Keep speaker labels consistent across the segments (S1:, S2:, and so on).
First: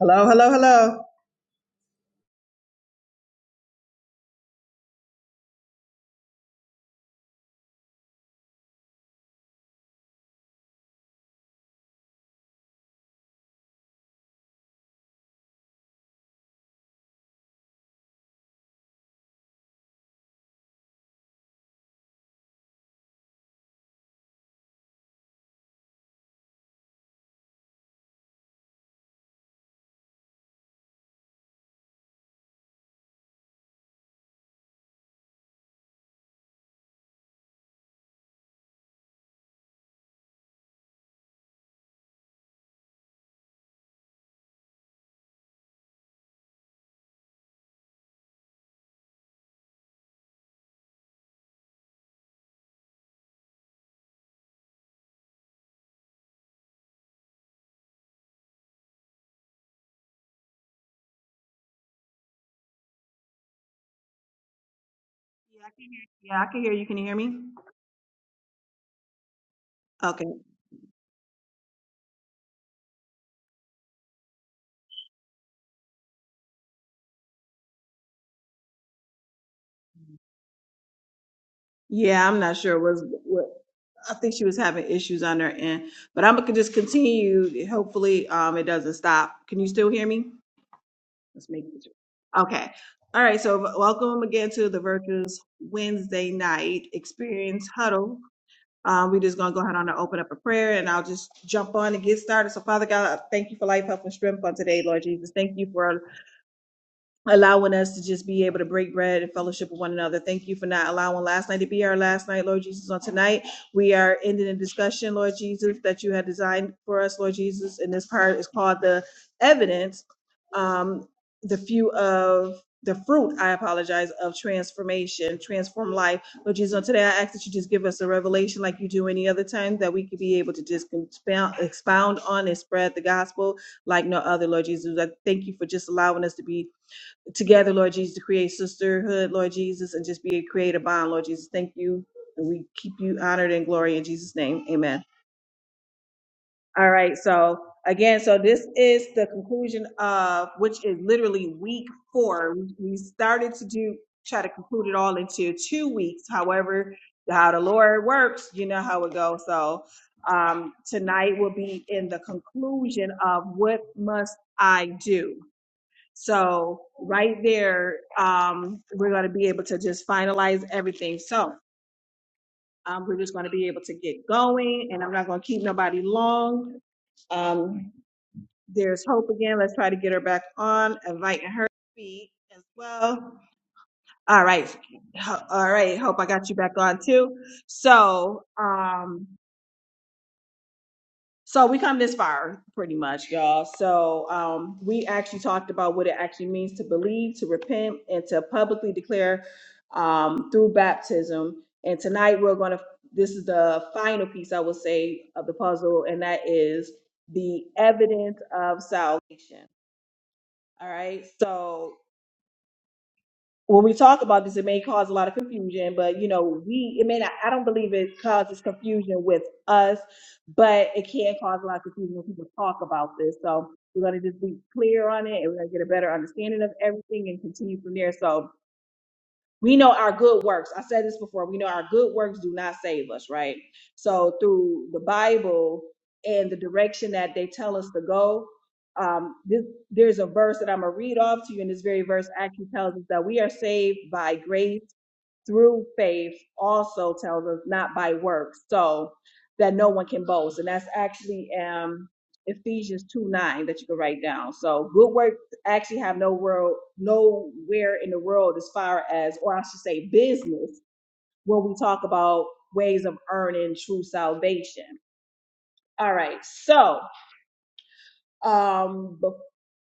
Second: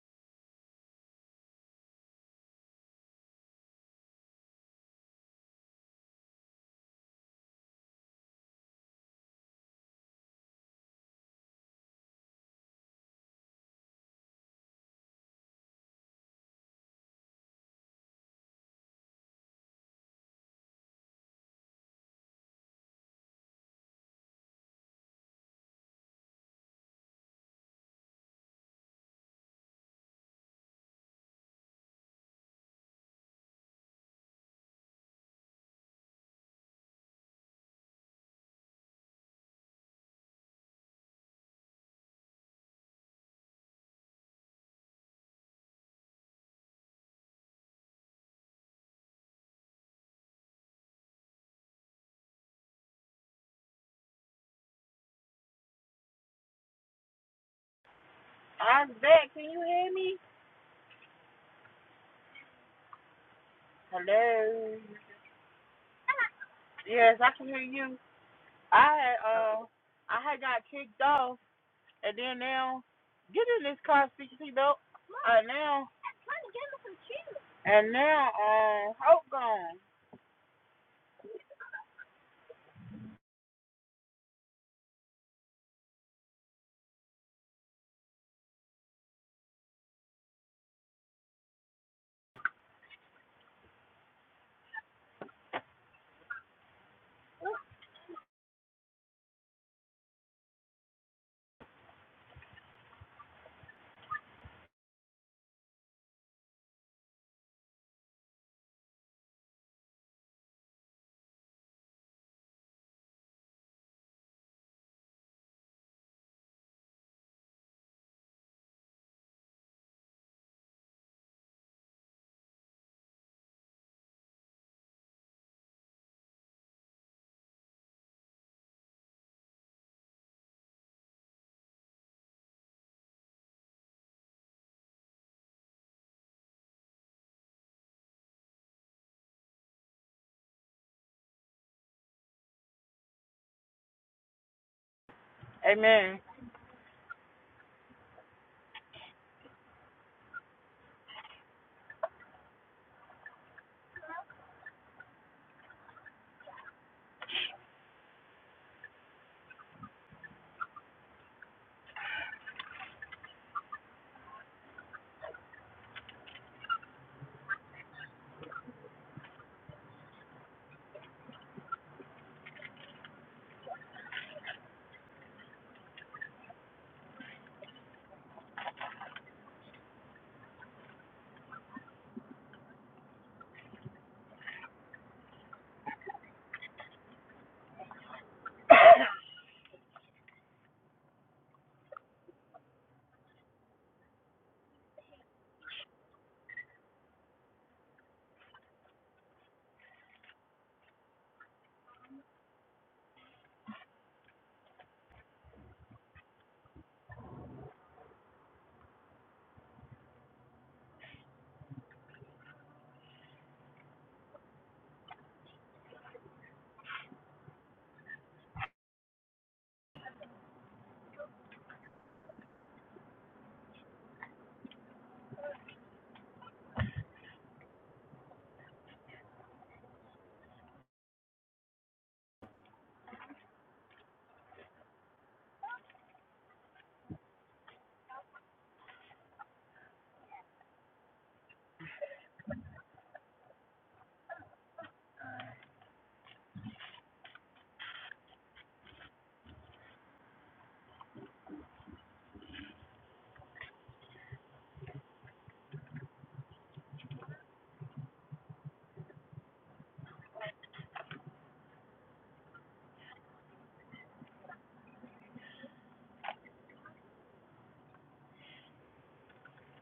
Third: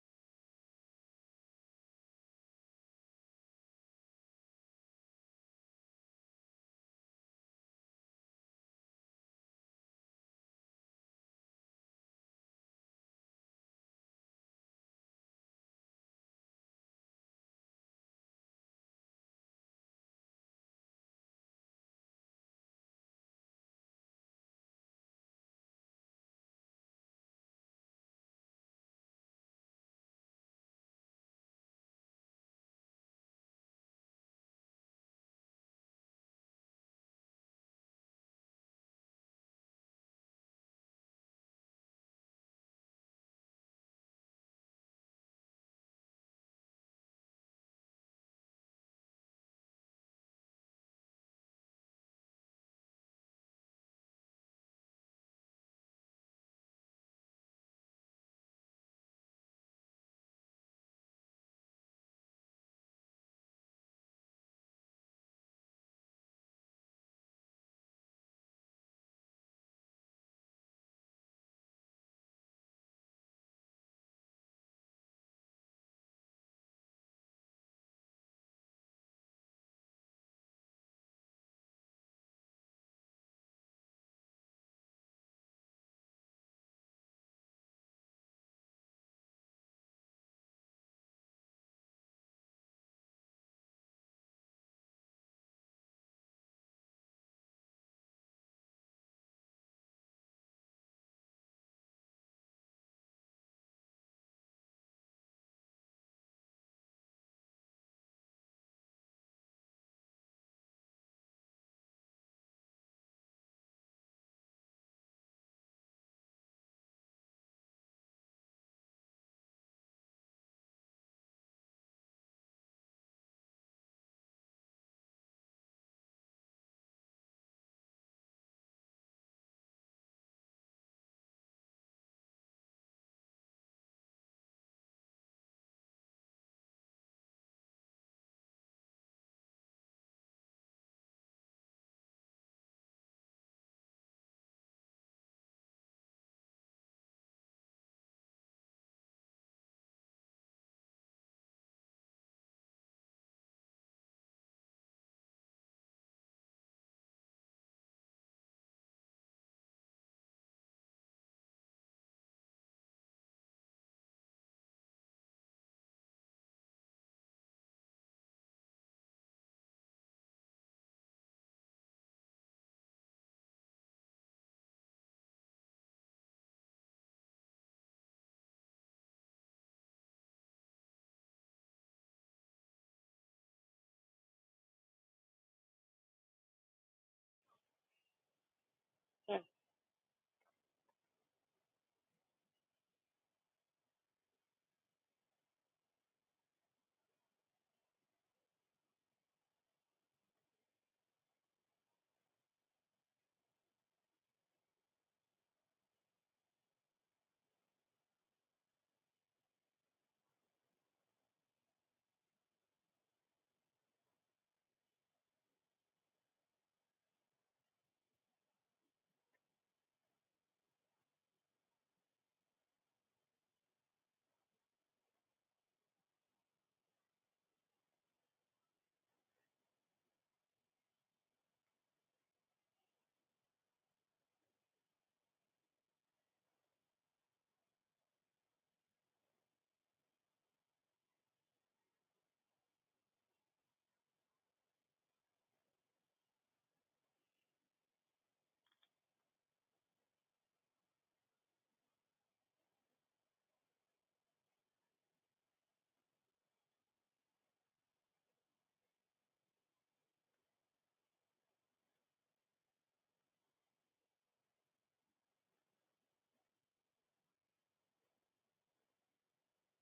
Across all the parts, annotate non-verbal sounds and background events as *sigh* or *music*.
S1: Hello, hello, hello.
S2: I'm back. Can you hear me? Hello.
S1: Yeah, I can hear. Yeah, I can hear you. Can you hear
S2: Yes, I
S1: me?
S2: can hear you. I had uh, I
S1: Okay.
S2: had got kicked off, and then now, get in this car, CC though. Uh, now and now, uh, hope gone.
S1: Yeah, I'm not sure Was what I think she was having issues on her end, but I'm gonna just continue. Hopefully, um, it doesn't stop. Can you still hear me? Let's make it. Okay. All right. So v- welcome again to the Virtuous Wednesday night experience huddle. Um, we're just gonna go ahead on and open up a prayer, and I'll just jump on and get started. So, Father God, I thank you for life, health, and strength on today, Lord Jesus. Thank you for allowing us to just be able to break bread and fellowship with one another. Thank you for not allowing last night to be our last night, Lord Jesus. On tonight, we are ending a discussion, Lord Jesus, that you had designed for us, Lord Jesus. And this part is called the evidence, um, the few of the fruit, I apologize, of transformation, transform life. Lord Jesus, on today, I ask that you just give us a revelation like you do any other time that we could be able to just expound, expound on and spread the gospel like no other, Lord Jesus. I thank you for just allowing us to be together, Lord Jesus, to create sisterhood, Lord Jesus, and just be a creative bond, Lord Jesus. Thank you. And we keep you honored and glory in Jesus' name. Amen.
S2: Amen.
S1: All right. So again, so this is the conclusion of which is literally week four. We we started to do try to conclude it all into two weeks. However, how the Lord works, you know how it goes. So um tonight will be in the conclusion of what must I do so right there, um, we're going to be able to just finalize everything. So um, we're just going to be able to get going, and I'm not going to keep nobody long. Um, there's hope again. Let's try to get her back on, inviting her to speak as well. All right, Ho- all right. Hope I got you back on too. So um, So we come this far, pretty much, y'all. So um, we actually talked about what it actually means to believe, to repent, and to publicly declare um, through baptism. And tonight we're going to. This is the final piece, I would say, of the puzzle, and that is the evidence of salvation. All right. So when we talk about this, it may cause a lot of confusion, but you know, we it may not I don't believe it causes confusion with us, but it can cause a lot of confusion when people talk about this. So we're gonna just be clear on it and we're gonna get a better understanding of everything and continue from there. So we know our good works. I said this before. We know our good works do not save us, right? So through the Bible and the direction that they tell us to go, um, this, there's a verse that I'm gonna read off to you, and this very verse actually tells us that we are saved by grace through faith also tells us not by works, so that no one can boast. And that's actually um Ephesians 2 9 that you can write down. So good works actually have no world nowhere in the world as far as or I should say business when we talk about ways of earning true salvation. All right. So um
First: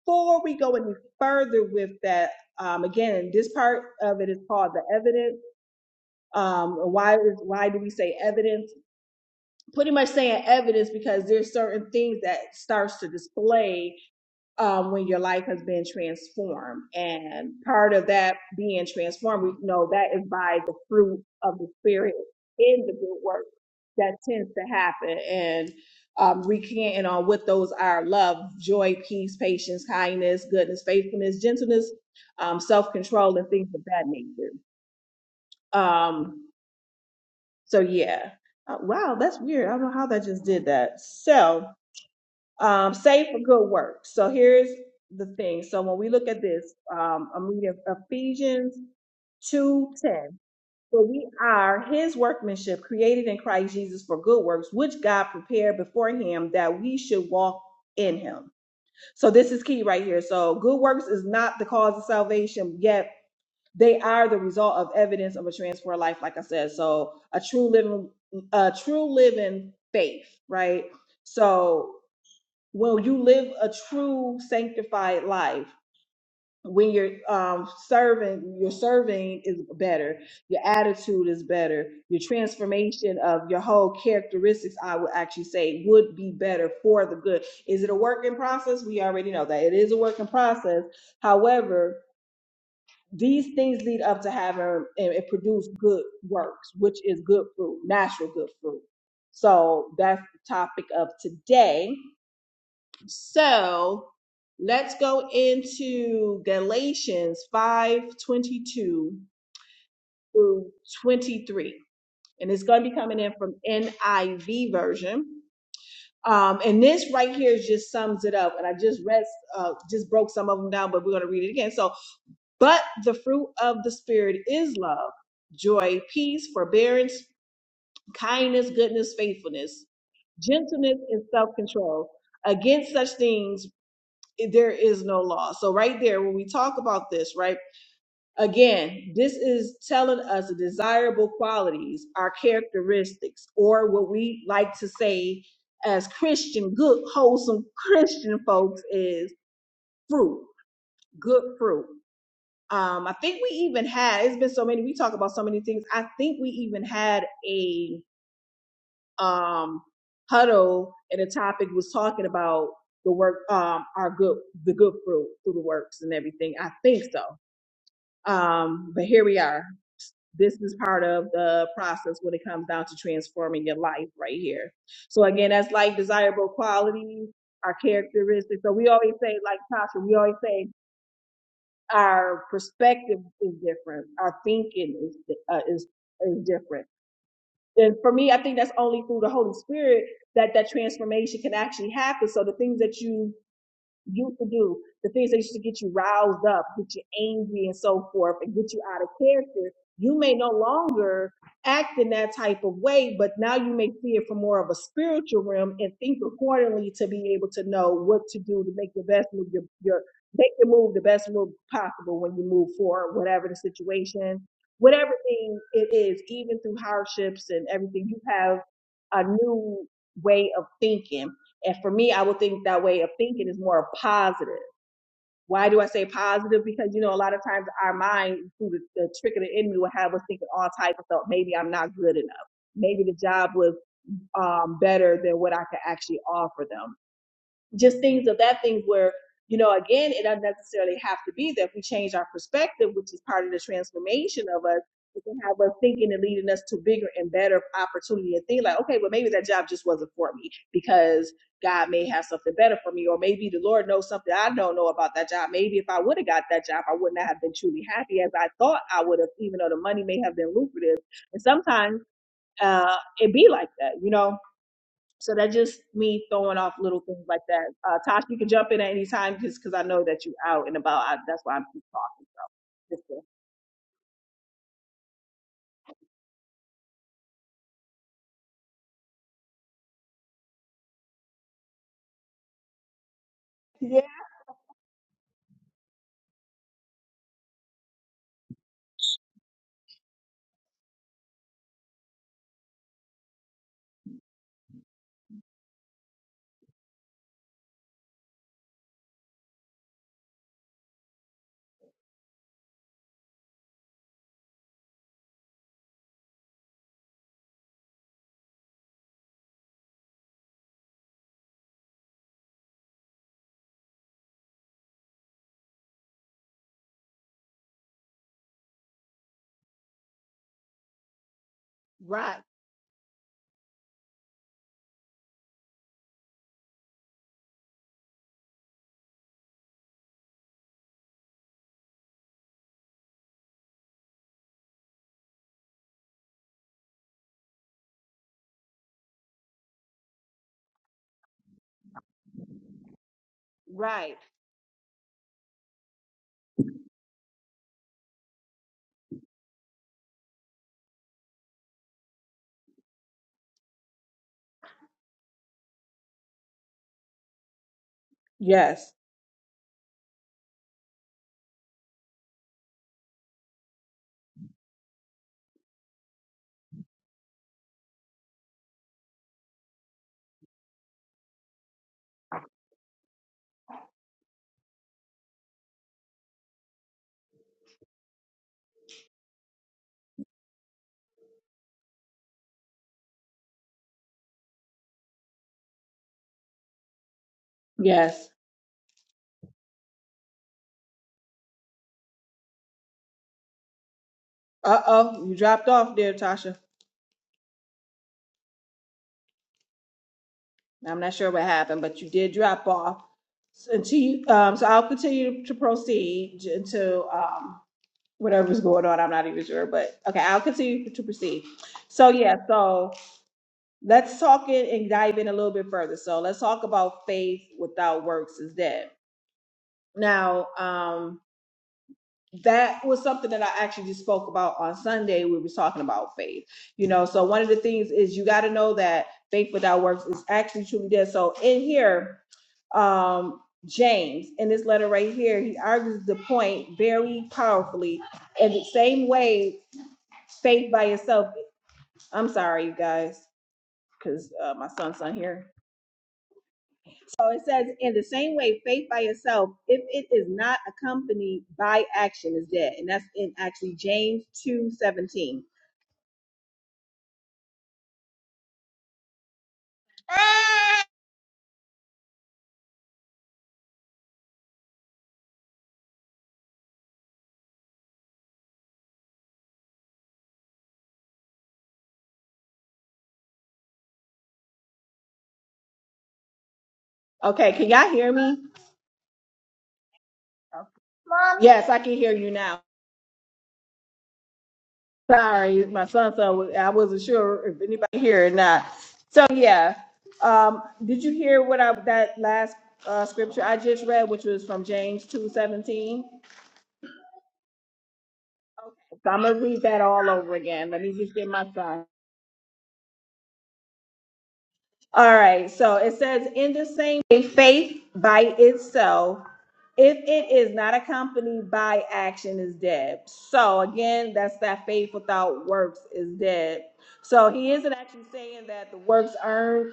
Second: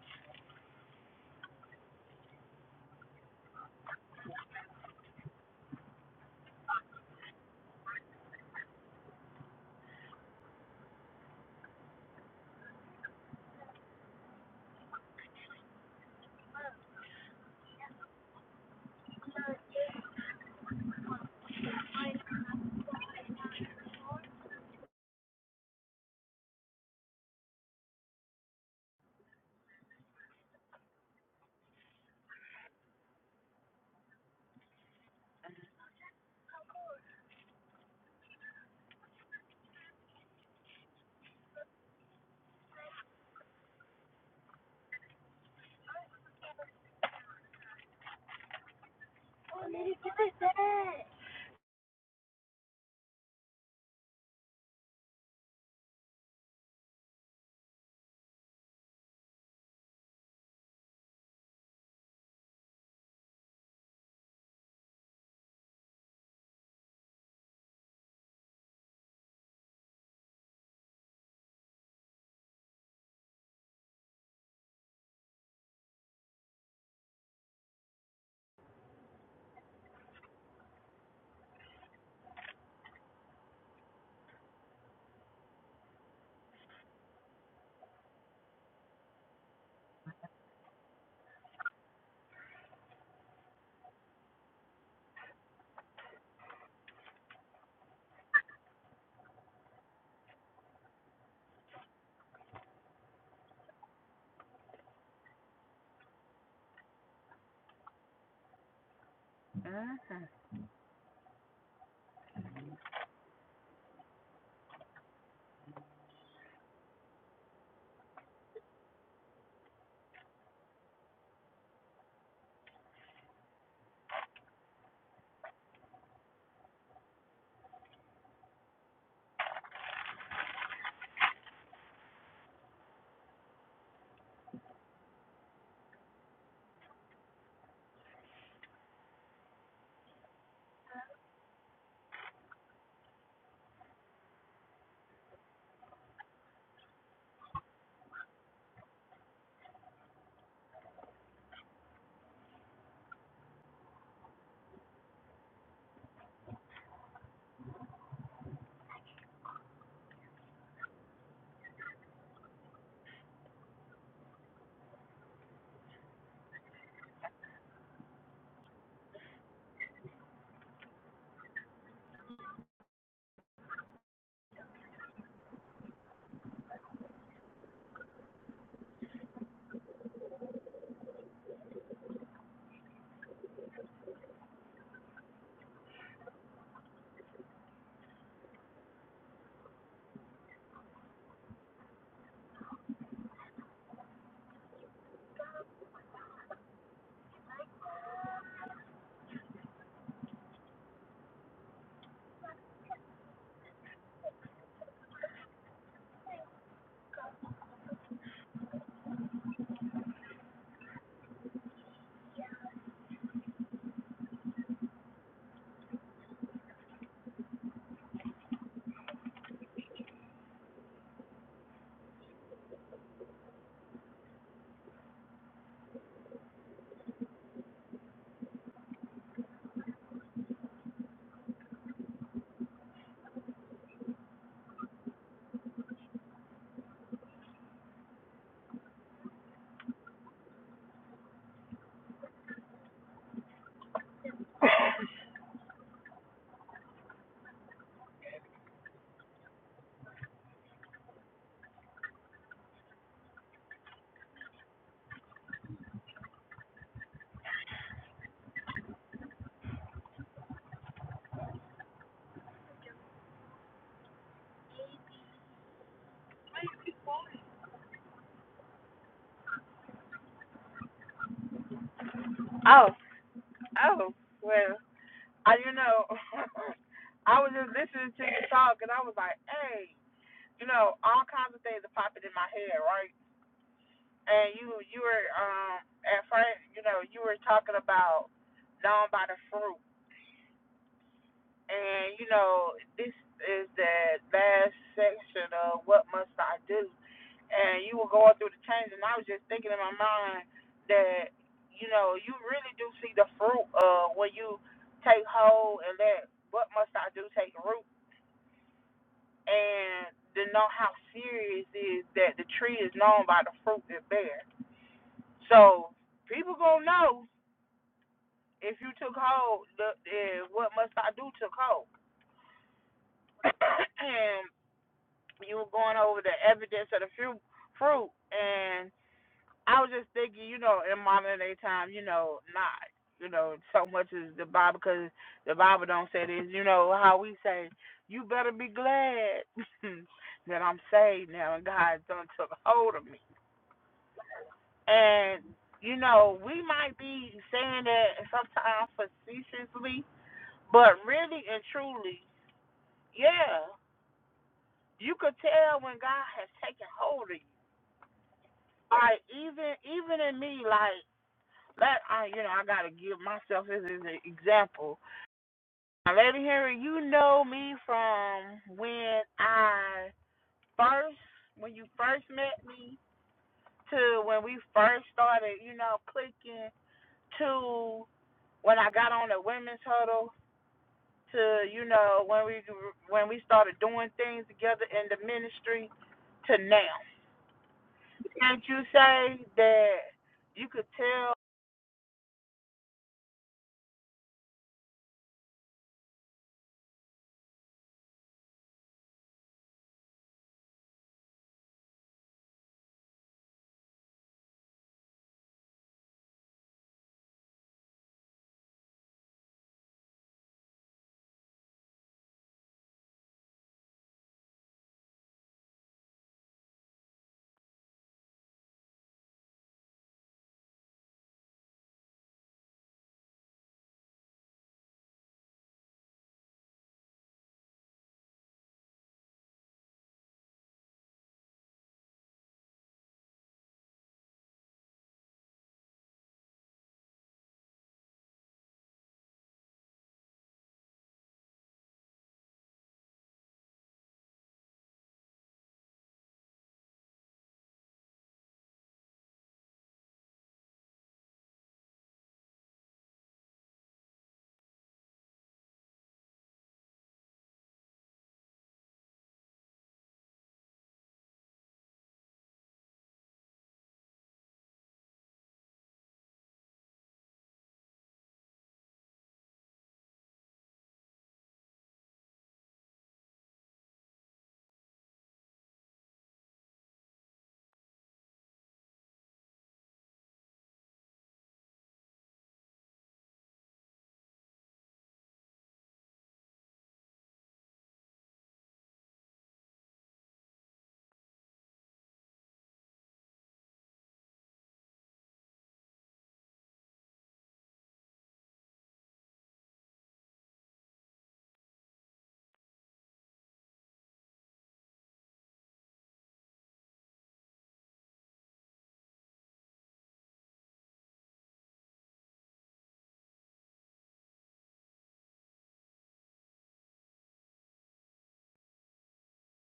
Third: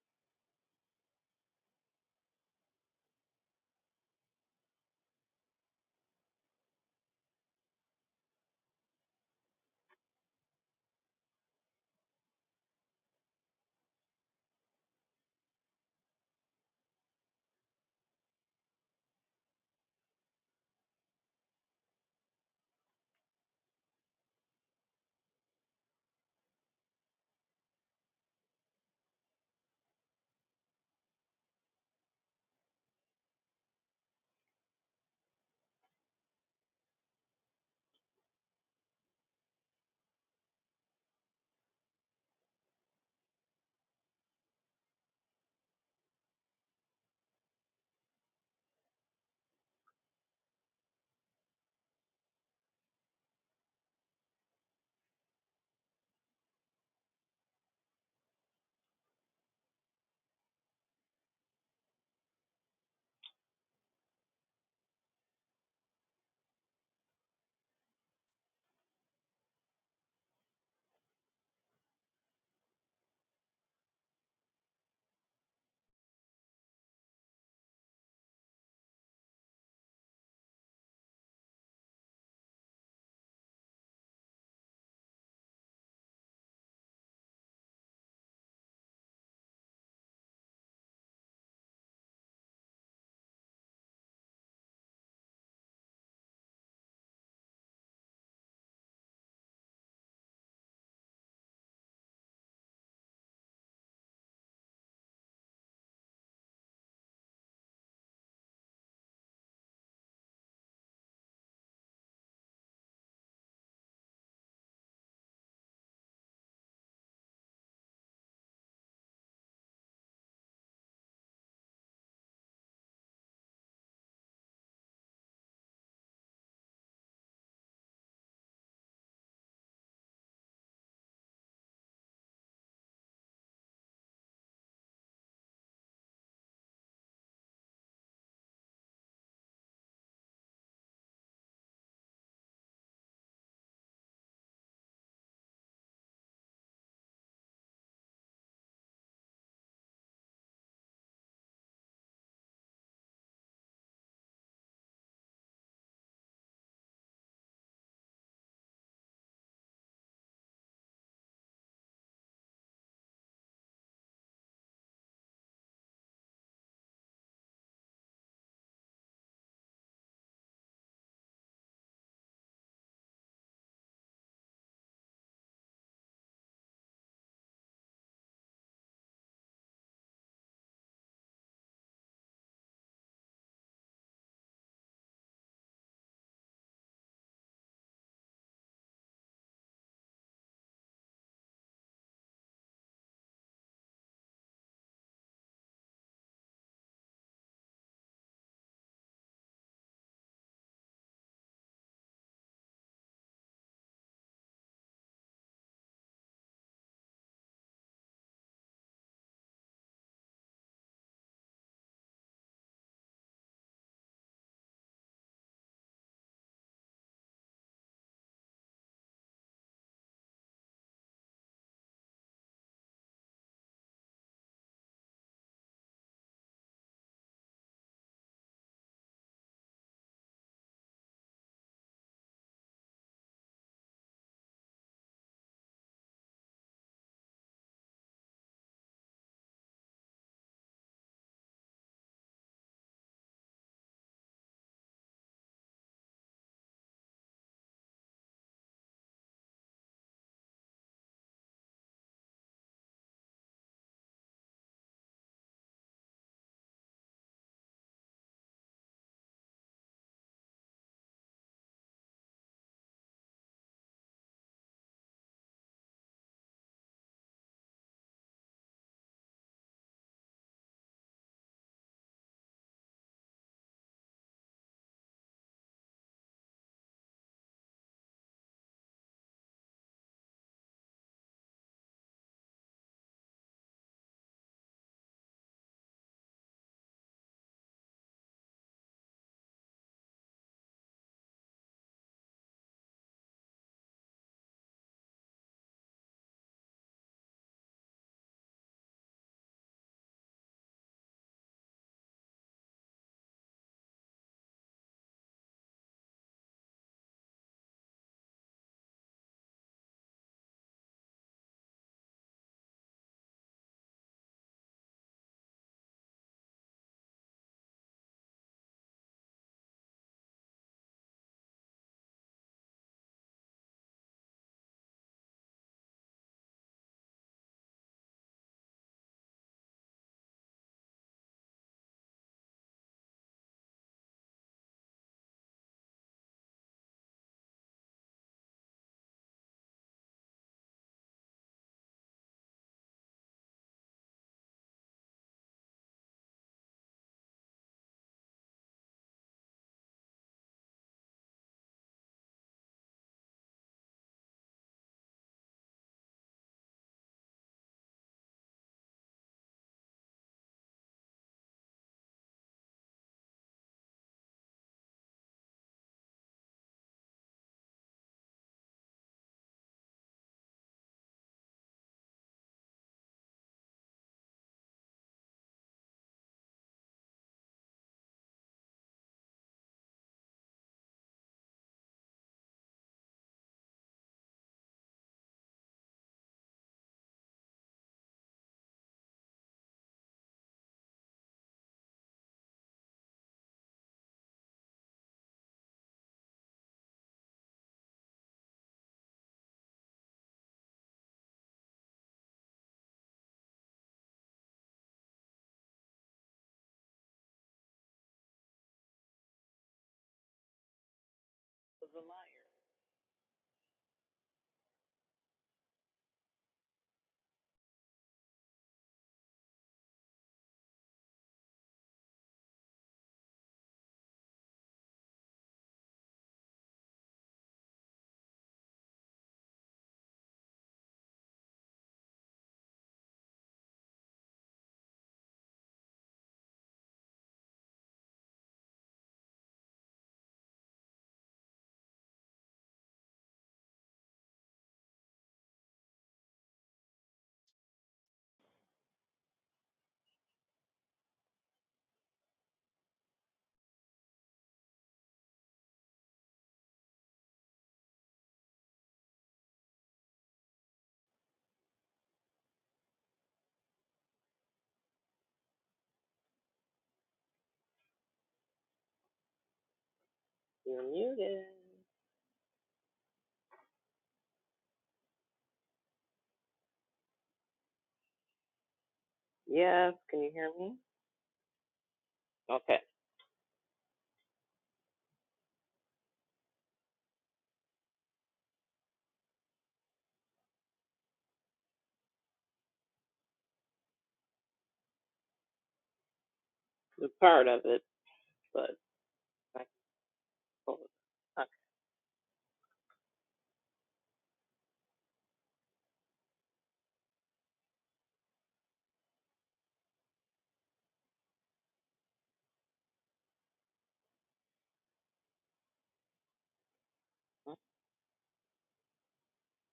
S1: before we go any further with that, um again, this part of it is called the evidence um, why is why do we say evidence? Pretty much saying evidence because there's certain things that starts to display um, when your life has been transformed, and part of that being transformed, we know that is by the fruit of the spirit in the good work that tends to happen, and um, recanting on what those are: love, joy, peace, patience, kindness, goodness, faithfulness, gentleness, um, self-control, and things of that nature. Um, So yeah, Uh, wow, that's weird. I don't know how that just did that. So um, save for good work. So here's the thing. So when we look at this, um, I'm reading Ephesians two ten. For we are His workmanship, created in Christ Jesus for good works, which God prepared before Him that we should walk in Him. So this is key right here. So good works is not the cause of salvation, yet they are the result of evidence of a transformed life, like I said. So a true living, a true living faith, right? So when you live a true sanctified life, when you're um, serving, your serving is better, your attitude is better, your transformation of your whole characteristics, I would actually say, would be better for the good. Is it a work in process? We already know that it is a work in process. However, these things lead up to having and it produce good works, which is good fruit, natural good fruit. So that's the topic of today. So let's go into Galatians 5:22 through 23. And it's going to be coming in from NIV version. Um, and this right here just sums it up. And I just read, uh, just broke some of them down, but we're going to read it again. So but the fruit of the Spirit is love, joy, peace, forbearance, kindness, goodness, faithfulness, gentleness, and self control. Against such things, eh, there is no law. So, right there, when we talk about this, right, again, this is telling us the desirable qualities, our characteristics, or what we like to say as Christian, good, wholesome Christian folks is fruit, good fruit. Um, I think we even had it's been so many. We talk about so many things. I think we even had a um, huddle, and the topic was talking about the work, um, our good, the good fruit through the works and everything. I think so. Um, but here we are. This is part of the process when it comes down to transforming your life, right here. So again, that's like desirable qualities, our characteristics. So we always say, like Tasha, we always say our perspective is different. Our thinking is uh, is is different. And for me, I think that's only through the Holy Spirit that that transformation can actually happen. So the things that you used to do, the things that used to get you roused up, get you angry and so forth, and get you out of character, you may no longer act in that type of way, but now you may see it from more of a spiritual realm and think accordingly to be able to know what to do to make the best move, your, your make your move the best move possible when you move forward, whatever the situation, whatever thing it is, even through hardships and everything, you have a new way of thinking and for me, I would think that way of thinking is more positive. Why do I say positive? Because you know, a lot of times our mind, through the, the trick of the enemy, will have us thinking all type of stuff. Maybe I'm not good enough. Maybe the job was um, better than what I could actually offer them just things of that thing where you know again it doesn't necessarily have to be that we change our perspective which is part of the transformation of us it can have us thinking and leading us to bigger and better opportunity and think like okay well maybe that job just wasn't for me because god may have something better for me or maybe the lord knows something i don't know about that job maybe if i would have got that job i would not have been truly happy as i thought i would have even though the money may have been lucrative and sometimes uh, it be like that you know so that's just me throwing off little things like that. Uh, Tosh, you can jump in at any time just because I know that you're out and about. I, that's why I'm keep talking.
S2: Oh,
S1: Just to-
S2: oh. Well, I you know, *laughs* I was just listening to you talk, and I was like, hey, you know, all kinds of things are popping in my head, right?
S1: Yeah.
S2: and you you were um at first you know you were talking about known by the fruit and you know this is the last section of what must i do and you were going through the change and i was just thinking in my mind that you know you really do see the fruit of when you take hold and let what must i do take root and to know how serious is that the tree is known by the fruit it bears so people gonna know if you took hold, the, eh, what must I do took hold.
S1: Right,
S2: *clears throat* and you were going over the evidence of the fruit, fruit, and I was just thinking, you know, in modern day time, you know, not, you know, so much as the Bible, because the Bible don't say this, you know, how we say, you better be glad *laughs* that I'm saved now and God done took hold of me.
S1: right.
S2: And, you know, we might be saying that sometimes facetiously, but really and truly, Yeah, you could tell when God has taken hold of you.
S1: Yes.
S2: Like even even in me, like that I you know I gotta give myself as an example. Now, Lady Henry, you know me from when I first when you first met me to when we first started, you know, clicking to when I got on the women's huddle to you know when we when we started doing things together in the ministry to now.
S1: Yes.
S2: Can't you say that you could tell
S1: Uh oh, you dropped off there, Tasha. I'm not sure what happened, but you did drop off. So, until you, um, so I'll continue to proceed j- until um, whatever's going on. I'm not even sure, but okay, I'll continue to proceed.
S3: was a
S1: So yeah,
S3: liar.
S1: so let's talk in and dive in a little bit further. So let's talk about faith without works is dead. Now, um, that was something that I actually just spoke about on Sunday. We were talking about faith, you know. So one of the things is you got to know that faith without works is actually truly dead. So in here, um, James in this letter right here, he argues the point very powerfully. And the same way, faith by itself. I'm sorry, you guys, because uh, my son's not here So it says, in the same way, faith by itself, if it is not accompanied by action, is dead. And that's in actually James two seventeen.
S3: You're muted.
S1: Okay, can y'all hear me?
S3: Yes, can you hear me?
S1: Yes, I can hear you now.
S3: Okay,
S1: Sorry, my son, son, I wasn't sure if anybody here or not. So yeah, um, did you hear what I that last uh, scripture I just read, which was from James two seventeen?
S3: the part of it, but
S1: So I'm gonna
S3: I
S1: read
S3: can
S1: that all over again.
S3: pull
S1: Let me just get
S3: it.
S1: my son. All right, so it says, in the same way, faith by itself, if it is not accompanied by action, is dead. So again, that's that faith without works is dead. So he
S3: Okay.
S1: isn't actually saying that the works earned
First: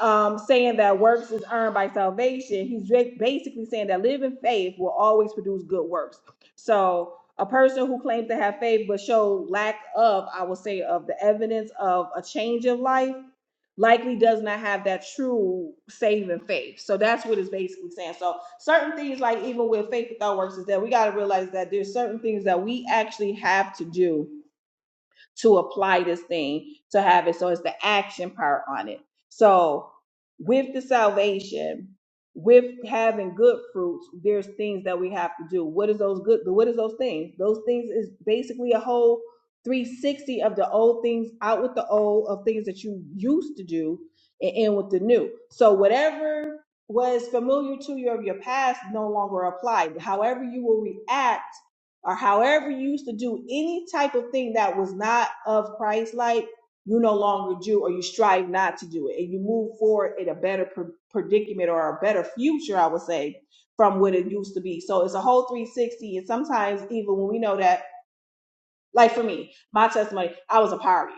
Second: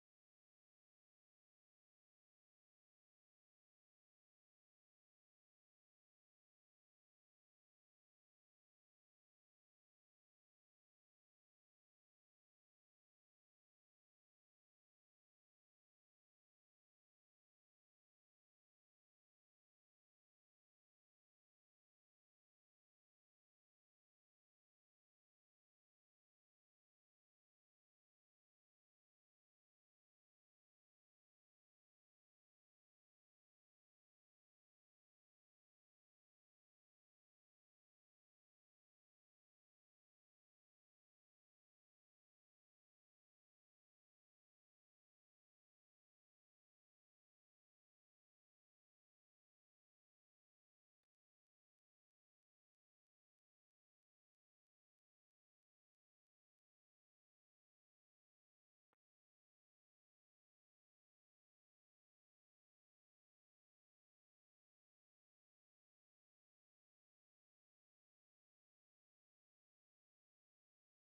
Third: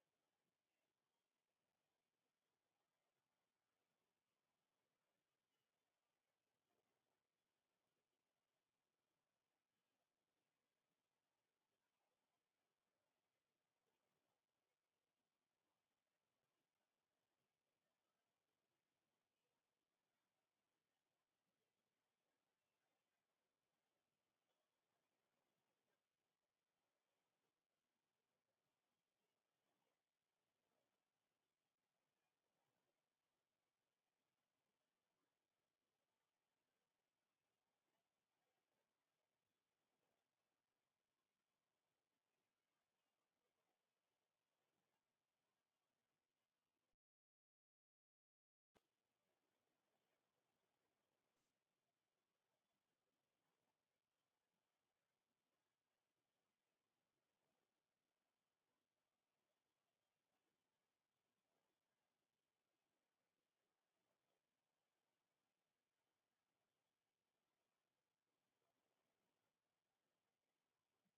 S1: um, saying that works is earned by salvation, he's ba- basically saying that living faith will always produce good works. So, a person who claims to have faith but show lack of, I would say, of the evidence of a change of life, likely does not have that true saving faith. So that's what it's basically saying. So certain things, like even with faith without works, is that we got to realize that there's certain things that we actually have to do to apply this thing to have it. So it's the action part on it. So with the salvation, with having good fruits, there's things that we have to do. What is those good? What is those things? Those things is basically a whole 360 of the old things out with the old of things that you used to do and in with the new. So whatever was familiar to you of your past no longer applied. However, you will react or however you used to do any type of thing that was not of Christ like, you no longer do, or you strive not to do it, and you move forward in a better pr- predicament or a better future, I would say, from what it used to be. So it's a whole 360. And sometimes, even when we know that like for me, my testimony, I was a partier.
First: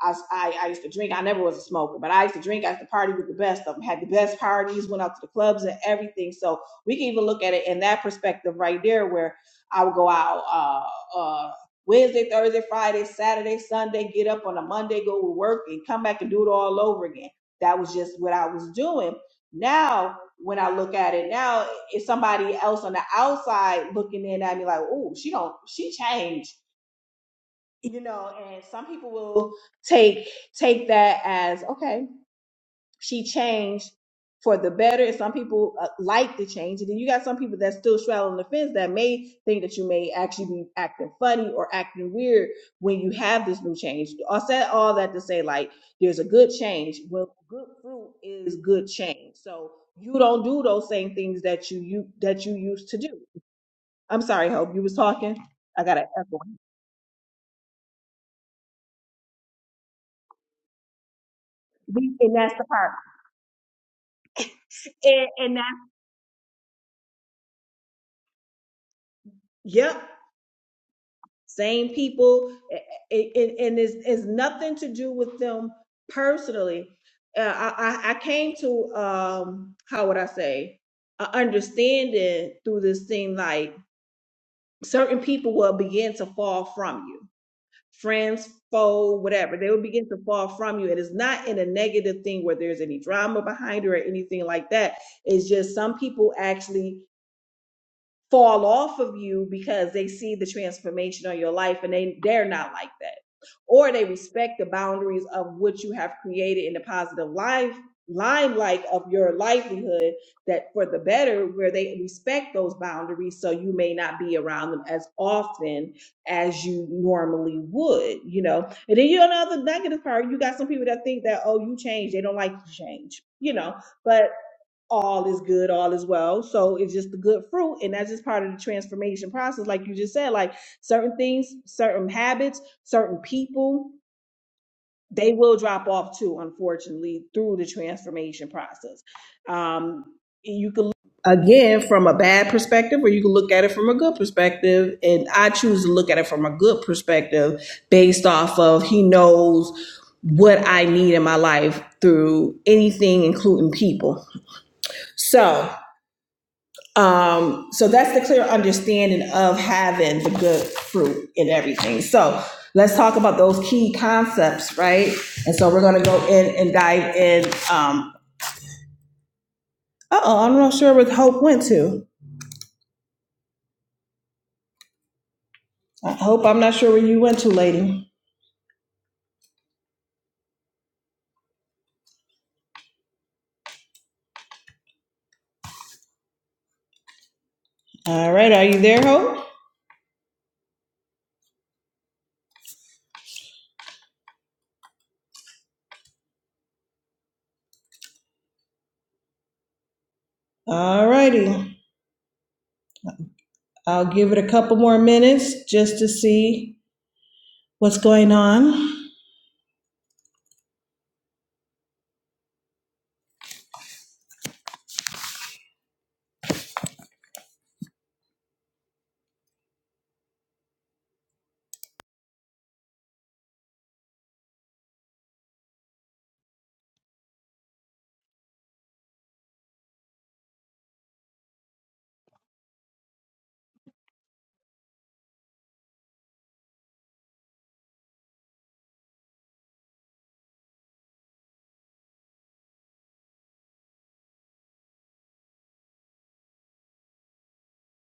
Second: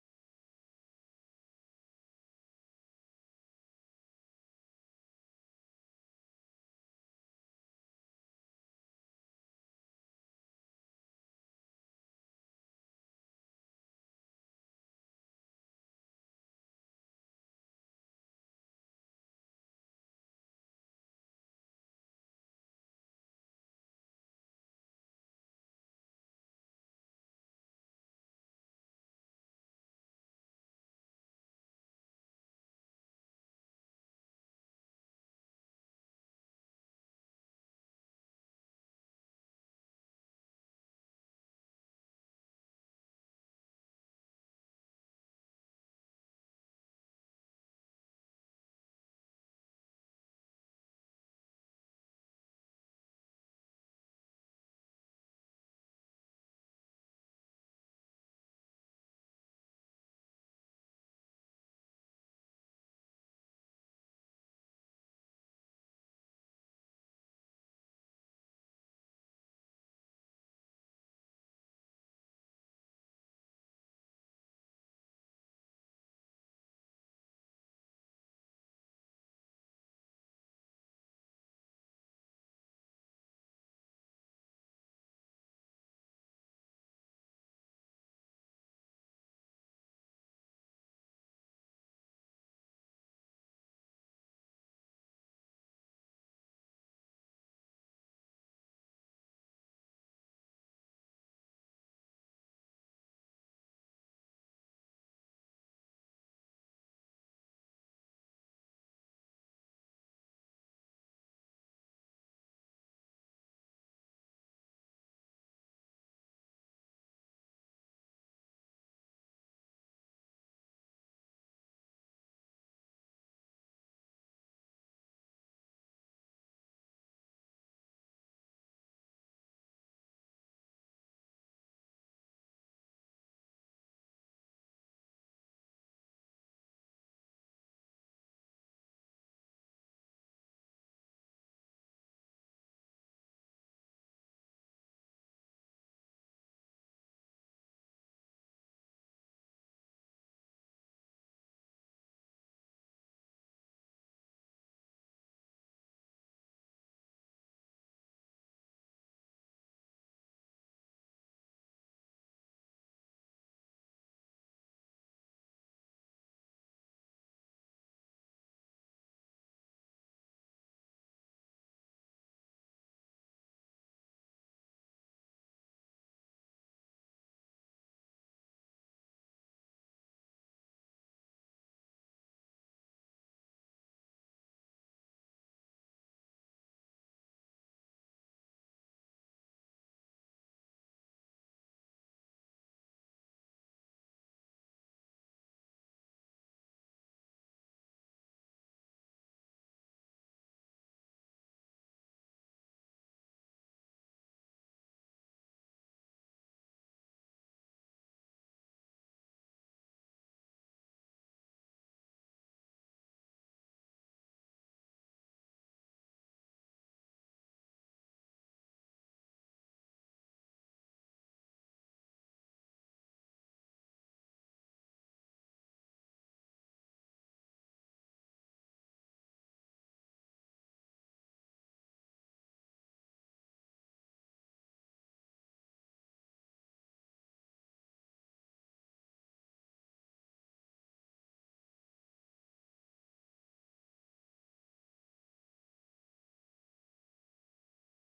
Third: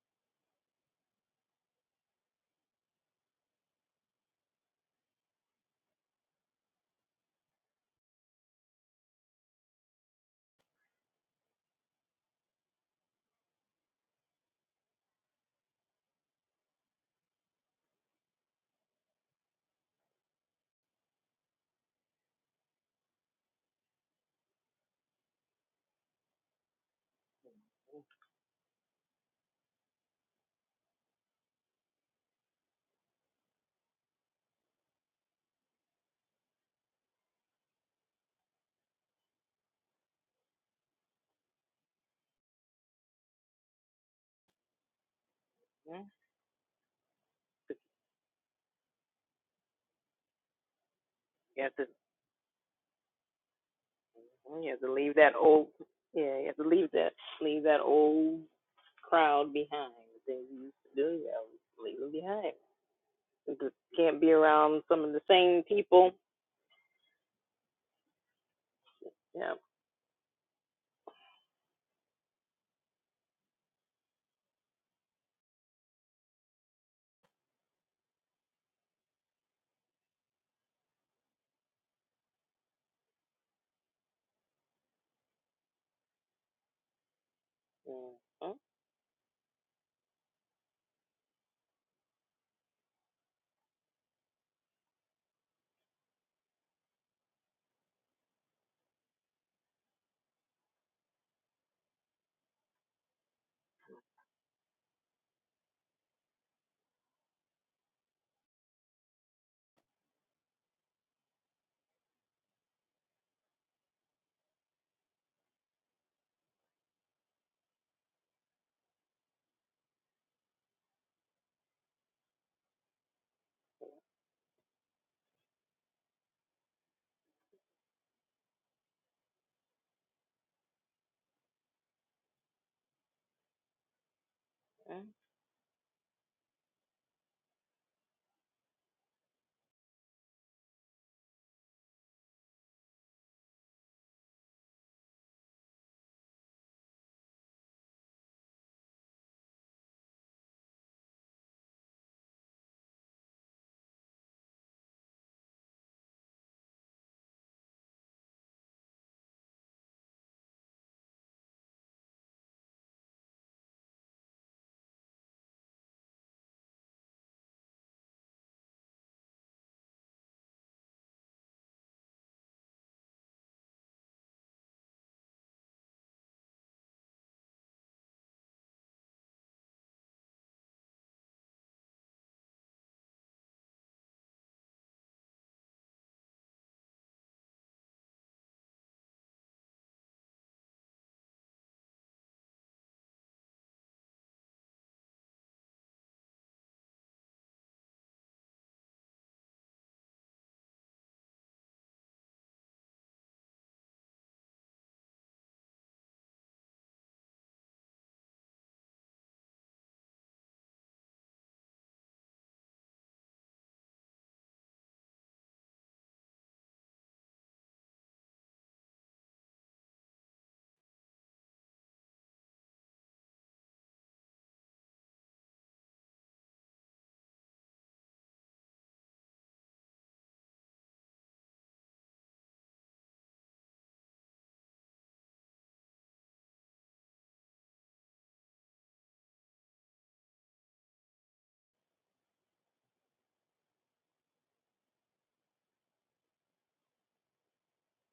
S1: I, I, I used to drink. I never was a smoker, but I used to drink. I used to party with the best of them. Had the best parties, went out to the clubs and everything. So we can even look at it in that perspective right there, where I would go out uh, uh, Wednesday, Thursday, Friday, Saturday, Sunday, get up on a Monday, go to work, and come back and do it all over again. That was just what I was doing. Now, when I look at it now, it's somebody else on the outside looking in at me like, "Oh, she don't, she changed." you know and some people will take take that as okay she changed for the better and some people uh, like the change and then you got some people that's still straddling the fence that may think that you may actually be acting funny or acting weird when you have this new change i said all that to say like
S3: hmm
S1: there's a good change well good fruit is good change so you don't do those same things
S3: You
S1: that
S3: have
S1: you
S3: to,
S1: you that you used to do i'm sorry
S3: you
S1: hope
S3: have
S1: you
S3: to
S1: was
S3: leave that
S1: talking
S3: old,
S1: i gotta echo
S3: yeah, you have to leave that, leave that old crowd behind. The things you used to do, you have to leave them
S1: We- and
S3: behind.
S1: that's the
S3: You just can't be around some of the
S1: part
S3: same people. Yeah.
S1: Yep, same people, and it's, it's nothing to do with them personally. Uh, I, I I came to um, how would I say, a understanding through this thing. Like certain people will begin to fall from you,
S3: Mhm.
S1: friends, foe, whatever. They will begin to fall from you. It is not in a negative thing where there's any drama behind it or anything like that. It's just some people actually fall off of you because they see the transformation on your life and they they're not like that or they respect the boundaries of what you have created in the positive life limelight of your livelihood that for the better where they respect those boundaries so you may not be around them as often as you normally would you know and then you know the negative part you got some people that think that oh you change they don't like you change you know But all is good, all is well. So it's just the good fruit. And that's just part of the transformation process. Like you just said, like certain things, certain habits, certain people,
S3: Okay.
S1: they will drop off too, unfortunately, through the transformation process. Um, you can again from a bad perspective or you can look at it from a good perspective and i choose to look at it from a good perspective based off of he knows what i need in my life through anything including people so um, so that's the clear understanding of having the good fruit in everything. So let's talk about those key concepts, right? And so we're gonna go in and dive in. Um, uh-oh, I'm not sure where Hope went to. Uh, Hope, I'm not sure where you went to, lady. All right, are you there, Hope? All righty. I'll give it a couple more minutes just to see what's going on.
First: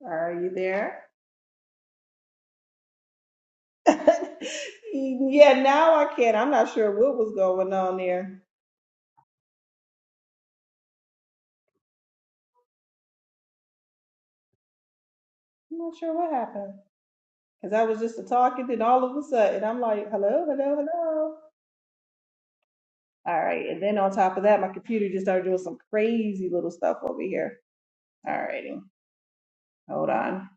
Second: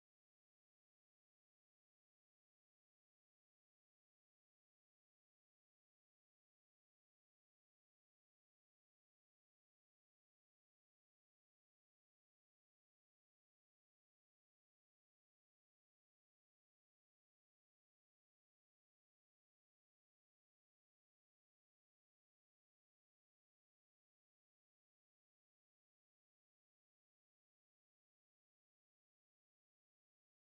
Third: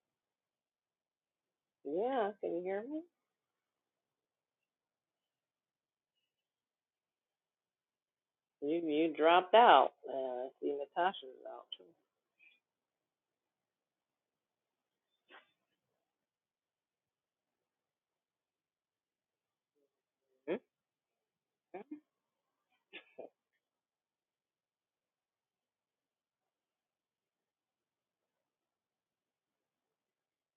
S1: Are you there?
S3: Yeah, can you hear me?
S1: *laughs* yeah, now I can. I'm not sure what was going on there.
S3: You you dropped out. Uh, I see Natasha's out
S1: I'm not sure what happened because I was just talking, then all of a sudden I'm like, hello,
S3: too.
S1: hello, hello. All right. And then on top of that, my computer just started doing some crazy little stuff over here. All righty. Hold on.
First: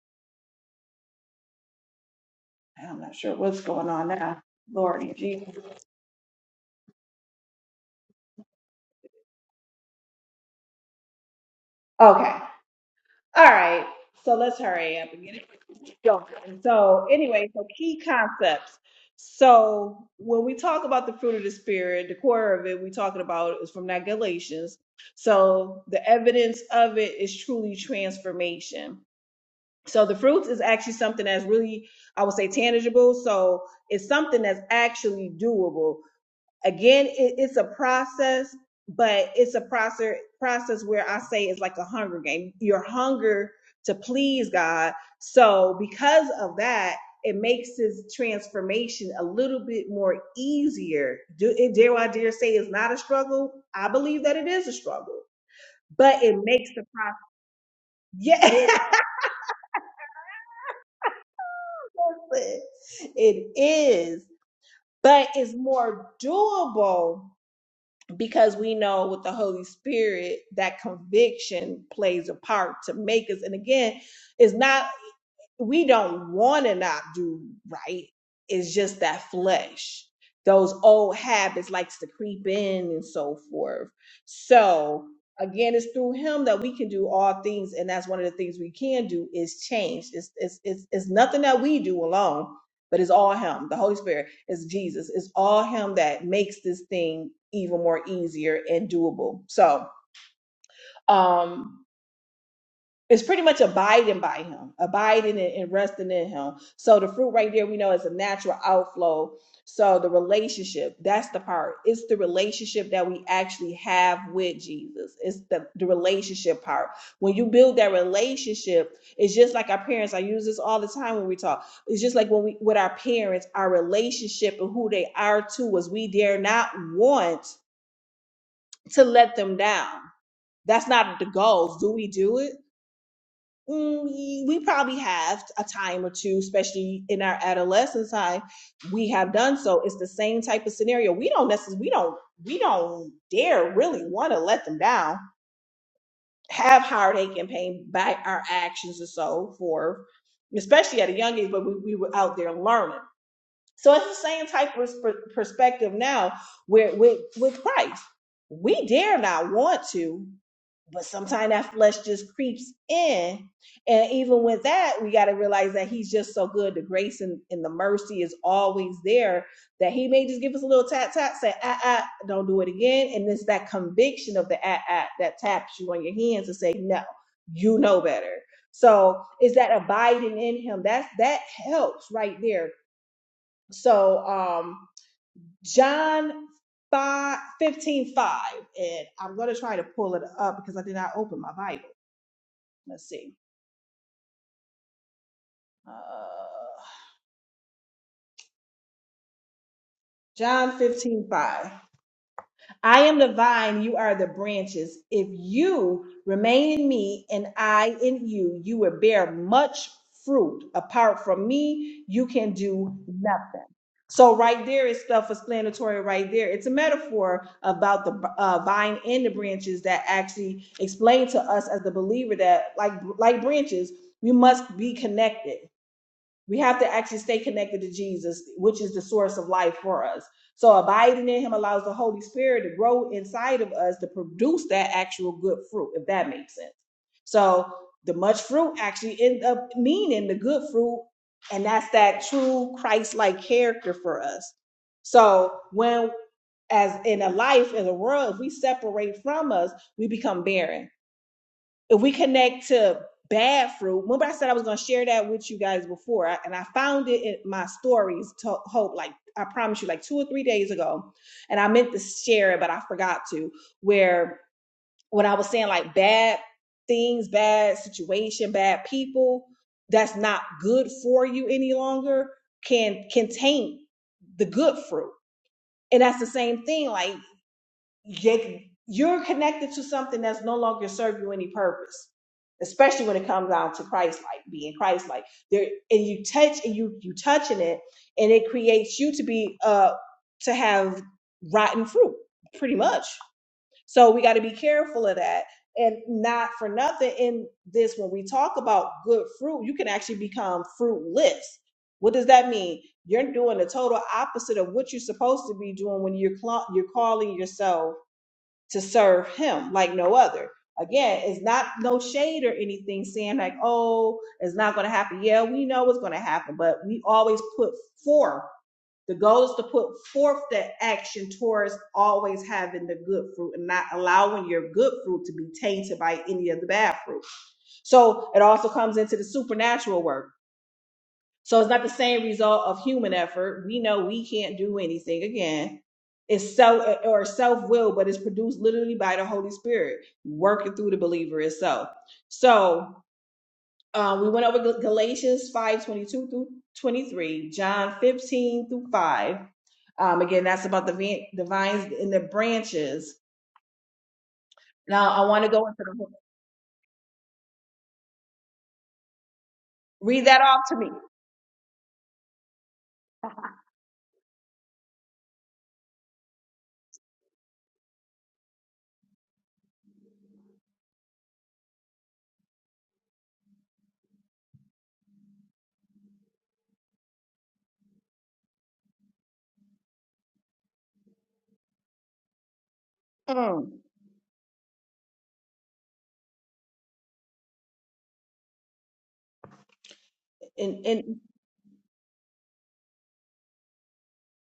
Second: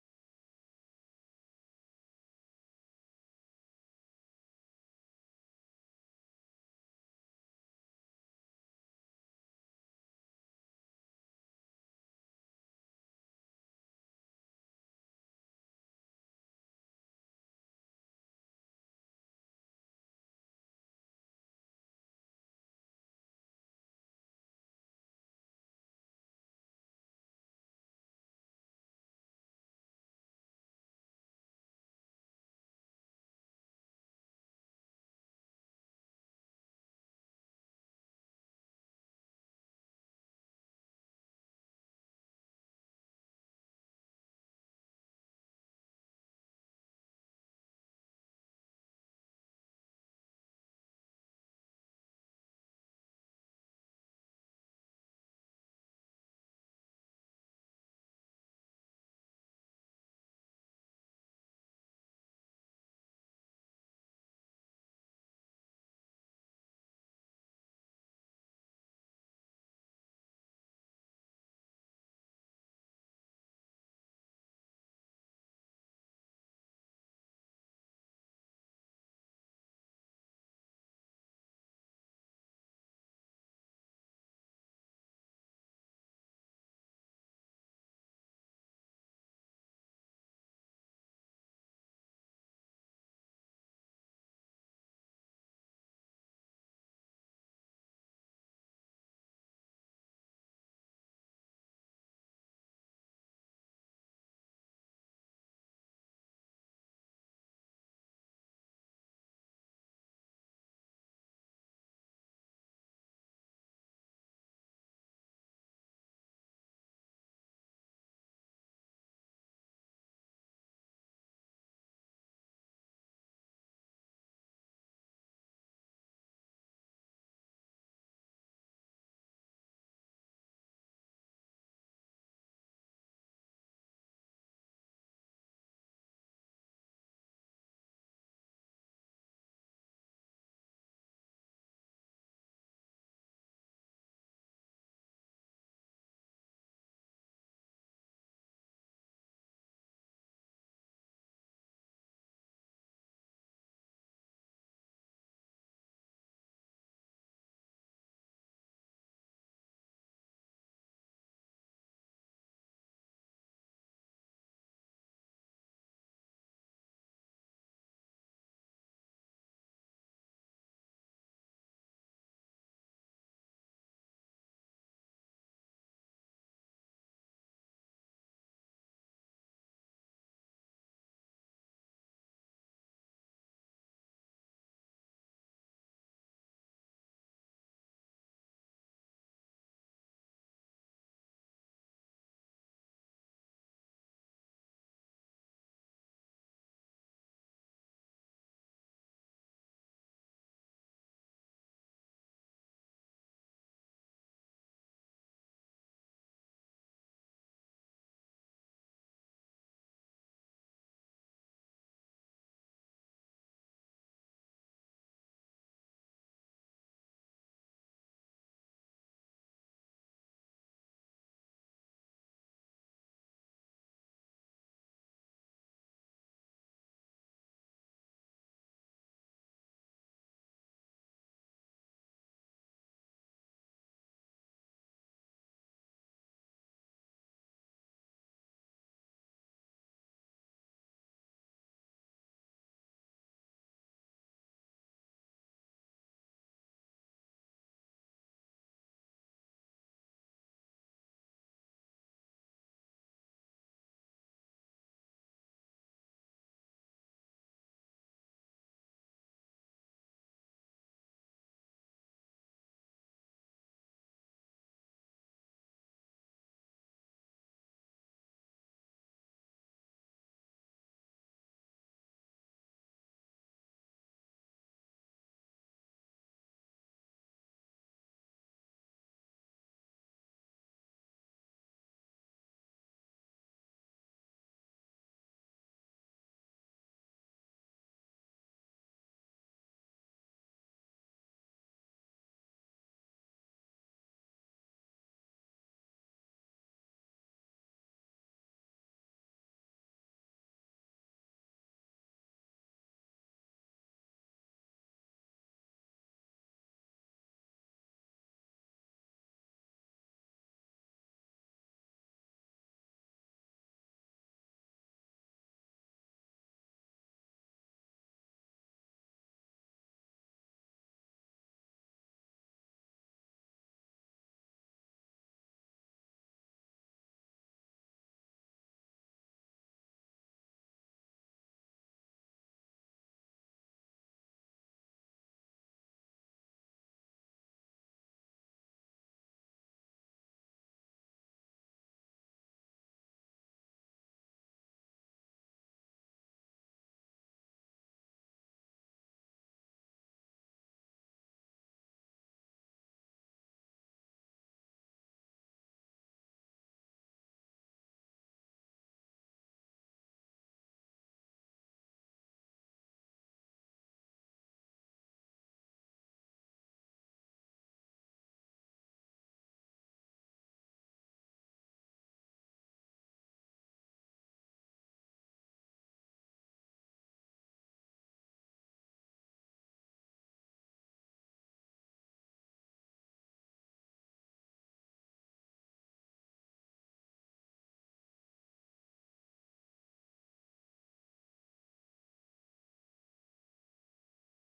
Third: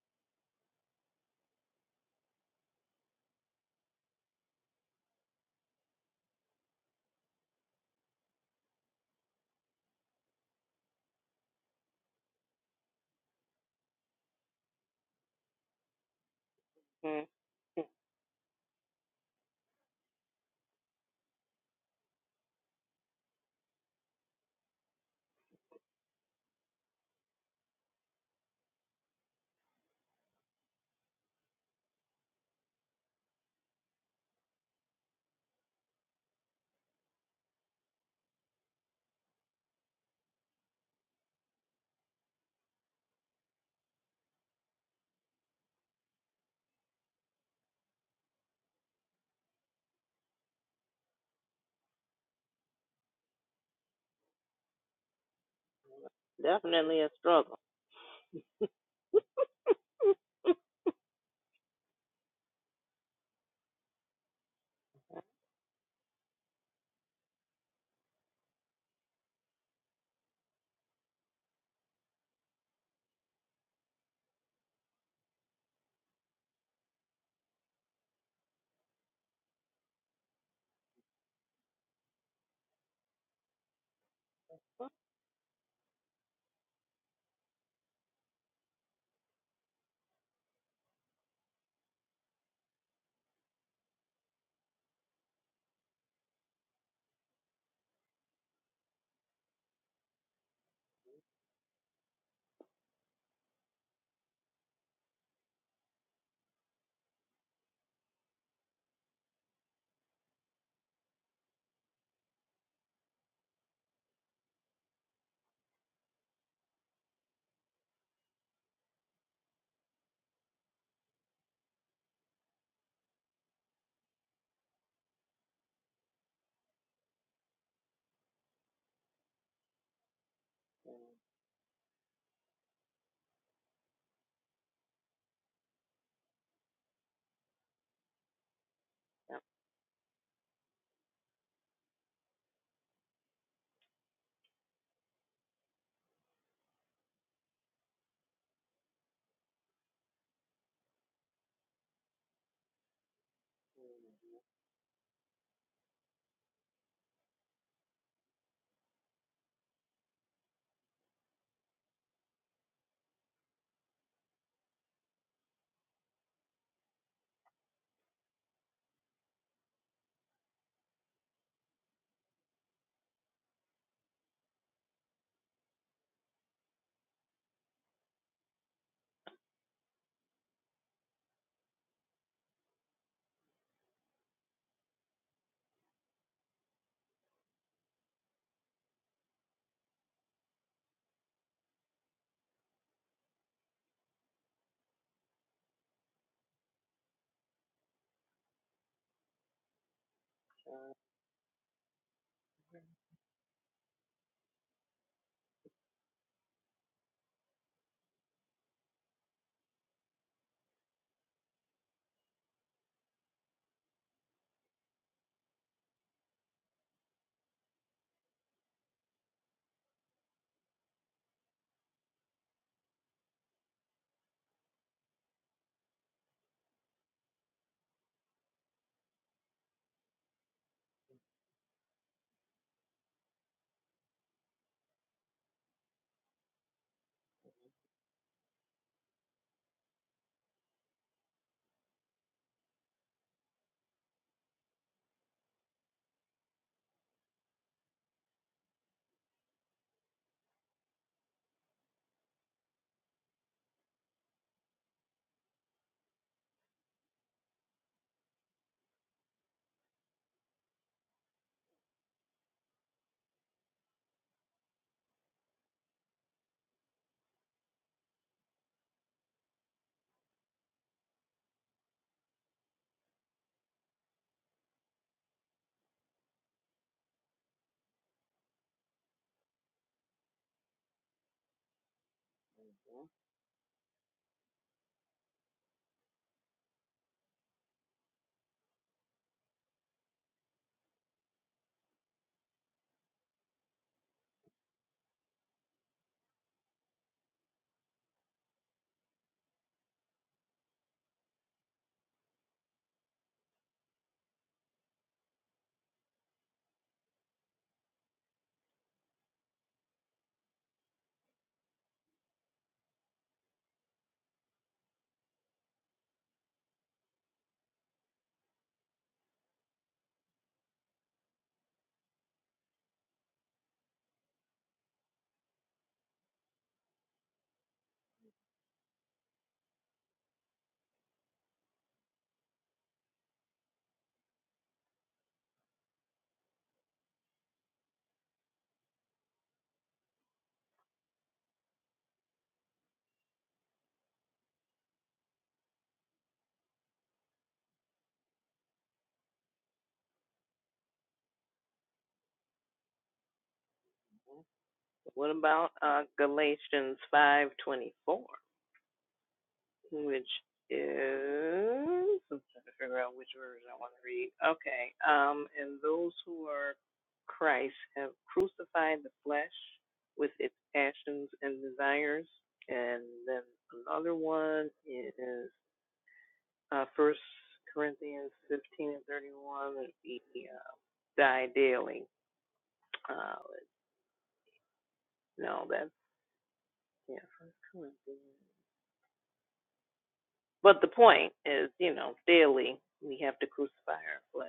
S1: I'm not sure what's going on now. Lordy Jesus. Okay. All right, so let's hurry up and get it going. So, anyway, so
S3: hmm
S1: key concepts. So, when we talk about the fruit of the spirit, the core of it we're talking about is from that Galatians. So, the evidence of it is truly transformation. So, the fruits is actually something that's really, I would say, tangible. So, it's something that's actually doable again it, it's a process but it's a process process where i say it's like a hunger game your hunger to please god so because of that it makes his transformation a little bit more easier do dare i dare say it's not a struggle i believe that it is a struggle but it makes the
S3: Definitely a
S1: process
S3: struggle.
S1: yeah *laughs* it is but it's more doable because we know with the Holy Spirit that conviction plays a part to make us. And again, it's not we don't want to not do right. It's just that flesh, those old habits likes to creep in and so forth. So again, it's through him that we can do all things, and that's one of the things we can do is change. It's it's it's, it's nothing that we do alone, but it's all him. The Holy Spirit is Jesus. It's all him that makes this thing even more easier and doable. So. um it's pretty much abiding by him, abiding and and resting in him. So the fruit right there, we know is a natural outflow. So the relationship, that's the part. It's the relationship that we actually have with Jesus. It's the, the relationship part. When you build that relationship, it's just like our parents. I use this all the time when we talk. It's just like when we with our parents, our relationship and who they are to us. We dare not want to let them down. That's not the goal. Do we do it? mm, we probably have a time or two, especially in our adolescence time, we have done so. It's the same type of scenario. We don't necessarily, we don't, we don't dare really want to let them down, have heartache and pain by our actions or so for, especially at a young age, but we, we were out there learning. So it's the same type of pers- perspective now where with, with Christ. We dare not want to but sometimes that flesh just creeps in and even with that we got to realize that he's just so good the grace and, and the mercy is always there that he may just give us a little tap tap say ah ah don't do it again and it's that conviction of the ah ah that taps you on your hands to say no you know better so is that abiding in him that's that helps right there so um john 5 15 5, and i'm going to try to pull it up because i did not open my bible let's see. Uh, John 15 5. I am the vine, you are the branches. If you remain in me and I in you, you will bear much fruit. Apart from me, you can do nothing. So, right there is self explanatory, right there. It's a metaphor about the uh, vine and the branches that actually explain to us as the believer that, like, like branches, we must be connected. We have to actually stay connected to Jesus, which is the source of life for us. So abiding in him allows the Holy Spirit to grow inside of us to produce that actual good fruit, if that makes sense. So the much fruit actually end up meaning the good fruit, and that's that true Christ-like character for us. So when as in a life, in a world, if we separate from us, we become barren if we connect to bad fruit, remember I said I was going to share that with you guys before, and I found it in my stories to hope, like I promise you, like two or three days ago, and I meant to share it, but I forgot to. Where when I was saying like bad things, bad situation, bad people, that's not good for you any longer, can can taint the good fruit, and that's the same thing. Like they, you're connected to something that's no longer serve you any purpose especially when it comes down to christ like being christ like there and you touch and you you touching it and it creates you to be uh to have rotten fruit pretty much so we got to be careful of that and not for nothing in this when we talk about good fruit you can actually become fruitless what does that mean you're doing the total opposite of what you're supposed to be doing when you're cla- you're calling yourself to serve him like no other. Again, it's not no shade or anything saying like, oh, it's not going to happen. Yeah, we know it's going to happen, but we always put forth. The goal is to put forth that action towards always having the good fruit and not allowing your good fruit to be tainted by any of the bad fruit. So it also comes into the supernatural work so it's not the same result of human effort. We know we can't do anything again. It's self or self will, but it's produced literally by the Holy Spirit working through the believer itself. So um, we went over Gal- Galatians 5 22 through 23, John 15 through 5. Um, again, that's about the, vin- the vines and the branches. Now I
S3: What
S1: want to go
S3: about
S1: into
S3: uh,
S1: the
S3: Galatians five twenty four, which
S1: read that off to me.
S3: is I'm trying to figure out which version I want to read. Okay, um, and those who are Christ have crucified the flesh with its passions and desires. And then another one is uh, First Corinthians fifteen and thirty one. That we uh, die daily. Uh,
S1: Mm.
S3: no, that's Yeah, But the
S1: And, and
S3: point is, you know, daily we have to crucify our flesh.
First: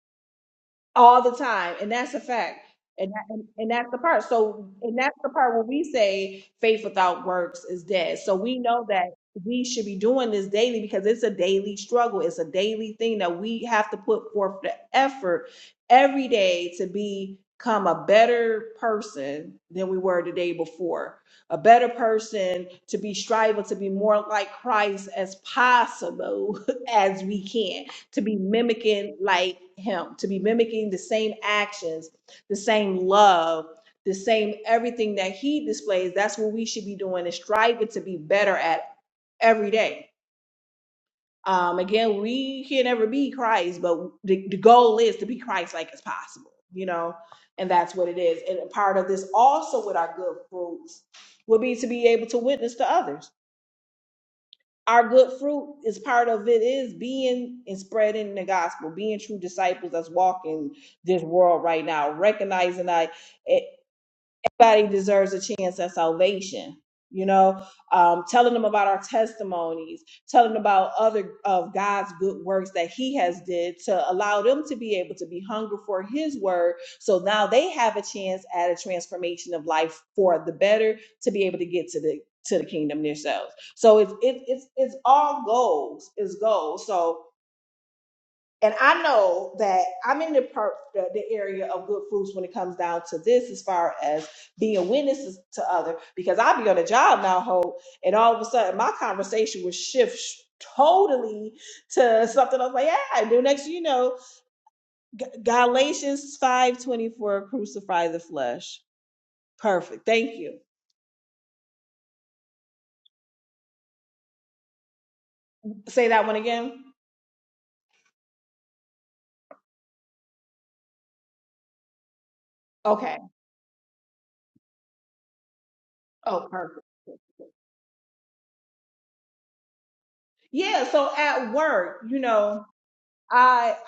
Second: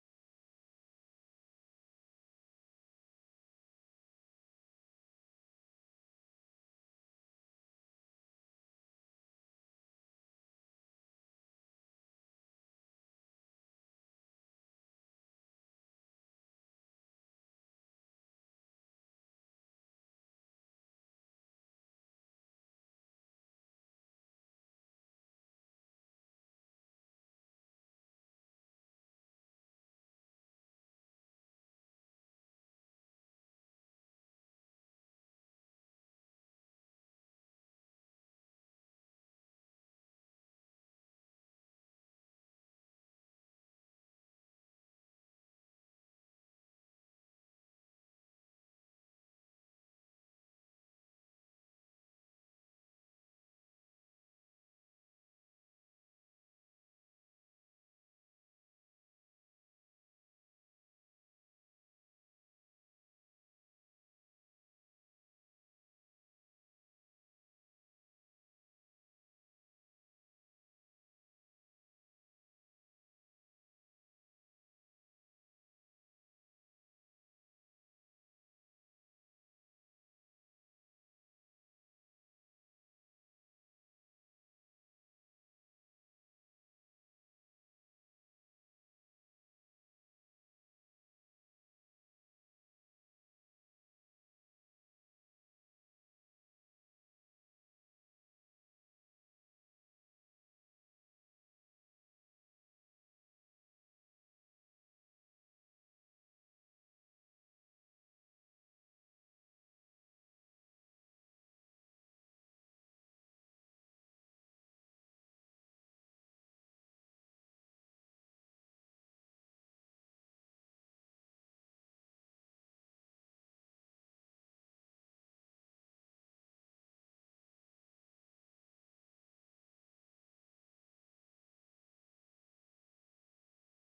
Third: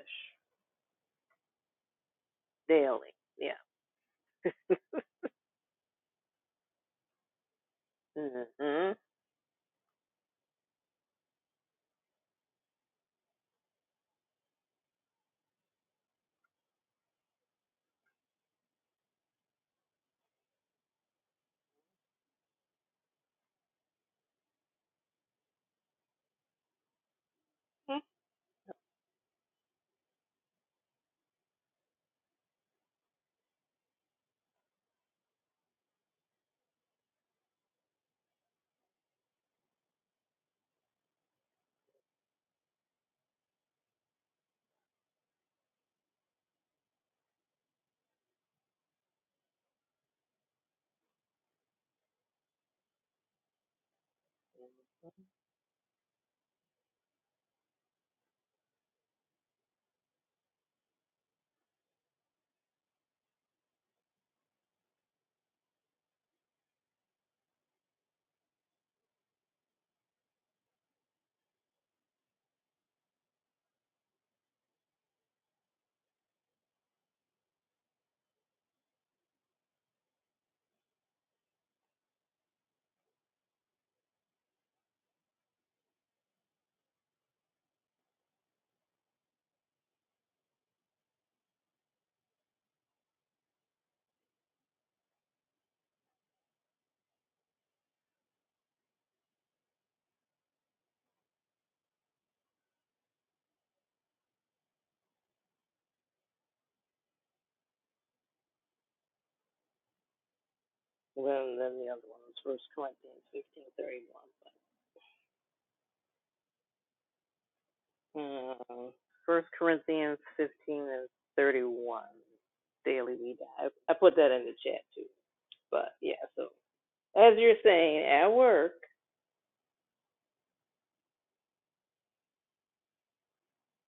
S1: all the time and that's a fact and,
S3: Daily.
S1: that, and
S3: Yeah.
S1: and that's the part
S3: *laughs*
S1: so and that's the part where we say faith without works is dead so we know
S3: mm-hmm.
S1: that we should be doing this daily because it's a daily struggle it's a daily thing that we have to put forth the effort every day to become a better person than we were the day before a better person to be striving to be more like christ as possible *laughs* as we can
S3: Hmm.
S1: to be mimicking like him, to be mimicking the same actions, the same love, the same everything that he displays. That's what we should be doing and striving to be better at every day. Um, again, we can never be Christ, but the, the goal is to be Christ like as possible, you know, and that's what it is. And a part of this also with our good fruits would be to be able to witness to others our good fruit is part of it is being and spreading the gospel being true disciples that's walking this world right now recognizing that everybody deserves a chance at salvation you know um, telling them about our testimonies telling them about other of god's good works that he has did to allow them to be able to be hungry for his word so now they have a chance at a transformation of life for the better to be able to get to the to the kingdom themselves so it's it, it's it's all goals it's goals so and I know that I'm in the per- the, the area of good fruits when it comes down to this, as far as being witnesses to other. Because I'll be on a job now, Hope, and all of a sudden my conversation will shift sh- totally to something else. Like, yeah, and then next thing you know, G- Galatians five twenty four, crucify the flesh. Perfect. Thank you.
S3: Well, then the other one was First Corinthians fifteen thirty one.
S1: Say that one again.
S3: But, um, First Corinthians fifteen and thirty one. Daily
S1: Okay.
S3: we die. I, put that in the chat too. But yeah, so
S1: Oh, perfect.
S3: as you're saying, at work.
S1: Yeah. So at work, you know. I.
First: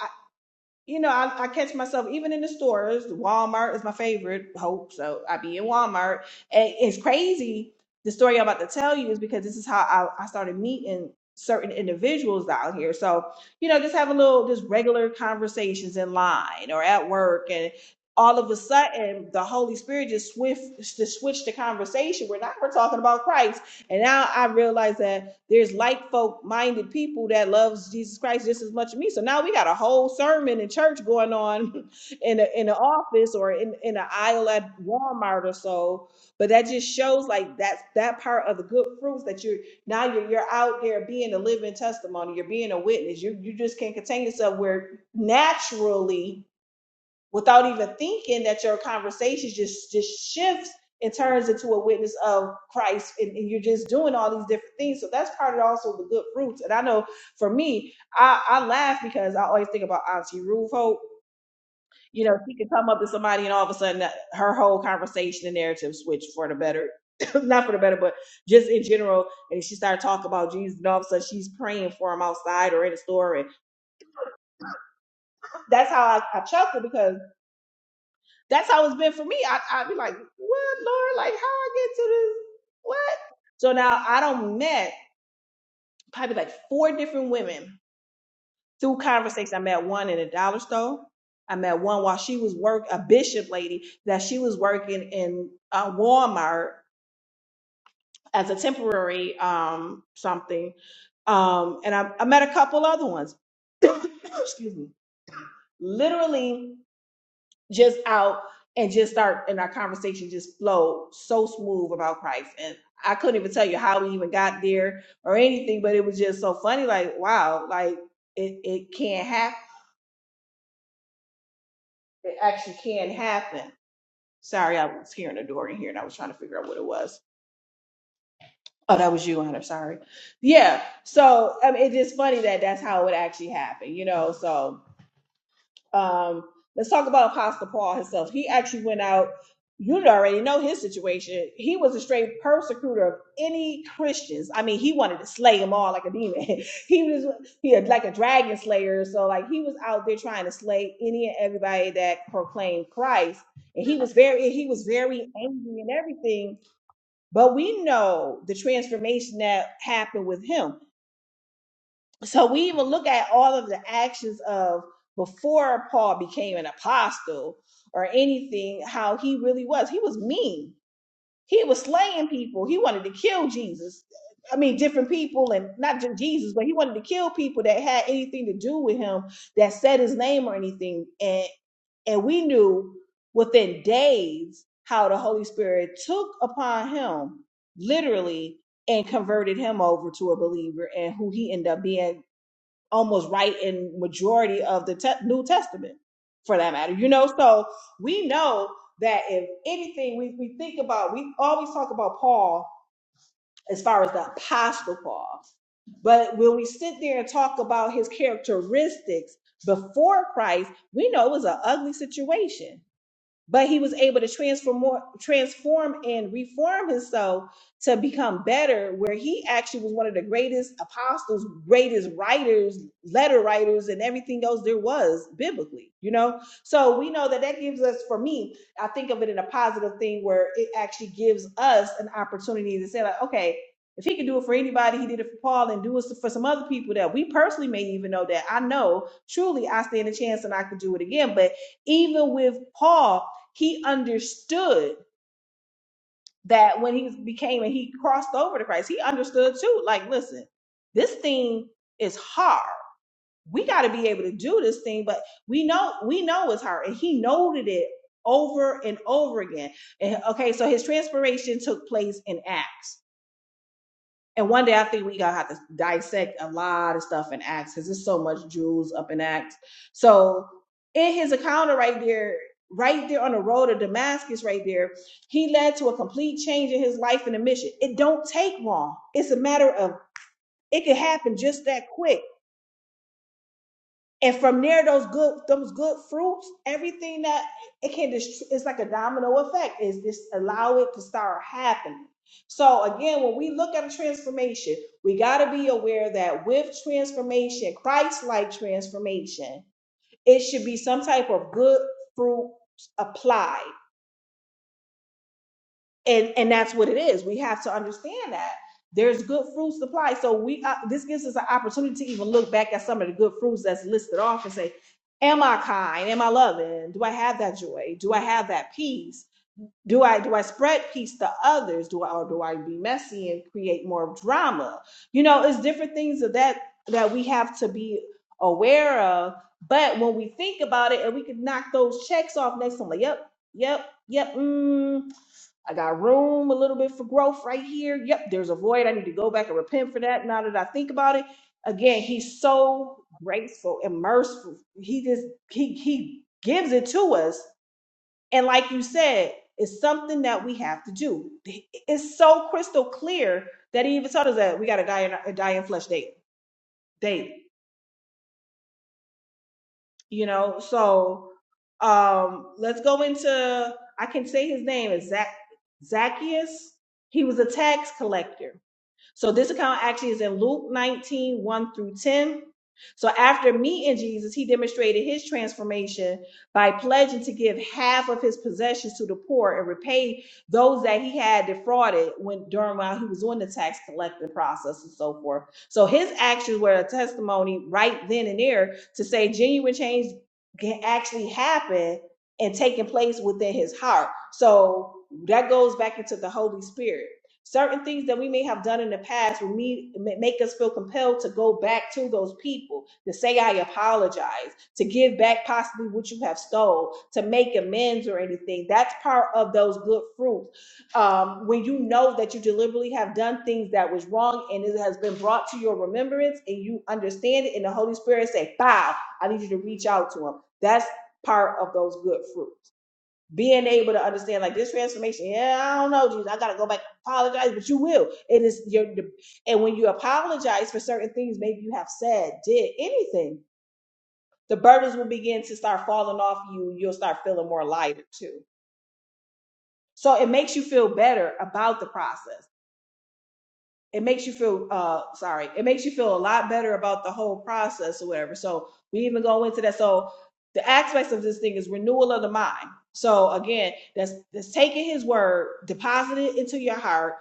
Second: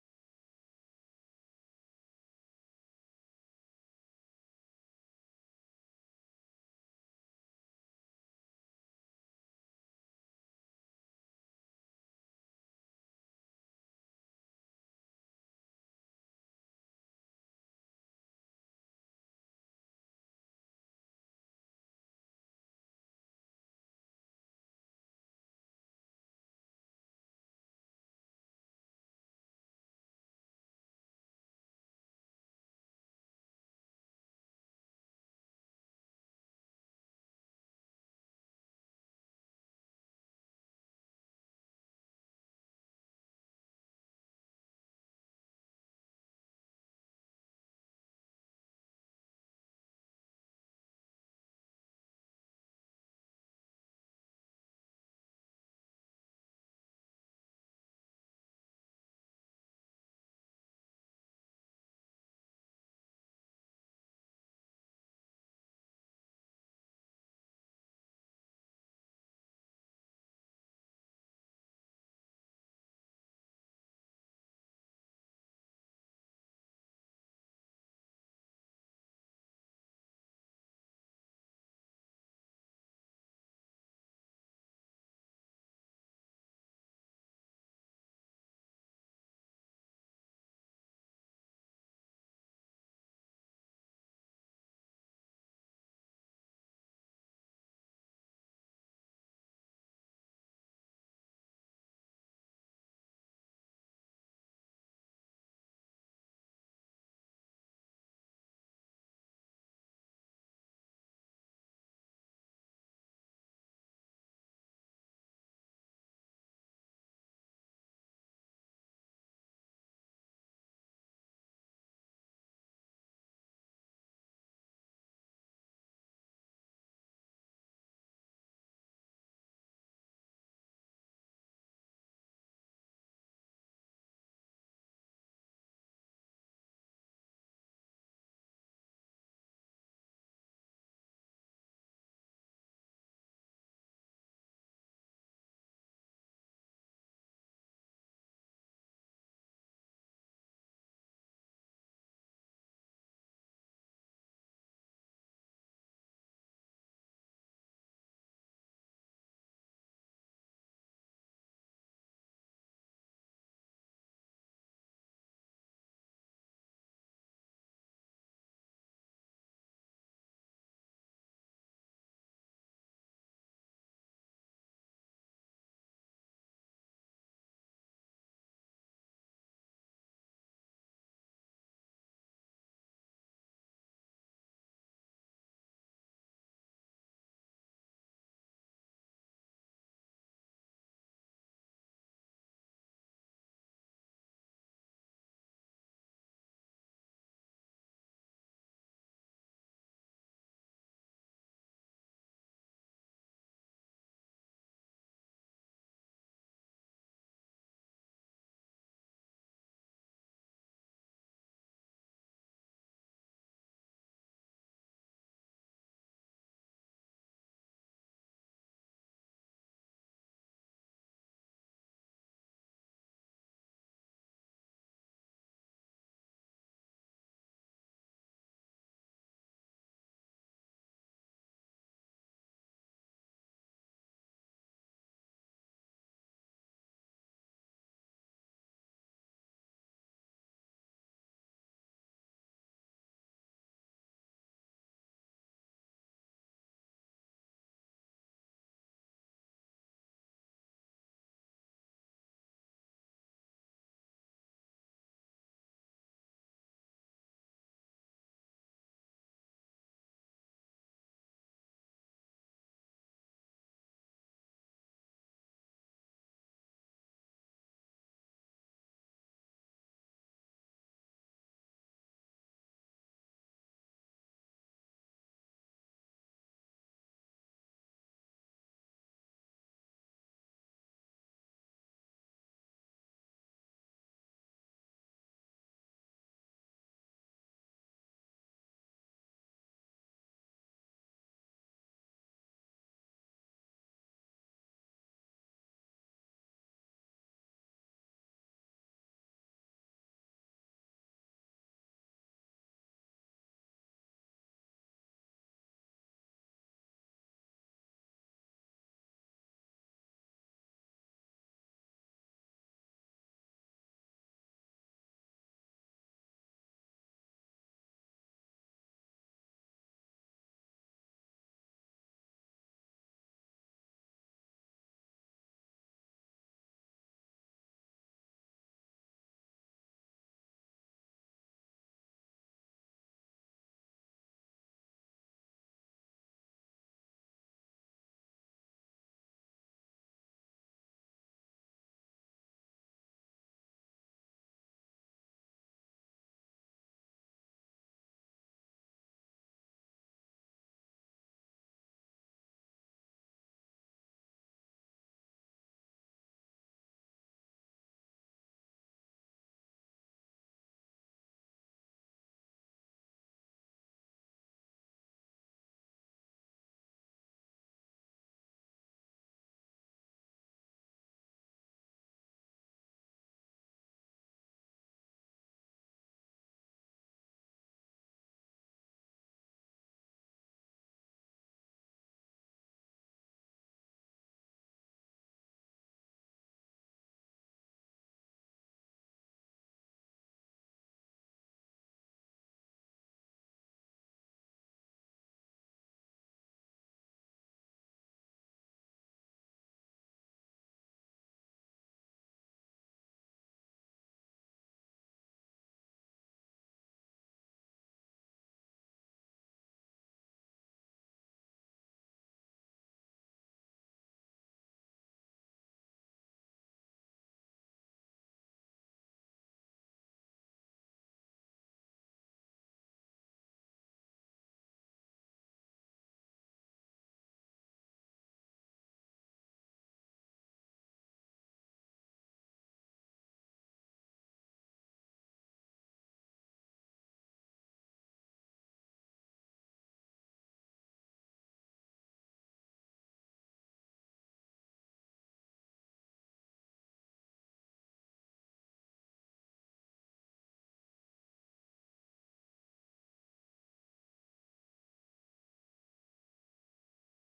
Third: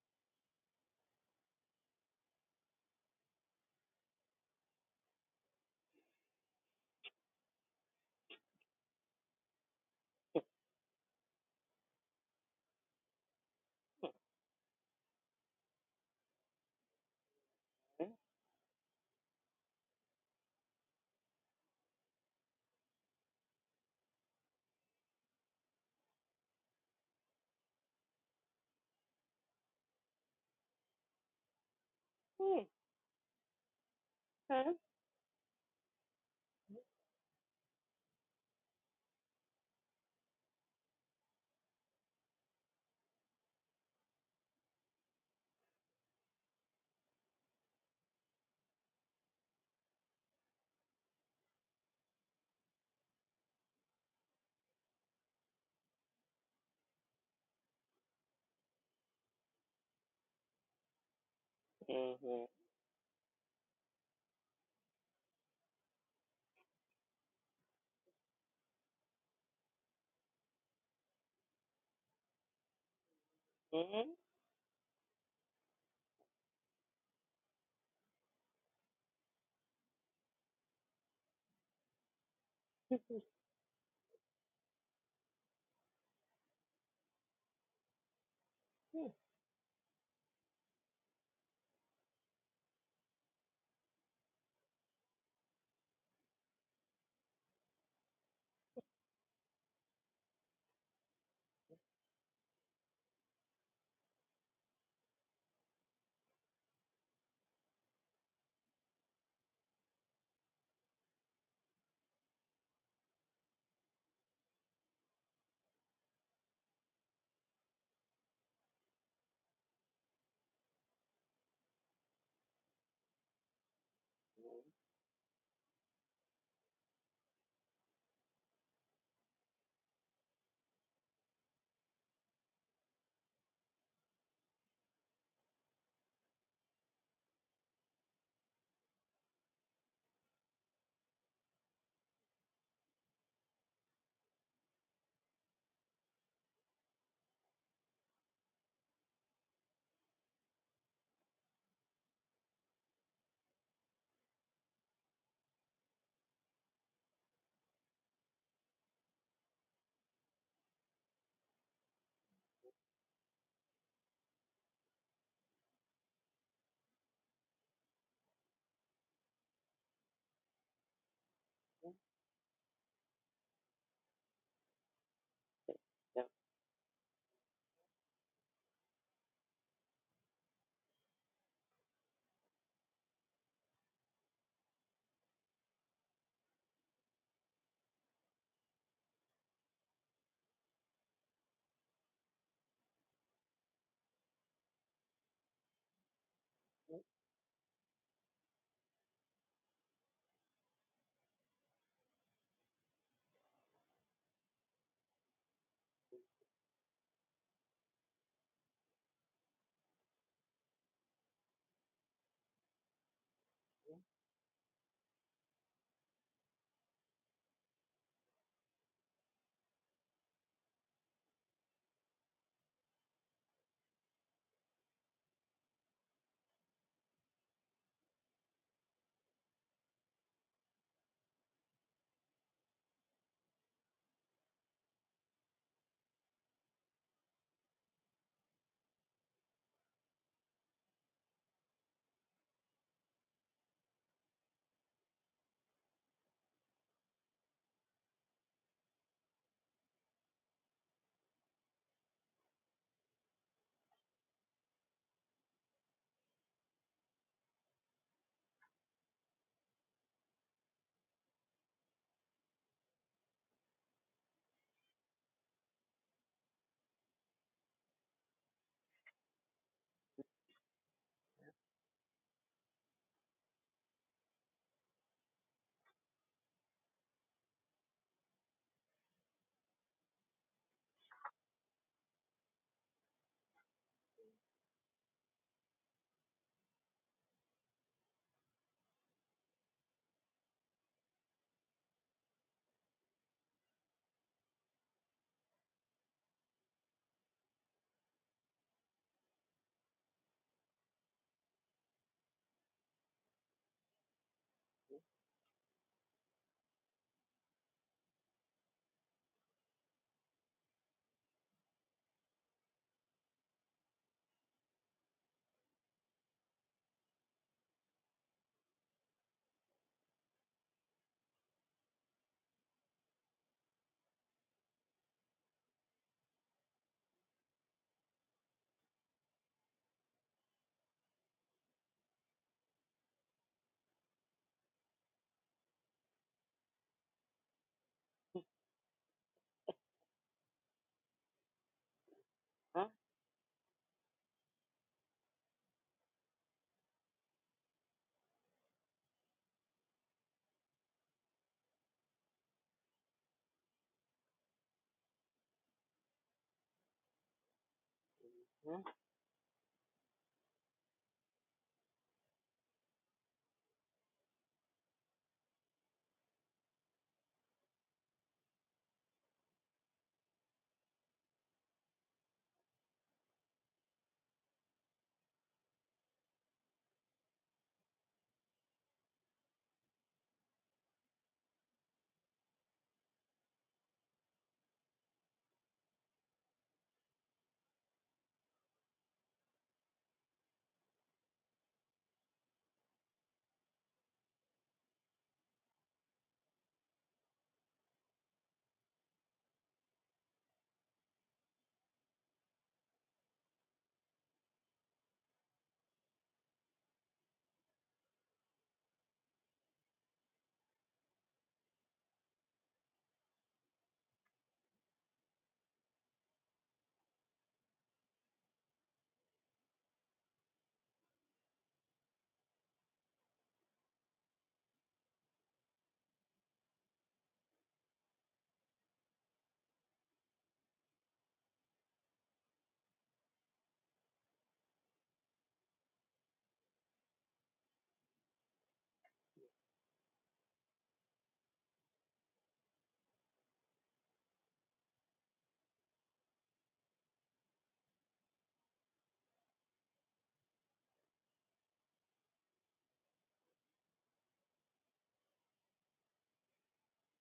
S1: you know, I, I catch myself even in the stores. Walmart is my favorite. Hope so. I be in Walmart. And it's crazy. The story I'm about to tell you is because this is how I, I started meeting certain individuals out here. So, you know, just have a little, just regular conversations in line or at work. And all of a sudden, the Holy Spirit just swift, just switched the conversation where now we're talking about Christ. And now I realize that there's like folk minded people that loves Jesus Christ just as much as me. So now we got a whole sermon in church going on *laughs* in a,
S3: Mm-hmm.
S1: in an office or in in an aisle at
S3: Mm-hmm.
S1: Walmart or so. But that just shows like that's that part of the good fruits that you're now you're you're out there being a living testimony. You're being a witness. You you just can't contain yourself where naturally without even thinking that your conversation just just shifts and turns into a witness of Christ and, and you're just doing all these different things. So that's part of also the good fruits. And I know for me, I, I laugh because I always think about Auntie Ruth Hope. You know, she could come up to somebody and all of a sudden uh, her whole conversation and narrative switch for the better. *coughs* *clears throat* Not for the better, but just in general. And she started talking about Jesus and all of a sudden she's praying for him outside or in the store. And
S3: Mm-hmm. Mm-hmm.
S1: that's how I, I chuckle because That's how it's been for me. I I'd be like, what, Lord? Like, how I get to this? What? So now I don't met probably like four different women through conversation. I met one in a dollar store. I met one while she was work a bishop lady that she was working in uh, Walmart as a temporary um something. Um, and I, I met a couple other ones. *clears throat* Excuse me. Literally just out and just start and our conversation just flowed so smooth about Christ. And I couldn't even tell you how we even got there or anything, but it was just so funny, like, wow, like it, it can happen. It actually can happen. Sorry, I was hearing a door in here and I was trying to figure out what it was. Oh, that was you, Hunter. Sorry. Yeah. So I mean, it's just funny that that's how it actually happened, you know. So Um, let's talk about Apostle Paul himself. He actually went out. You already know his situation. He was a straight persecutor of any Christians. I mean, he wanted to slay them all like a demon. *laughs* he was he had like a dragon slayer. So like he was out there trying to slay any and everybody that proclaimed Christ. And he was very he was very angry and everything. But we know the transformation that happened with him so we even look at all of the actions of before Paul became an apostle or anything, how he really was. He was mean. He was slaying people. He wanted to kill Jesus. I mean, different people, and not just
S3: Yeah.
S1: Jesus, but he wanted to kill people that had anything to do with him, that said his name or anything. And and we knew within days how the Holy Spirit took upon him, literally, and converted him over to a believer, and who he ended up being almost right in majority of the te- New Testament, for that matter. You know, so we know that if anything we, we think about, we always talk about Paul as far as the apostle Paul, but when we sit there and talk about his characteristics before Christ, we know it was an ugly situation but he was able to transform more, transform and reform himself to become better where he actually was one of the greatest apostles greatest writers letter writers and everything else there was biblically you know so we know that that gives us for me i think of it in a positive thing where it actually gives us an opportunity to say like okay if he could do it for anybody he did it for paul and do it for some other people that we personally may even know that i know truly i stand a chance and i could do it again but even with Paul, he understood that when he became and he crossed over to Christ, he understood too. Like, listen, this thing is hard. We got to be able to do this thing, but we know we know it's hard, and he noted it over and over again. And okay, so his transformation took place in Acts. And one day I think we gotta have to dissect a lot of stuff in Acts because there's so much jewels up in Acts. So in his encounter right there, right there on the road to Damascus, right there, he led to a complete change in his life and a mission. It don't take long. It's a matter of it can happen just that quick and from there those good those good fruits everything that it can just it's like a domino effect is this allow it to start happening so again when we look at transformation we got to be aware that with transformation christ-like transformation it should be some type of good fruit applied and and that's what it is we have to understand that there's good fruit supply so we uh, this gives us an opportunity to even look back at some of the good fruits that's listed off and say am i kind am i loving do i have that joy do i have that peace do i do i spread peace to others do i or do i be messy and create more drama you know it's different things of that that we have to be aware of but when we think about it and we can knock those checks off next time like yep yep yep mm, I got room a little bit for growth right here. Yep, there's a void. I need to go back and repent for that. Now that I think about it, again, he's so graceful and merciful. He just he he gives it to us. And like you said, it's something that we have to do. It's so crystal clear that he even told us that we got to die in die in flesh daily. Daily,
S3: Mm-hmm.
S1: you know. So um let's go into. I can say his name is Zac Zacchaeus. He was a tax collector So this account actually is in Luke nineteen one through 10. So after meeting Jesus, he demonstrated his transformation by pledging to give half of his possessions to the poor and repay those that he had defrauded when during while he was on the tax collecting process and so forth. So his actions were a testimony right then and there to say genuine change can actually happen and taking place within his heart. So that goes back into the Holy Spirit Certain things that we may have done in the past will me- ma- make us feel compelled to go back to those people, to say, I apologize, to give back possibly what you have stole, to make amends or anything. That's part of those good fruits um, when you know that you deliberately have done things that was wrong and it has been brought to your remembrance and you understand it and the holy spirit say bow i need you to reach out to him that's part of those good fruits being able to understand like this transformation yeah i don't know jesus i gotta go back and apologize but you will it is your and when you apologize for certain things maybe you have said did anything the burdens will begin to start falling off you you'll start feeling more lighter too so it makes you feel better about the process it makes you feel uh sorry it makes you feel a lot better about the whole process or whatever so we even go into that so the aspects of this thing is renewal of the mind so again that's that's taking his word depositing it into your heart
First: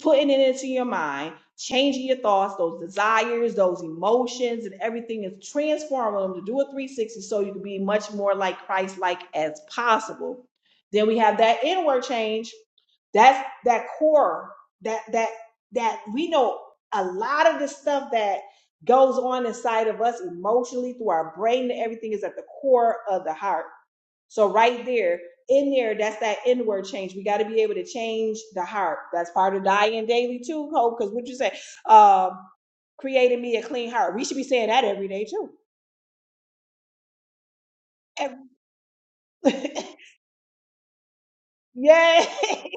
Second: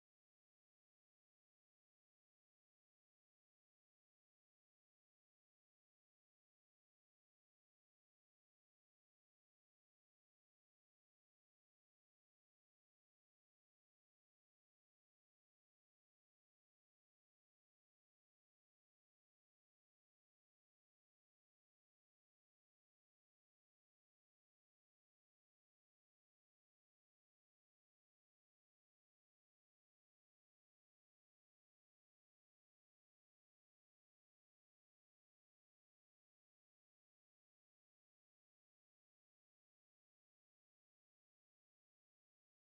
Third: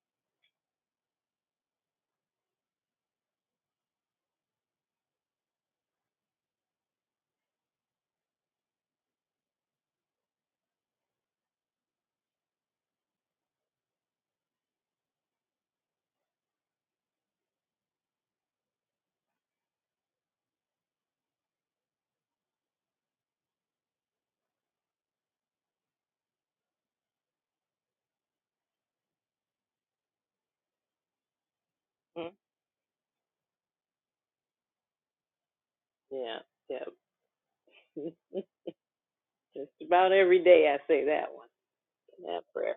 S1: putting it into your mind changing your thoughts those desires those emotions and everything is transforming them to do a 360 so you can be much more like christ like as possible then we have that inward change that's that core That that that we know a lot of the stuff that goes on inside of us emotionally through our brain and everything is at the core of the heart. So right there, in there, that's that inward change. We got to be able to change the heart. That's part of dying daily too, Hope. Because what you say,
S3: Mm-hmm.
S1: um, creating me a clean heart. We should be saying that every day too.
S3: Yeah. yeah. *laughs*
S1: Ev- *laughs*
S3: Just about every day I say that one,
S1: yeah,
S3: that
S1: *laughs*
S3: prayer.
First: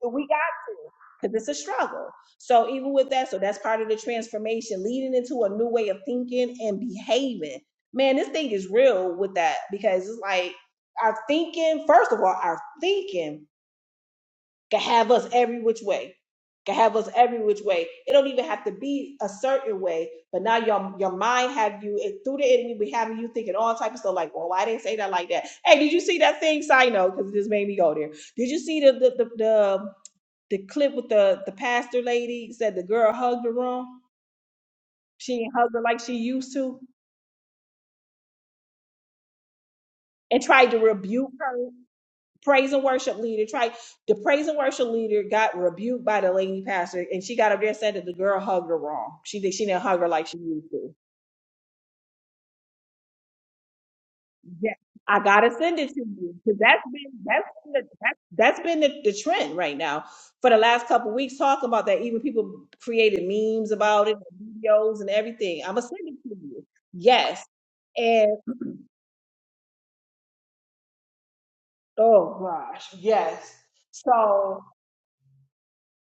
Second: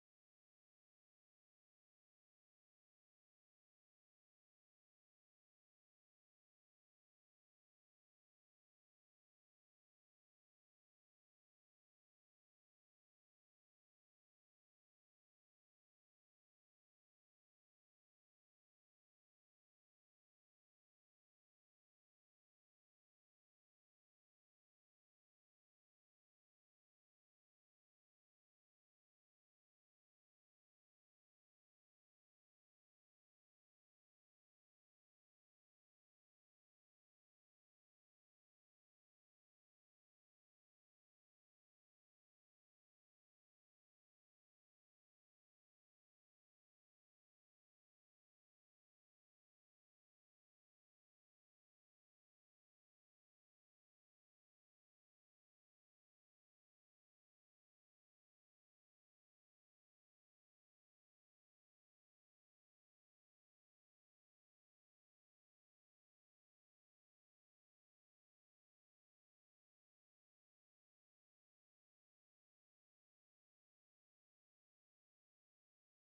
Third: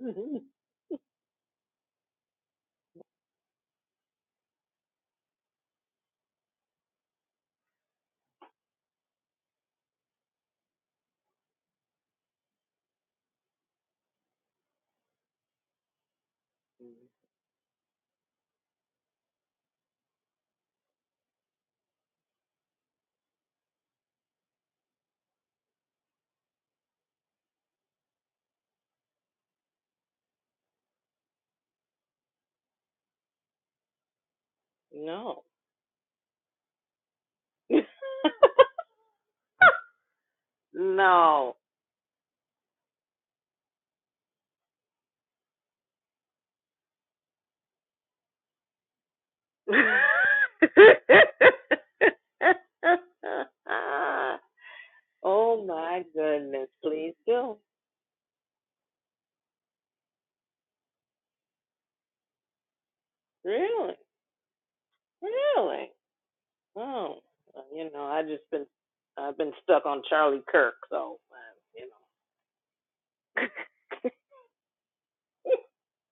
S1: But we got to, because it's a struggle. So even with that, so that's part of the transformation, leading into a new way of thinking and behaving. Man, this thing is real with that because it's like our thinking, first of all, our thinking can have us every which way. Can have us every which way. It don't even have to be a certain way, but now your your mind have you it, through the enemy be having you thinking all type of stuff like, well, why they say that like that? Hey, did you see that thing? Side note, because it just made me go there. Did you see the the the, the the clip with the the pastor lady said the girl hugged her wrong.
S3: *laughs*
S1: She
S3: no.
S1: didn't hug her like she used to,
S3: *laughs*
S1: and tried to rebuke
S3: no.
S1: her praise and worship leader. Tried the praise and worship leader got rebuked by the lady pastor, and she got up there and said that the girl hugged her wrong. She did she
S3: *laughs*
S1: didn't hug her like she used to. Yeah, I gotta
S3: oh
S1: send it to
S3: my
S1: you because
S3: goodness,
S1: that's
S3: please
S1: been that's
S3: do.
S1: been the, that's, that's been the, the trend right now for the last couple weeks. Talking about that, even people created memes
S3: Really?
S1: about it, videos, and everything. I'm gonna
S3: Really?
S1: send it to you.
S3: Oh,
S1: Yes,
S3: well, you know, I
S1: and
S3: just been, I've been stuck on Charlie Kirk, so, uh, you
S1: *clears throat*
S3: know.
S1: oh gosh, yes.
S3: *laughs*
S1: So.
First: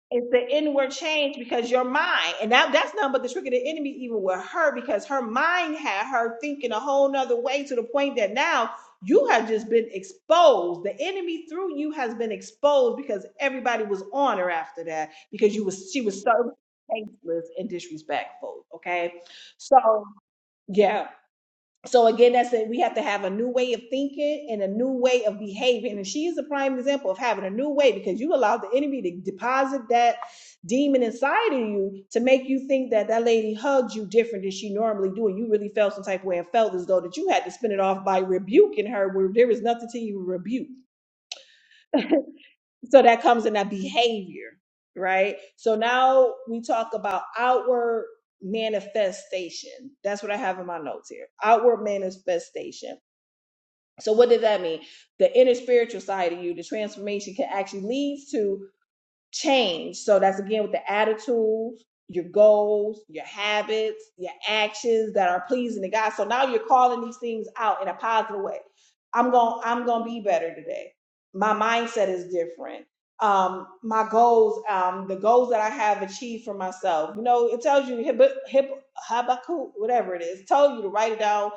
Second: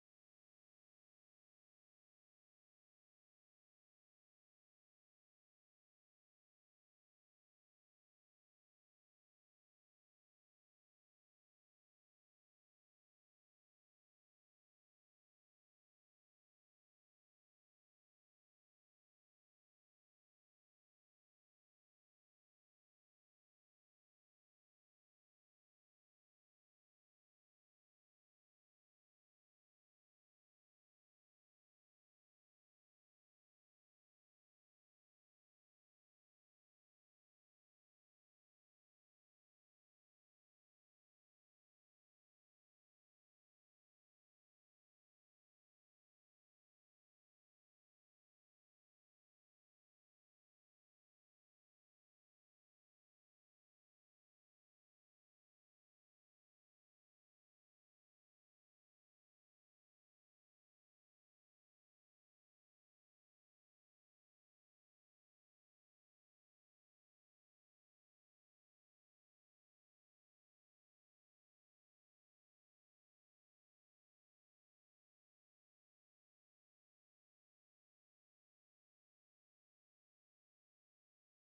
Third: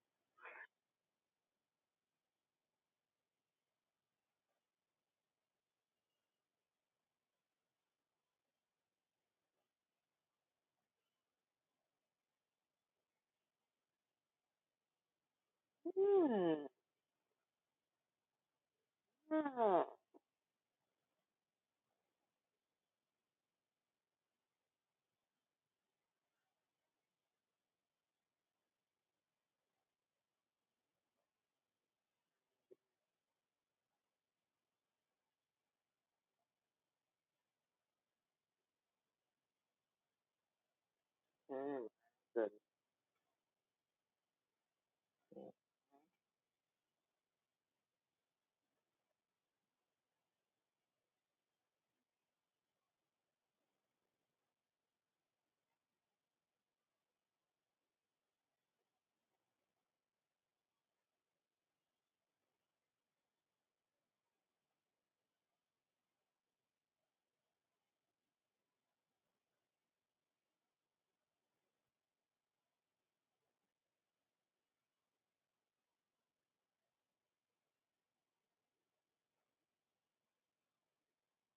S1: It's the inward change because your mind, and that, that's nothing but the trick of the enemy, even with her, because her mind had her thinking a whole nother way to the point that now you have just been exposed. The enemy through you has been exposed because everybody was on her after that because you was she was so
S3: Hmm.
S1: tasteless and disrespectful. Okay,
S3: Oh,
S1: so yeah. So again, that's it. We have to have a new way of thinking and a new way of behaving. And she is a prime example of having a new way because you allowed the enemy to deposit that demon inside of you to make you think that that lady hugged you different than she normally do, and you really felt some type of way and felt as though that you had to spin it off by rebuking her where there was nothing to even rebuke.
S3: hmm. Good.
S1: So that comes in that behavior, right? So now we talk about outward manifestation. That's what I have in my notes here. Outward manifestation so what does that mean? The inner spiritual side of you, the transformation can actually lead to change. So that's again with the attitudes, your goals, your habits, your actions that are pleasing to God. So now you're calling these things out in a positive way. I'm going to I'm going to be better today. My mindset is different. Um, my goals, um, the goals that I have achieved for myself. You know, it tells you Hab- Hab- Habakkuk, whatever it is, told you to write it down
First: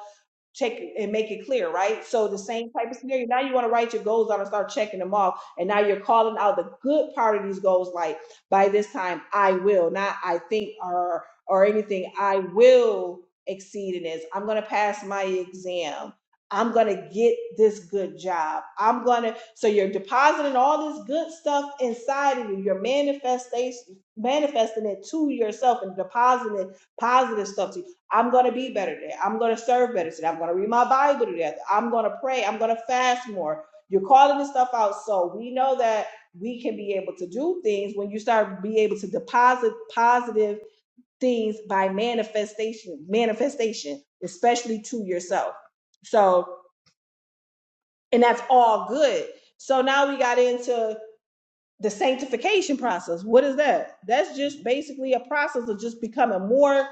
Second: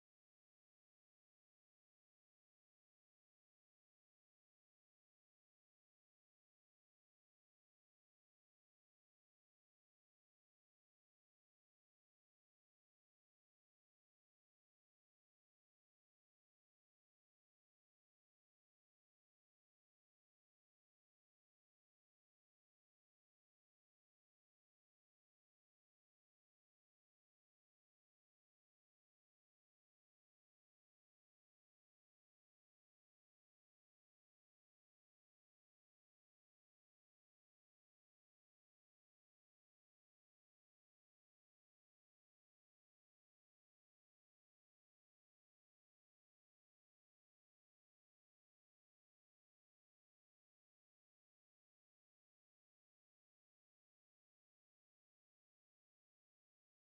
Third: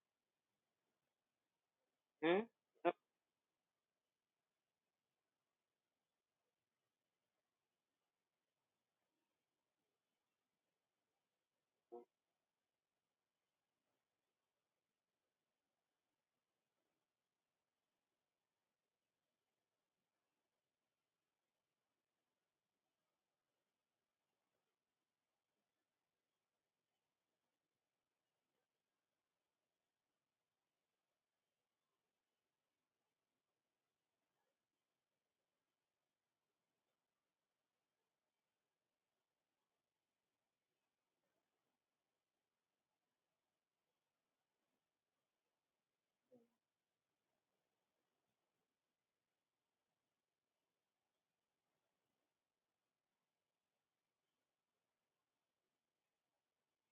S1: check and make it clear, right? So the same type of scenario. Now you want to write your goals out and start checking them off. And now you're calling out the good part of these goals, like by this time I will, not I think or or anything. I will exceed in this. I'm gonna pass my exam. I'm gonna get this good job. I'm gonna so you're depositing all this good stuff inside of you. You're manifestation manifesting it to yourself and depositing positive stuff to I'm going to be better today. I'm going to serve better today. I'm going to read my Bible today. I'm going to pray. I'm going to fast more. You're calling this stuff out. So we know that we can be able to do things when you start be able to deposit positive things by manifestation, manifestation, especially to yourself. So, and that's all good. So now we got into the sanctification process what is that that's just basically a process of just becoming more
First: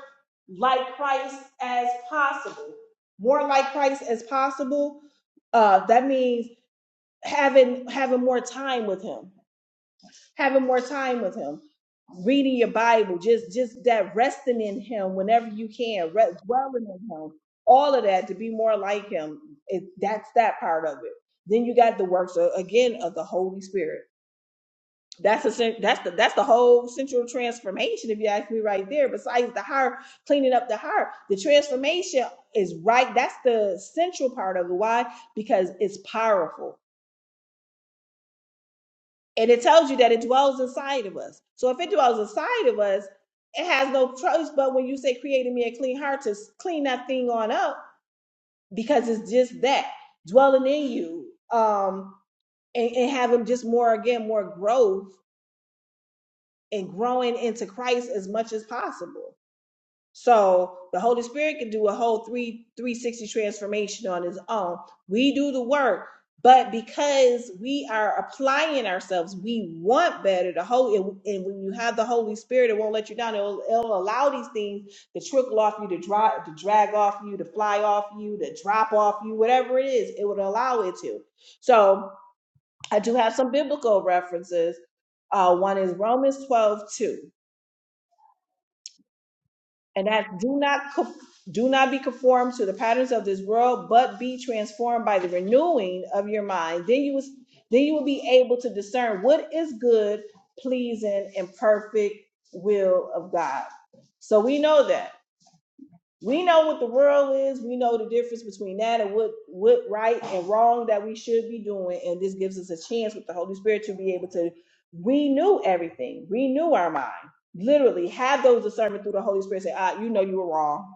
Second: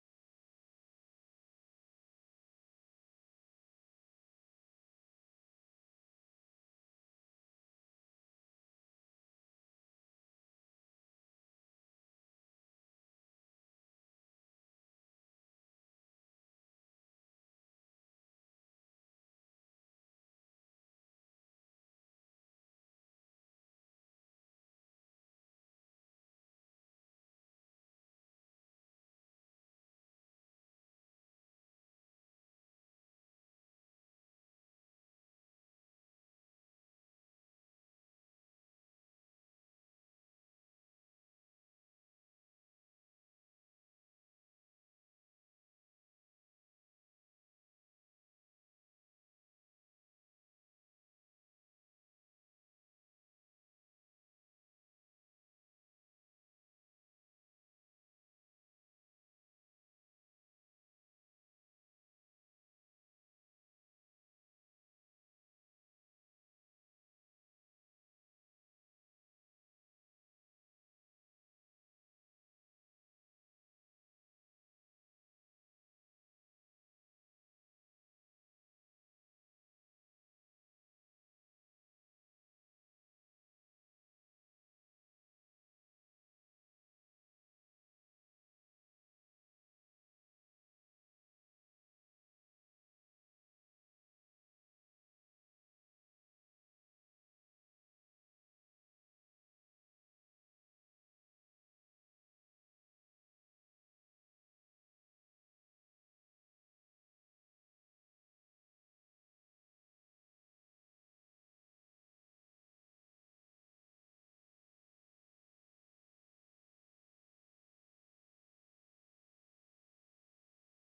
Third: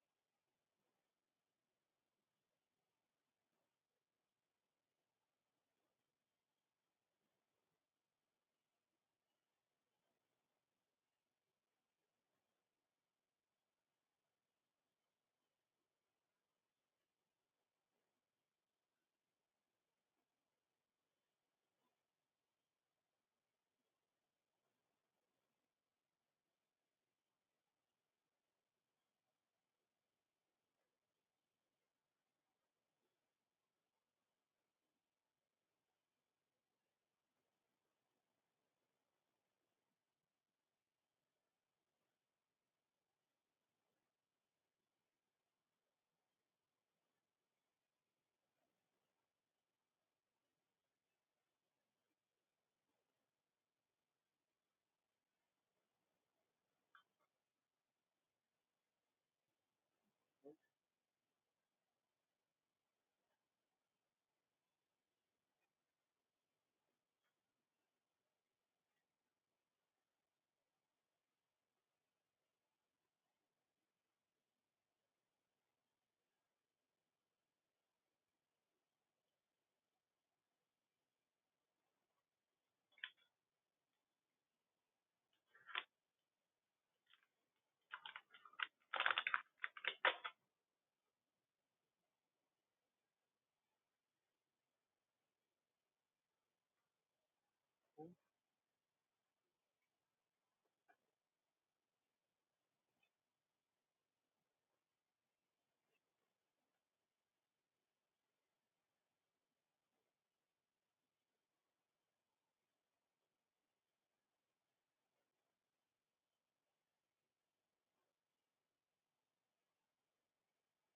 S1: like christ as possible more like christ as possible uh that means having having more time with him having more time with him reading your bible just just that resting in him whenever you can re- dwelling in him all of that to be more like him it, that's that part of it then you got the works uh, again of the holy spirit that's a that's the that's the whole central transformation, if you ask me, right there. Besides the heart, cleaning up the heart, the transformation is right. That's the central part of it. Why? Because it's powerful, and it tells you that it dwells inside of us. So if it dwells inside of us, it has no choice. But when you say creating me a clean heart, to s- clean that thing on up, because it's just that dwelling in you, um, and, and having just more again, more growth and growing into Christ as much as possible. So the Holy Spirit can do a whole three 360 transformation on his own. We do the work, but because we are applying ourselves, we want better. The whole and, and when you have the Holy Spirit, it won't let you down. It'll, it'll allow these things to trickle off you, to drop, to drag off you, to fly off you, to drop off you, whatever it is, it would allow it to. So I do have some biblical references. Uh, one is Romans 12 2. and that do not co- do not be conformed to the patterns of this world, but be transformed by the renewing of your mind. Then you was then you will be able to discern what is good, pleasing, and perfect will of God. So we know that. We know what the world is. We know the difference between that and what what right and wrong that we should be doing. And this gives us a chance with the Holy Spirit to be able to renew everything, renew our mind. Literally, have those discernment through the Holy Spirit. Say, ah, you know you were wrong.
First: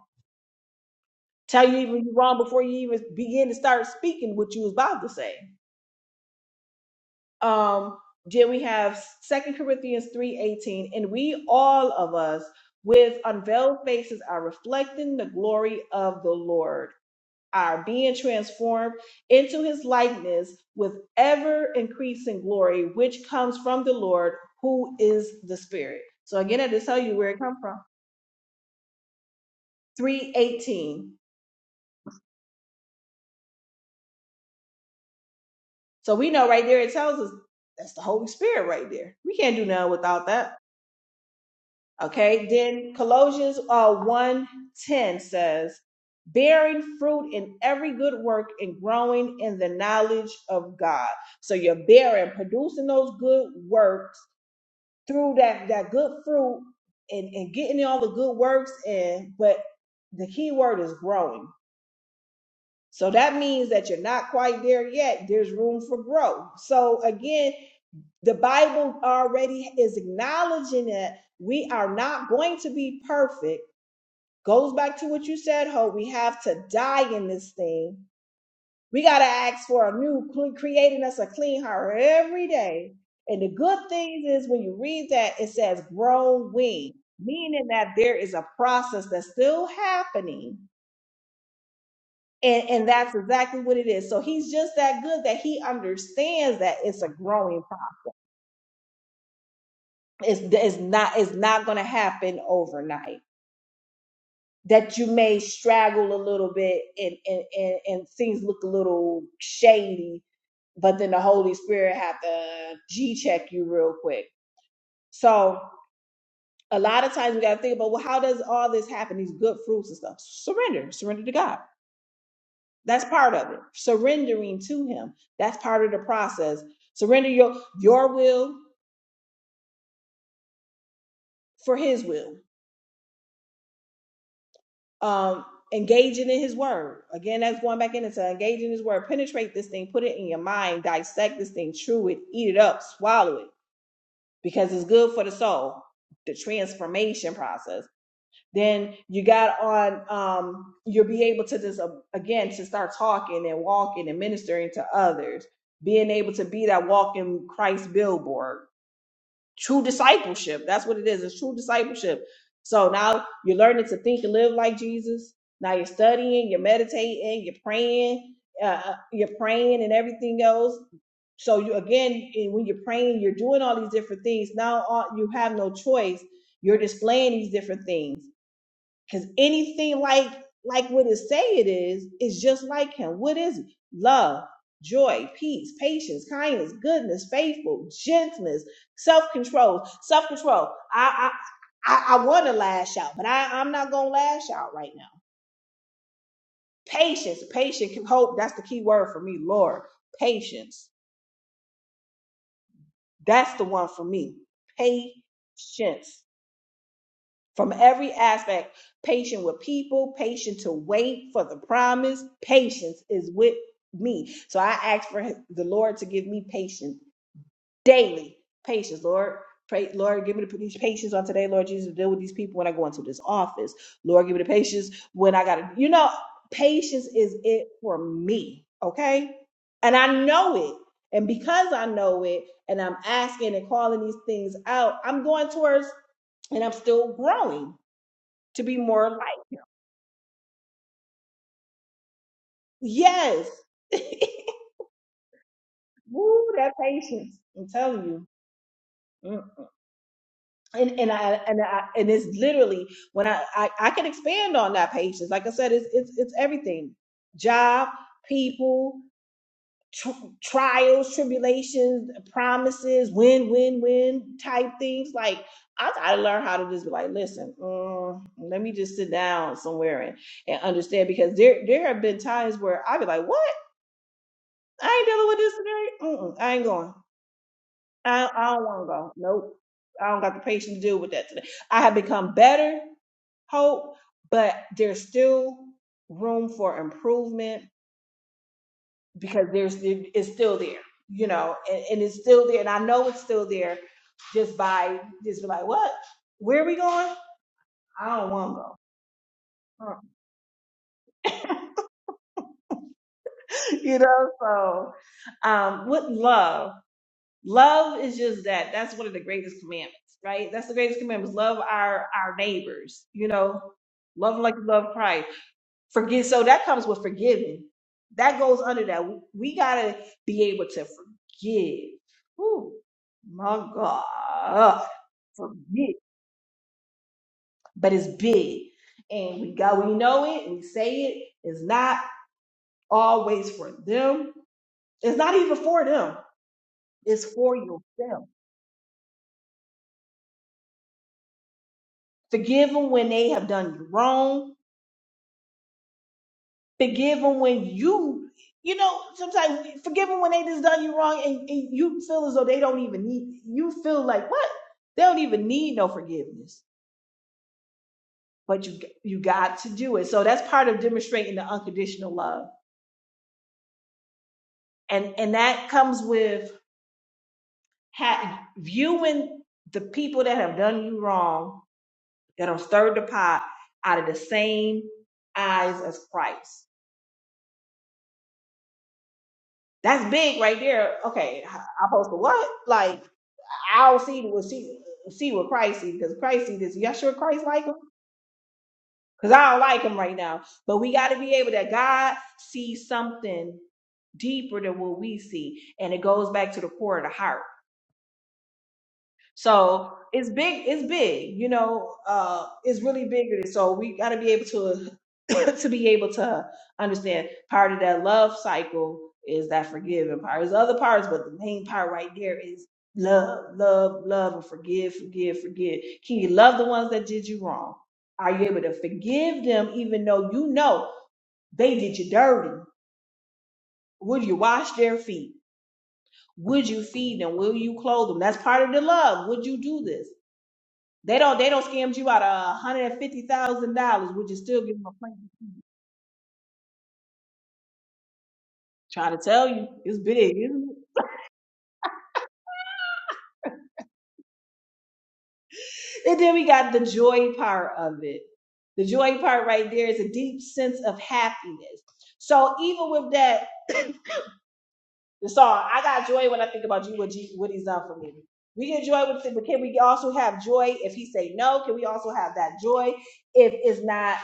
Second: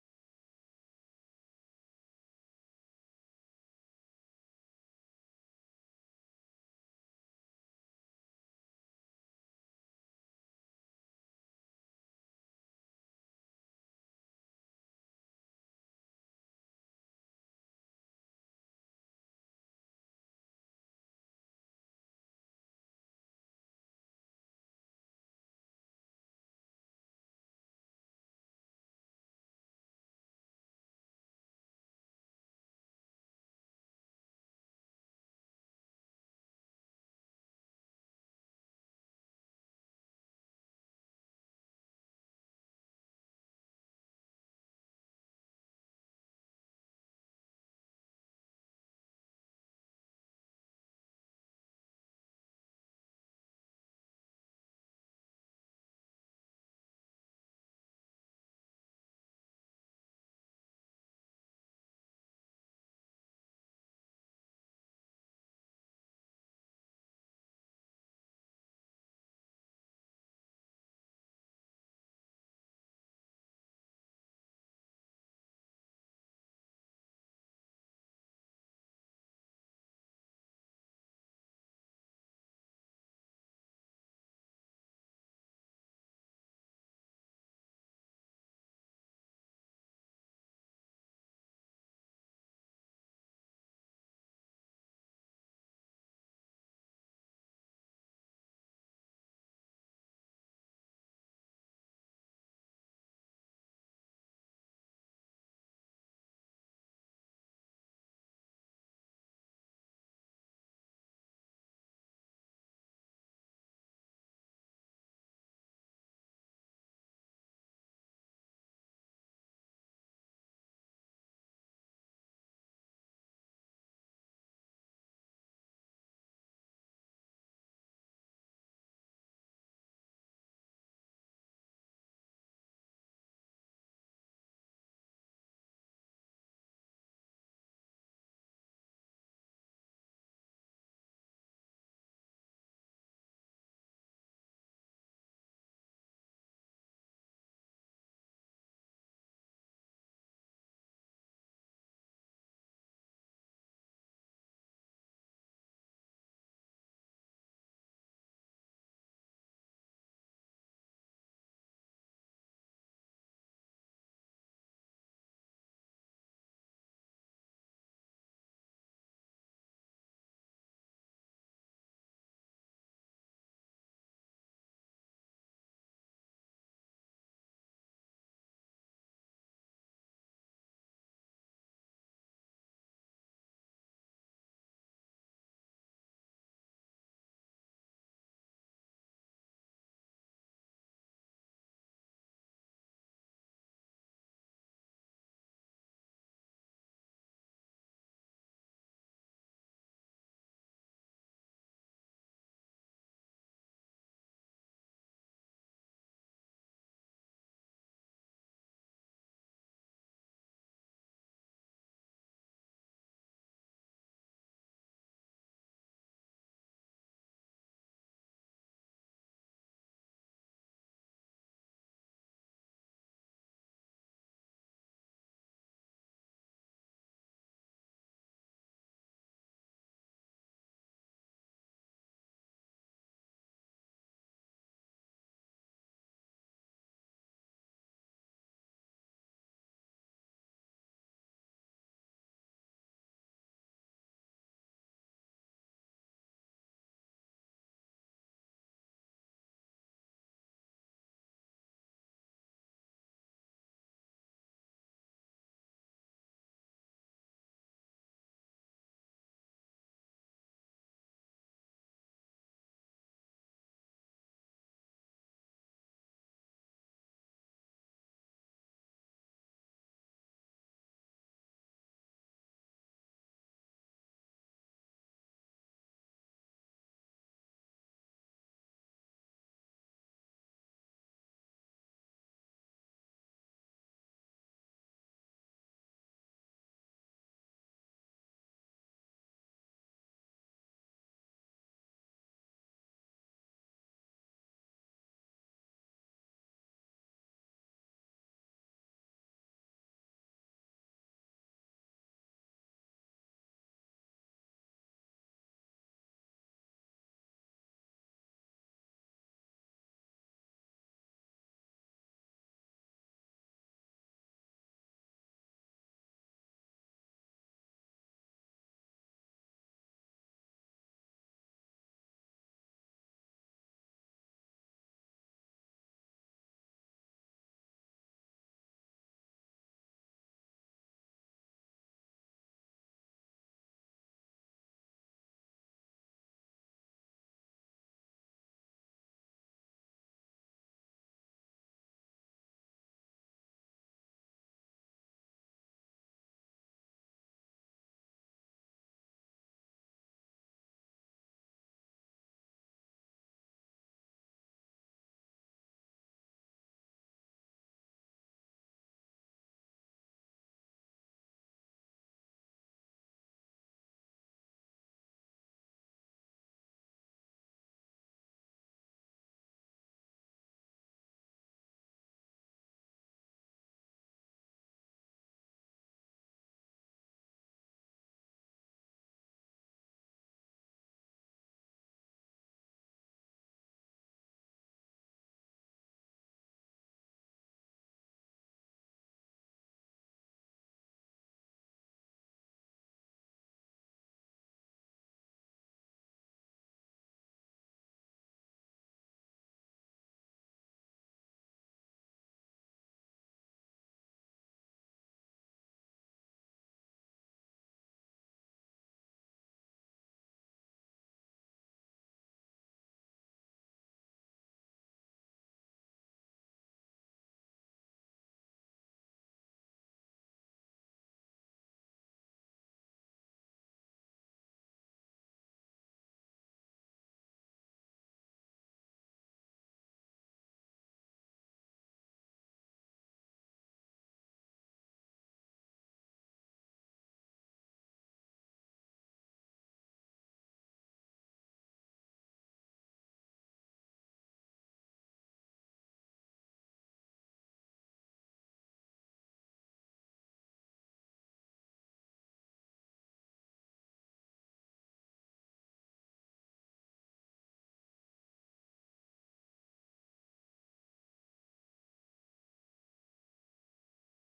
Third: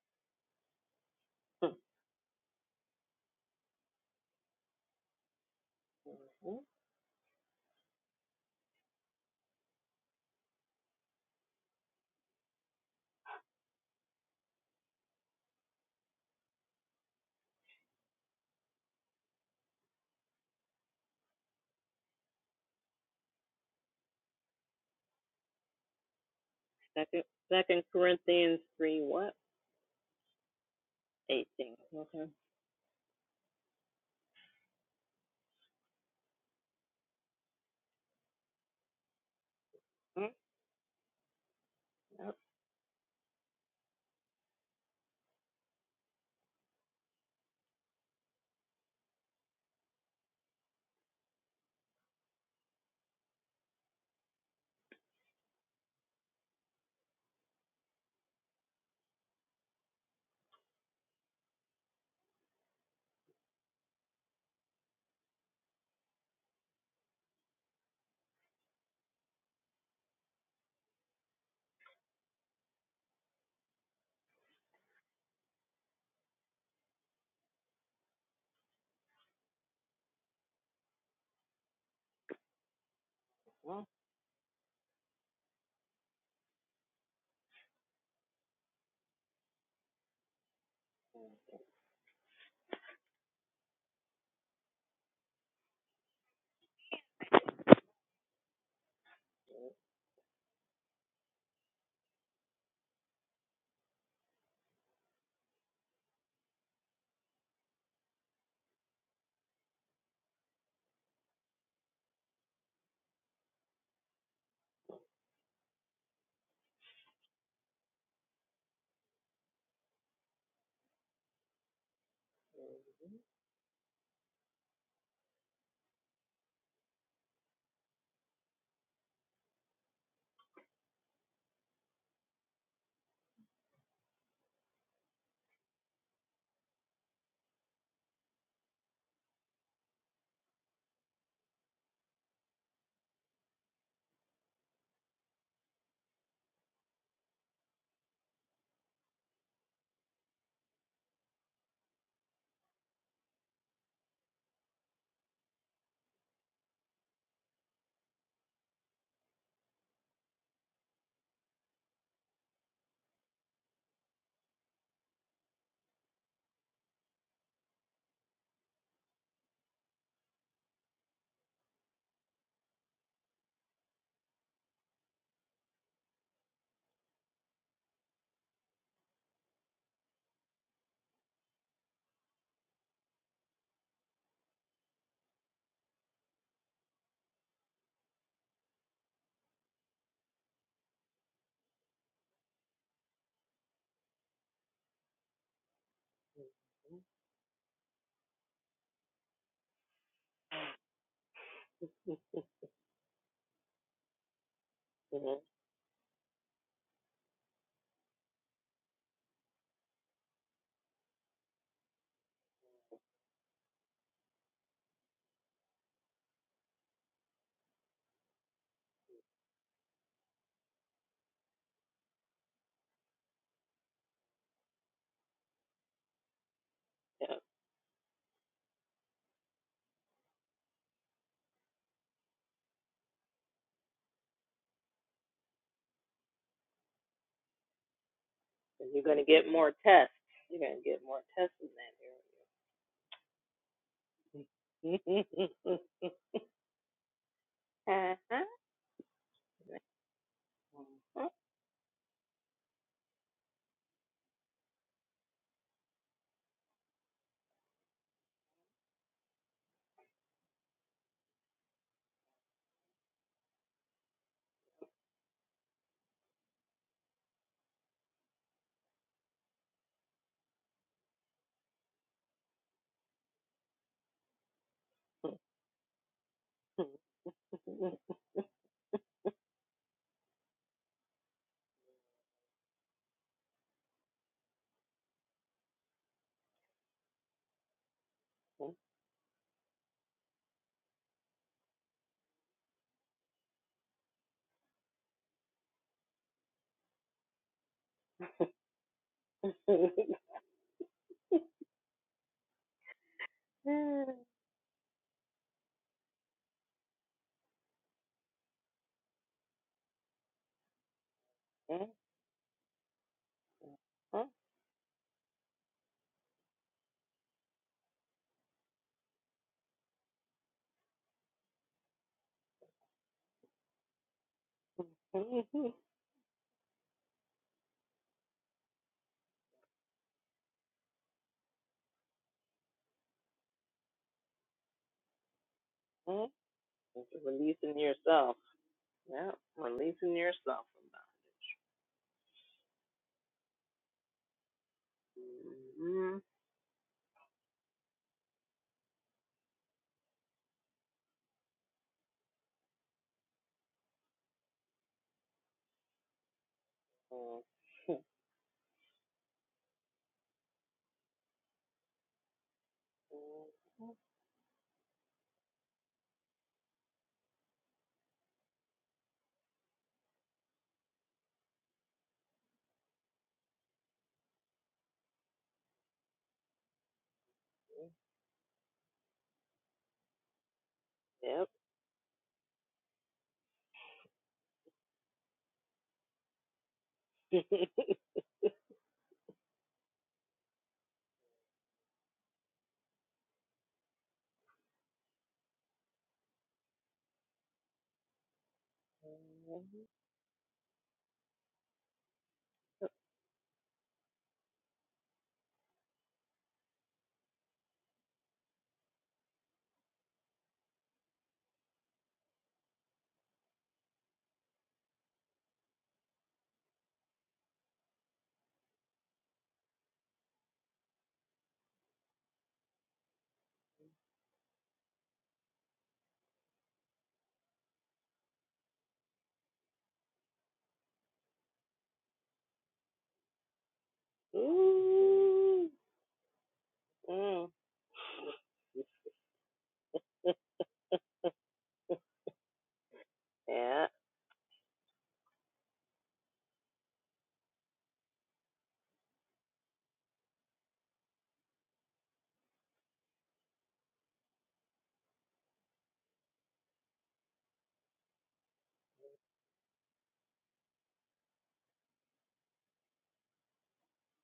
S1: Tell you even you're wrong before you even begin to start speaking what you was about to say.
S3: Hmm?
S1: Um, then we have Second Corinthians 3:18, and we all of us with unveiled faces are reflecting the glory of the Lord are being transformed into his likeness with ever increasing glory, which comes from the Lord, who is the Spirit. So again, I just tell you
S3: Second,
S1: where it comes from.
S3: Second Corinthians three what?
S1: 318.
S3: Eighteen. Okay.
S1: So we know right there it tells us that's the Holy Spirit right there. We can't do nothing without
S3: Mm,
S1: that.
S3: yep,
S1: Okay. Then Colossians uh 110 says, bearing fruit in every good work and growing in the knowledge of God. So you're bearing, producing those good works through that that good fruit and, and getting all the good works in but the key word is growing so that means that you're not quite there yet there's room for growth so again the bible already is acknowledging that we are not going to be perfect goes back to what you said ho we have to die in this thing we got to ask for a new, creating us a clean heart every day. And the good
S3: well,
S1: thing is when you read that, it says growing, meaning that there is a process that's still happening. And, and that's exactly what it is. So he's just that good that he understands that it's a growing process. It's, it's not, it's not going to happen overnight. That you may straggle a little bit and, and, and, and things look a little shady but then the Holy Spirit have to G check you real quick. So a lot of times we gotta think about well, how does all this happen? These good fruits and stuff. Surrender, surrender to God. That's part of it. Surrendering to Him. That's part of the process. Surrender your your will for His will. Um, engaging in His Word. Again, that's going back into engaging His Word. Penetrate this thing. Put it in your mind. Dissect this thing. Chew it. Eat it up. Swallow it because it's good for the soul. The transformation process Then you got on, um, you'll be able to just, uh, again, to start talking and walking and ministering to others, being able to be that walking Christ billboard. True discipleship. That's what it is. It's true discipleship. So now you're learning to think and live like Jesus. Now you're studying, you're meditating, you're praying, uh, uh, you're praying and everything else. So you again, and when you're praying, you're doing all these different things. Now all, you have no choice. You're displaying these different things. Because anything like like what it say it is, is just like him. What is it? Love, joy, peace, patience, kindness, goodness, faithful, gentleness, self-control, self-control. I I I, I want to lash out, but I, I'm not gonna lash out right now.
S3: mm,
S1: Patience, patience, hope. That's the key word for me, Lord. Patience. That's the one for me.
S3: you
S1: Patience. from every aspect patient with people patient to wait for the promise patience is with me so i ask for the lord to give me patience daily patience lord Pray, Lord, give me the patience on today, Lord Jesus, to deal with these people when I go into this office. Lord, give me the patience when I got to, you know, patience is
S3: yeah.
S1: it for me, okay? And I know it. And because I know it and I'm asking and calling these things out, I'm going towards and I'm still growing to be
S3: You're
S1: more like
S3: gonna get
S1: him.
S3: more tests. You're gonna get more tests in
S1: Yes. *laughs* Woo, that patience. I'm
S3: that area.
S1: telling
S3: *laughs*
S1: you.
S3: uh-huh.
S1: Mm. And and I and I and it's literally when I I, I can expand on that patience. Like I said, it's it's it's everything. Job, people, tr- trials, tribulations, promises, win, win, win type things. Like I I learn how to just be like, listen, mm, let me just sit down somewhere and, and understand because there there have been times where I'd be like, what? I ain't dealing with this today. Mm-mm, I ain't going. I, I don't want to go. Nope. I don't got the patience to deal with that today. I have become better, hope, but there's still room for improvement because there's it- it's still there, you know, and, and it's still there. And I know it's still there just by just be like, what? Where are we going? I don't want to go. Mm. *laughs* you know, so um, with love. Love is just that. That's one of the greatest commandments, right? That's the greatest commandments. Love our our neighbors, you know, love 'em like you love Christ. Forgive. So that comes with forgiving. That goes under that. We, we gotta be able to forgive. Ooh, my God, forgive. But it's big, and we got we know it. and We say it. It's not always for them. It's not even for them. It's for
S3: Releasing
S1: yourself.
S3: yourself. Yeah, releasing yourself from that.
S1: Forgive them when they have done you wrong
S3: Mm-hmm.
S1: Forgive them when you, you know, sometimes we forgive them when they just done you wrong and, and you feel as though they don't even need, you feel like, what? They don't even need no forgiveness.
S3: Mm-hmm.
S1: But you, you got to do it. So that's part of demonstrating the unconditional love. And, and that comes with ha- viewing the people that have done you wrong, that have stirred the pot out of the same eyes as Christ. That's big right there. Okay. I I supposed to what? Like, I'll see what see see what Christ sees because Christ sees this. Y'all sure Christ like him?
S3: Yep.
S1: Because I don't like him right now. But we got to be able that God sees something deeper than what we see, and it goes back to the core of the heart.
S3: *laughs*
S1: So it's big. It's big. You know, uh, it's really bigger. So we got to be able to *coughs* to be able to understand part of that love cycle is that forgiving part. There's other parts, but the main part right there is love, love, love, and forgive, forgive, forgive. Can you love the ones that did you wrong? Are you able to forgive them, even though you know they did you dirty? Would you wash their feet? Would you feed them? Will you clothe them? That's part of the love. Would you do this? They don't they don't scammed you out of hundred and fifty thousand dollars, would you still give them a plane?
S3: Ooh, mm,
S1: Trying to tell you, it's big, isn't
S3: yeah,
S1: it? And then we got the joy part of it. The joy part right there is a deep sense of happiness. So even with that, the song, I got joy when I think about you, what, G, what he's done for me. We get joy with it, but can we also have joy if he say no? Can we also have that joy if it's not?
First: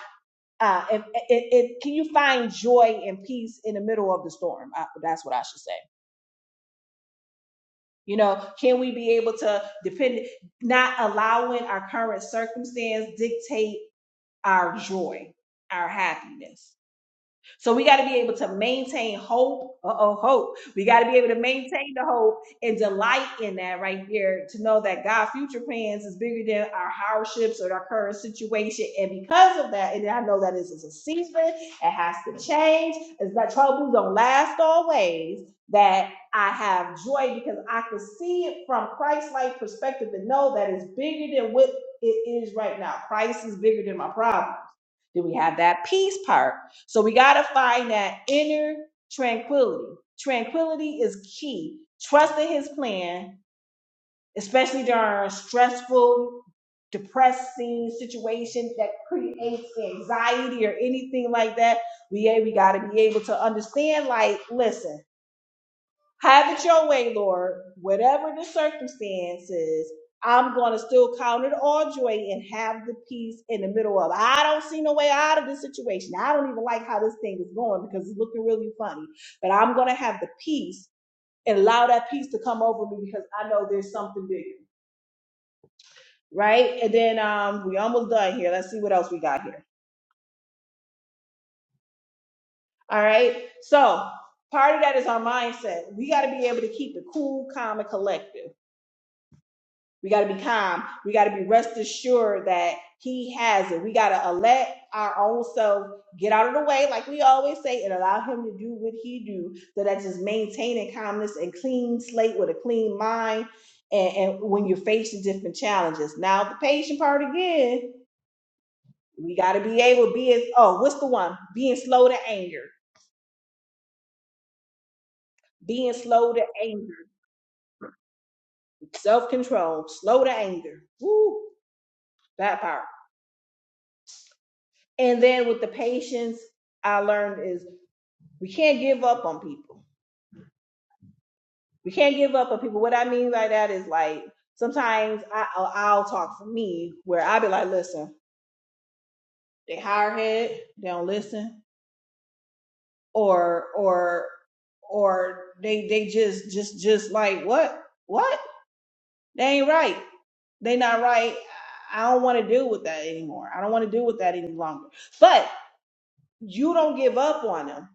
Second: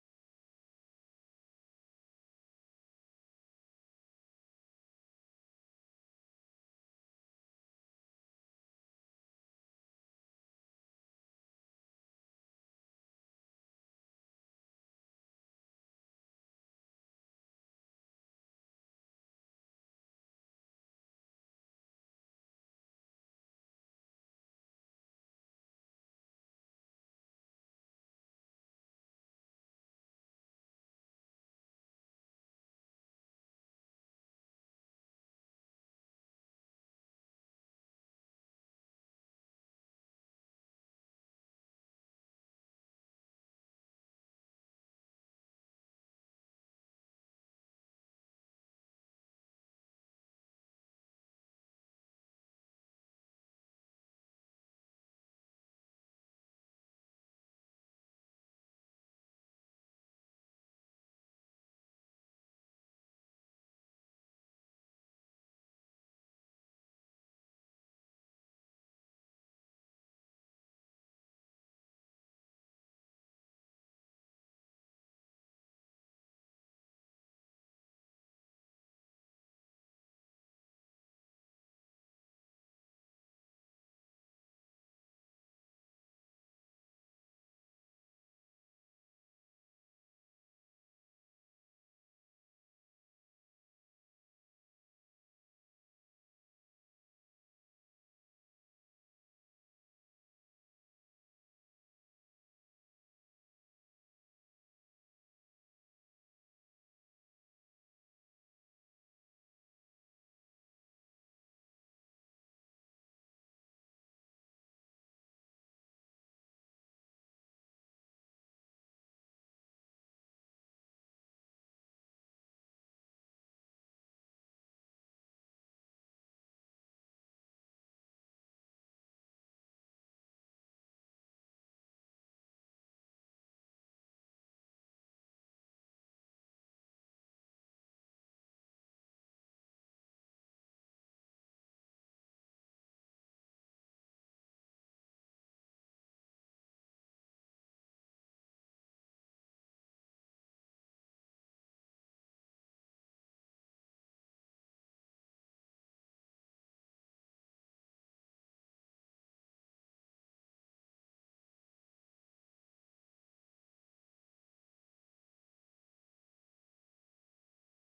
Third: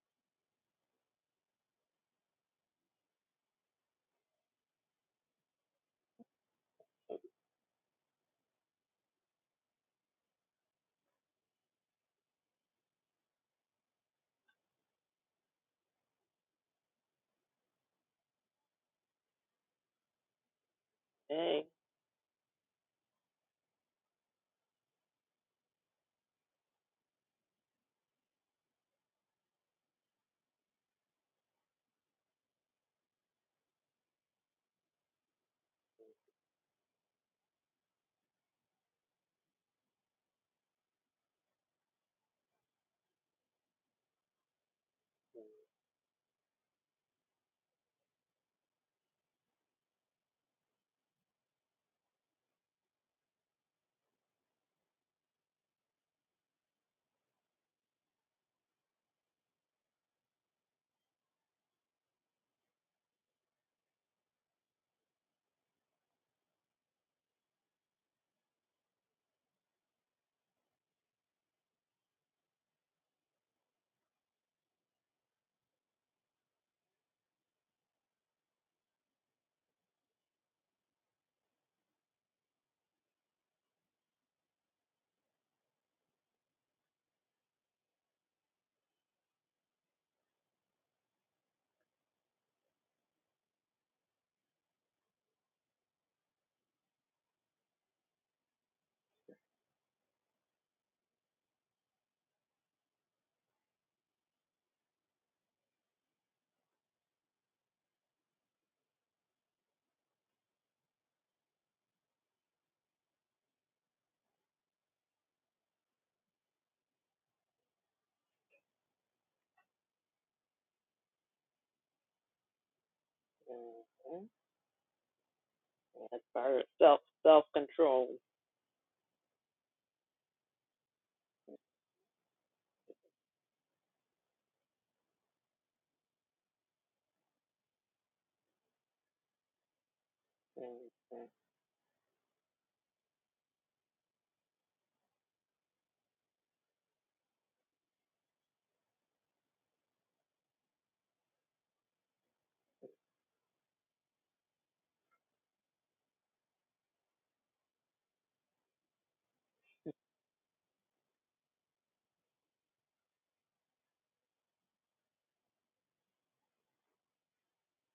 S1: Uh, if, it, it, can you find joy and peace in the middle of the storm? Uh that's what I should say. You know, can we be able to depend not allowing our current circumstance dictate our joy, our happiness? So we got to be able to maintain hope. Uh oh, hope. We got to be able to
S3: hey,
S1: maintain the hope and delight in that right there to know that God's future plans is bigger than our hardships or our current situation. And because of that, and I know that this is a season, it has to change. It's that troubles don't last always. That I have joy because I can see it from Christ-like perspective and know that it's bigger than what it is right now. Christ is bigger than my problem. Do we have that peace part? So we got to find that inner tranquility. Tranquility is key. Trusting his plan, especially during a stressful, depressing situation that creates anxiety or anything like that. We, hey, we got to be able to understand, like, listen. Have it your way, Lord. Whatever the circumstances, I'm going to still count it all joy and have the peace in the middle of. it. I don't see no way out of this situation. I don't even like how this thing is going because it's looking really funny. But I'm going to have the peace and allow that peace to come over me because I know there's something bigger, right? And then um, we almost done here. Let's see what else we got here. All right. So part of that is our mindset. We got to be able to keep it cool, calm, and collected We got to be calm. We got to be rest assured that He has it. We got to let our own self get out of the way, like we always say, and allow Him to do what He do. So that's just maintaining calmness and clean slate with a clean mind. And, and when you're facing different challenges, now the patient part again, we got to be able to be as oh, what's the one? Being slow to anger,
S3: mm, mm,
S1: being
S3: that's
S1: slow to
S3: part of
S1: anger,
S3: self self control.
S1: self control, slow to anger. Woo, that part. And then with the patience. I learned is we can't give up on people.
S3: Mm,
S1: We can't give up on people. What I mean by that is like sometimes I, I'll, I'll talk for me where I'll be like, listen, they hire head, they don't listen, or or or they they just just just like what what they ain't right, they not right. I don't want to deal with that anymore. I don't want to deal with that any longer. But. you don't give up on them,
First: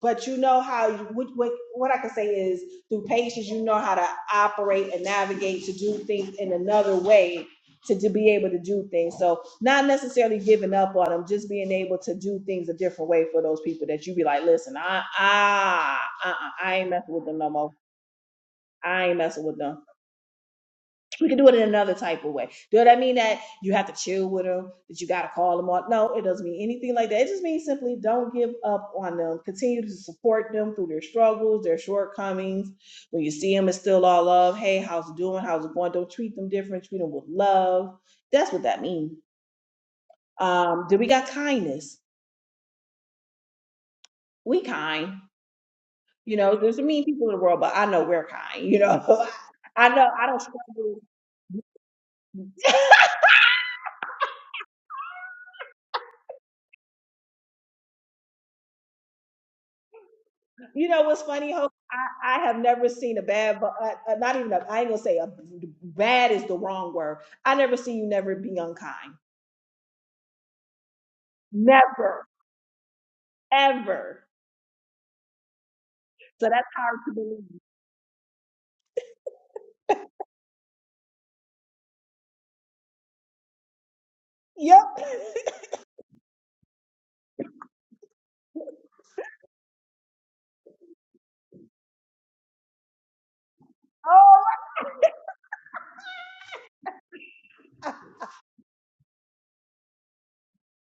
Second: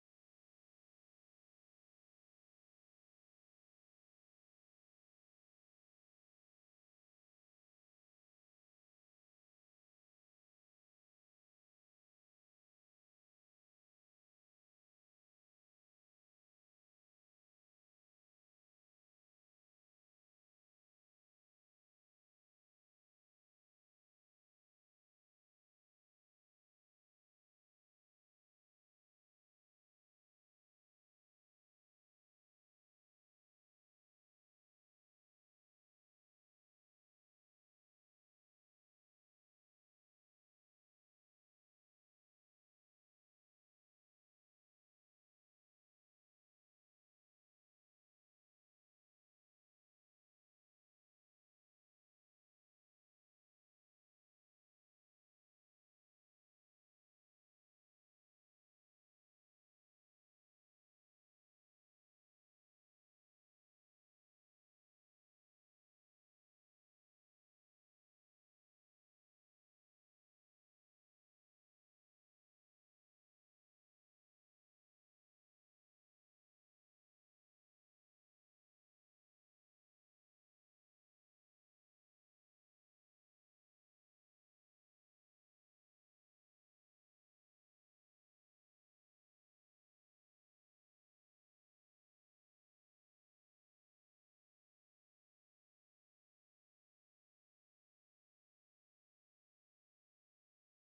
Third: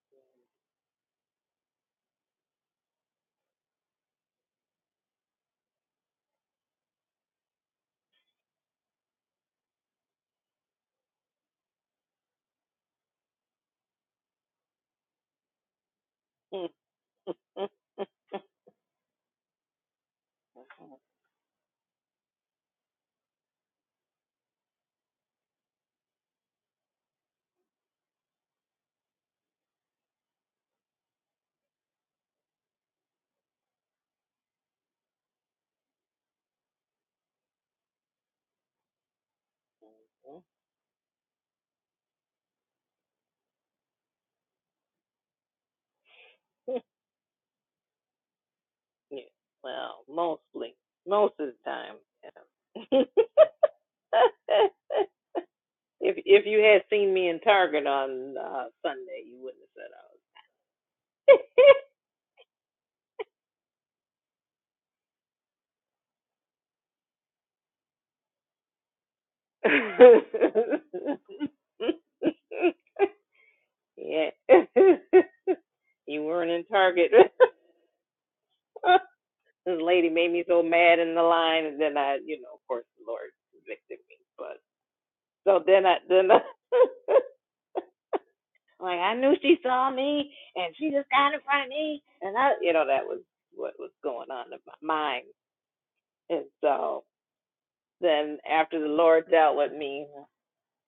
S1: but you know how what, what what I can say is through patience, you know how to operate and navigate to do things in another way to, to be able to do things. So not necessarily giving up on them, just being able to do things a different way for those people that you be like, listen, I ah uh-uh,
S3: mm, mm,
S1: I ain't messing with them no
S3: mm,
S1: more. I ain't messing with them we can do it in another type of way. Does that mean that you have to chill with them, that you got to call them on? No, it doesn't mean anything like that. It just means simply don't give up on them. Continue to support them through their struggles, their shortcomings. When you see them, it's still all love. Hey, how's it doing? How's it going? Don't treat them different. Treat them with love. That's what that means. Um, then we got kindness. We kind. You know, there's
S3: mm.
S1: some mean people in the world, but I know we're kind. You
S3: *laughs* yeah,
S1: know, *laughs* I
S3: well,
S1: know I don't
S3: mostly,
S1: struggle.
S3: most of the time. Yeah. *laughs* if if you had seen me in Target on uh, Sunday, you wouldn't have said
S1: You know what's funny, Hope? I, I have never seen a bad, but uh, uh, not even a, I ain't gonna say a bad is the wrong word. I never seen you never be unkind.
S3: I was.
S1: Never,
S3: *laughs*
S1: ever.
S3: *laughs* yeah, *laughs* you
S1: So
S3: weren't in
S1: that's hard
S3: Target.
S1: to believe.
S3: *laughs* this lady made me so mad in the line, and then I, you know, of course, the Lord convicted me. But
S1: Yep. *laughs*
S3: so then I, then I, *laughs* like I knew she saw me, and she just got in front of me, and I, you know, that was what was going
S1: oh,
S3: on in my mind. And so then after the Lord dealt with me,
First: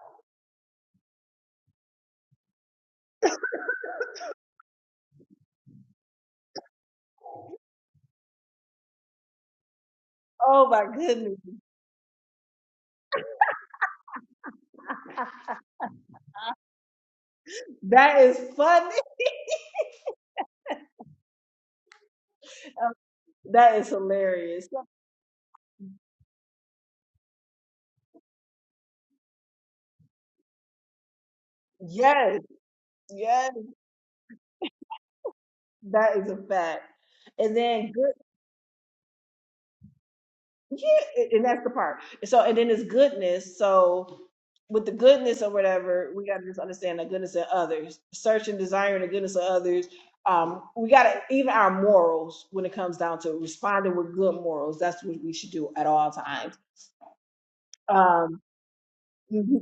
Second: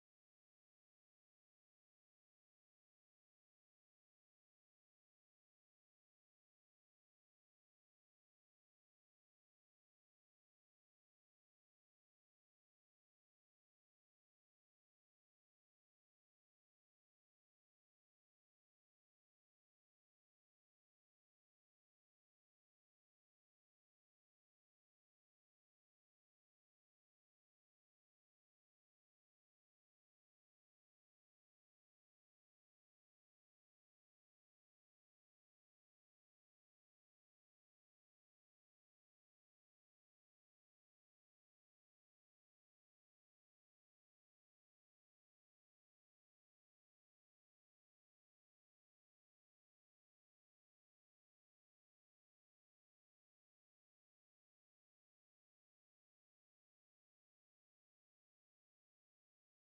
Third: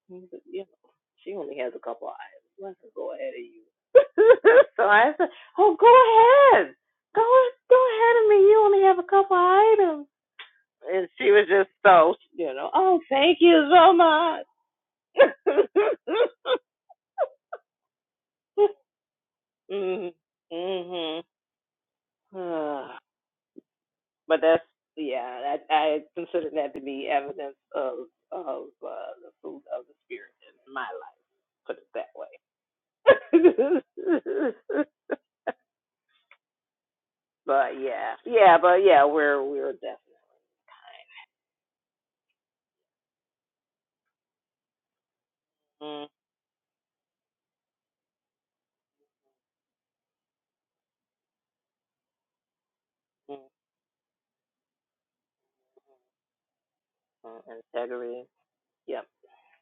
S3: he said, you know, she only has a couple eyes. Let her go ahead of you. *laughs* so I said, oh, go ahead, go, go ahead of me. You only have a couple items
S1: oh my
S3: and she
S1: goodness.
S3: was just so, you know, oh, thank you so much. *laughs*
S1: That is funny.
S3: mm-hmm. Mm-hmm.
S1: Um, That is
S3: *sighs* but that's,
S1: hilarious.
S3: yeah, I, I consider that to be evidence of of uh, the fruit of the spirit in my life. Put
S1: Yes, yes,
S3: it that way. *laughs*
S1: that is a fact. And
S3: but
S1: then good,
S3: yeah, yeah, but yeah, we're we're definitely
S1: yeah, and that's the part. So, and then it's goodness. So, with the goodness or whatever, we got to just understand the goodness of others, search and desire the goodness of others. Um, we got to even our morals when it comes down to
S3: mm-hmm.
S1: responding with good morals. That's what we should do at all times.
S3: integrity.
S1: Um,
S3: Yep,
S1: *laughs* mhm.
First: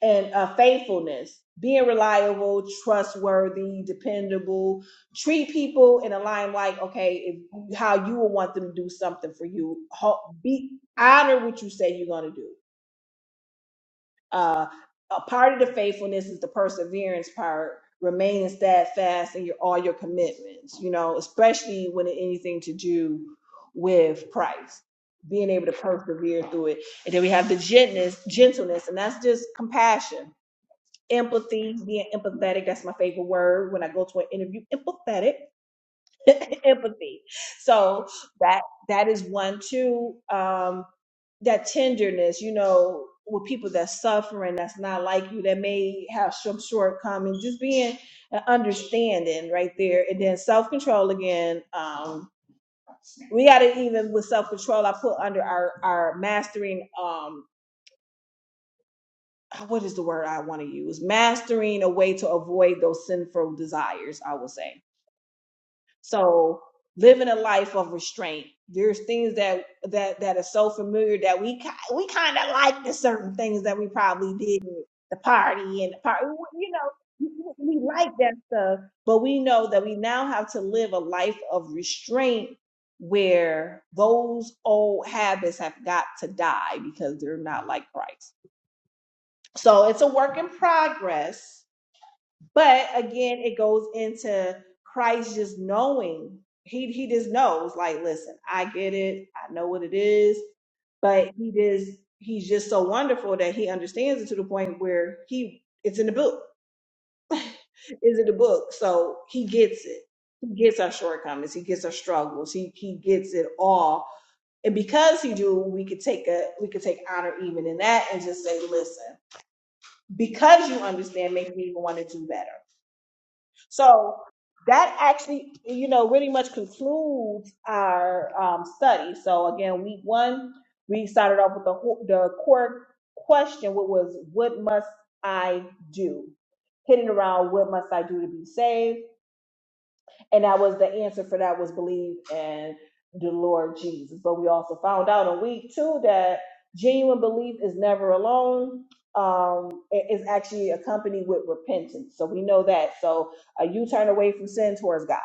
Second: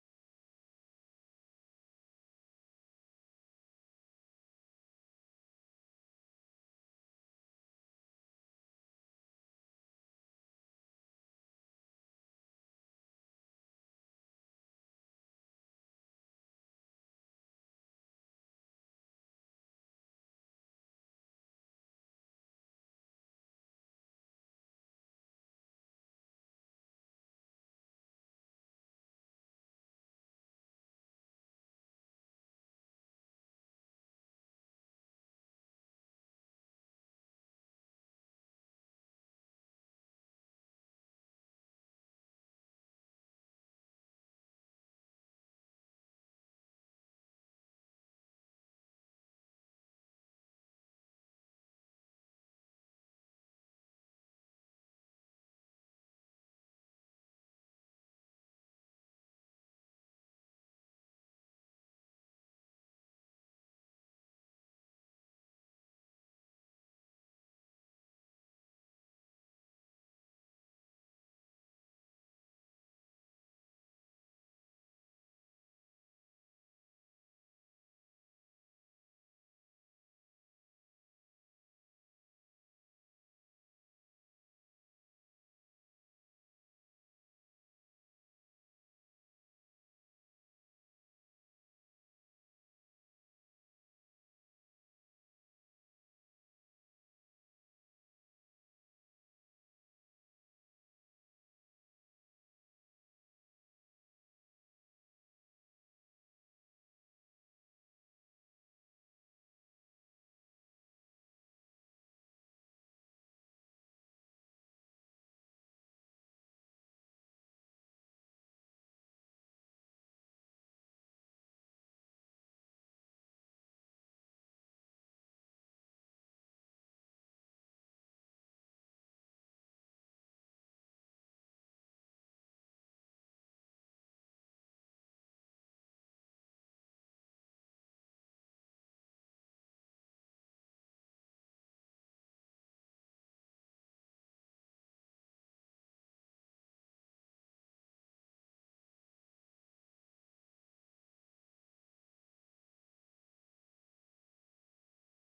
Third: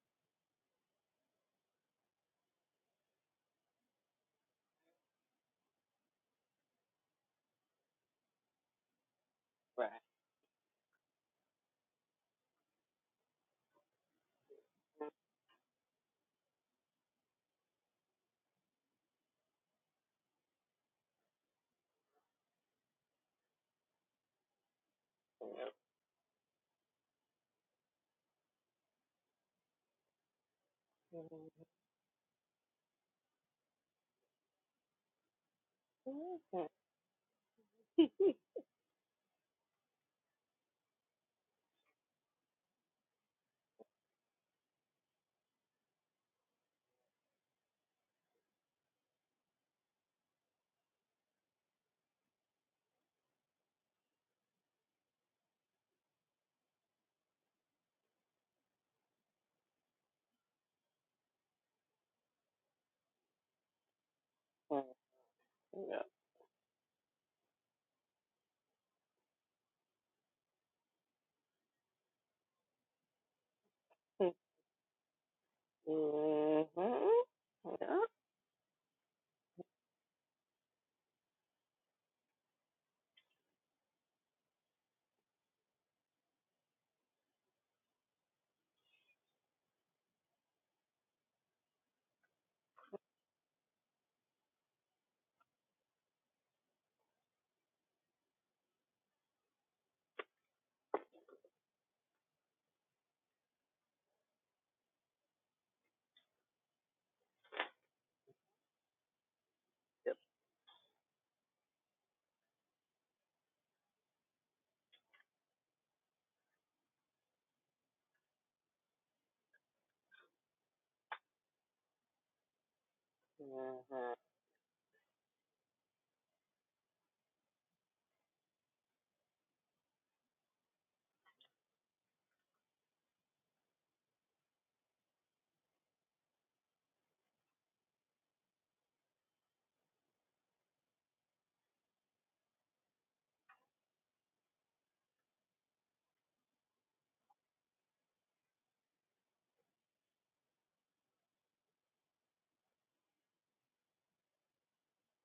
S1: and uh, faithfulness, being reliable, trustworthy, dependable. Treat people in a line like okay, if how you would want them to do something for you.
S3: right.
S1: Ho- Be honor what you say you're gonna do Uh, a part of the faithfulness is the perseverance part, remaining steadfast in your all your commitments. You know, especially when it anything to do with Christ, being able to persevere through it. And then we have the gentleness, gentleness, and that's just compassion, empathy, being empathetic. That's my favorite word when I go to an interview. Empathetic *laughs* empathy. So that that is one Two, Um, that tenderness, you know, with people that's suffering, that's not like you, that may have some shortcomings, just being an understanding right there, and then self control again. Um, we got to even with self control, I put under our our mastering. Um, what is the word I want to use? Mastering a way to avoid those sinful desires, I will say
S3: Mm-hmm. Yep.
S1: So living a life of restraint. There's things that that that are so familiar that we ki- we kind of like the certain things that we probably did at the party and the party.
S3: Mhm.
S1: You know, we we
S3: Yeah.
S1: like that stuff, but we know that we now have to live a life of restraint where those old habits have got to die because they're not like Christ. So it's a work in progress but again, it goes into Christ just knowing. He he just knows, like, listen, I get it, I know what it is, but he just he's just so wonderful that he understands it to the point where he it's in the book. *laughs* is in the book. So he gets it. He gets our shortcomings, he gets our struggles, he he gets it all. And because he do, we could take a we could take honor even in that and just say, listen, because you understand, make me even want to do better
S3: Mhm.
S1: so that actually, you know, really much concludes our um, study. So again, week one, we started off with the ho- the core question, which was, "What must I do?" Hitting around, "What must I do to be saved?" And that was the answer for that was believe in the Lord Jesus. But we also found out in week two that genuine belief is never alone. Um, it is actually accompanied with repentance. So we know that. So uh, you turn away from sin towards God.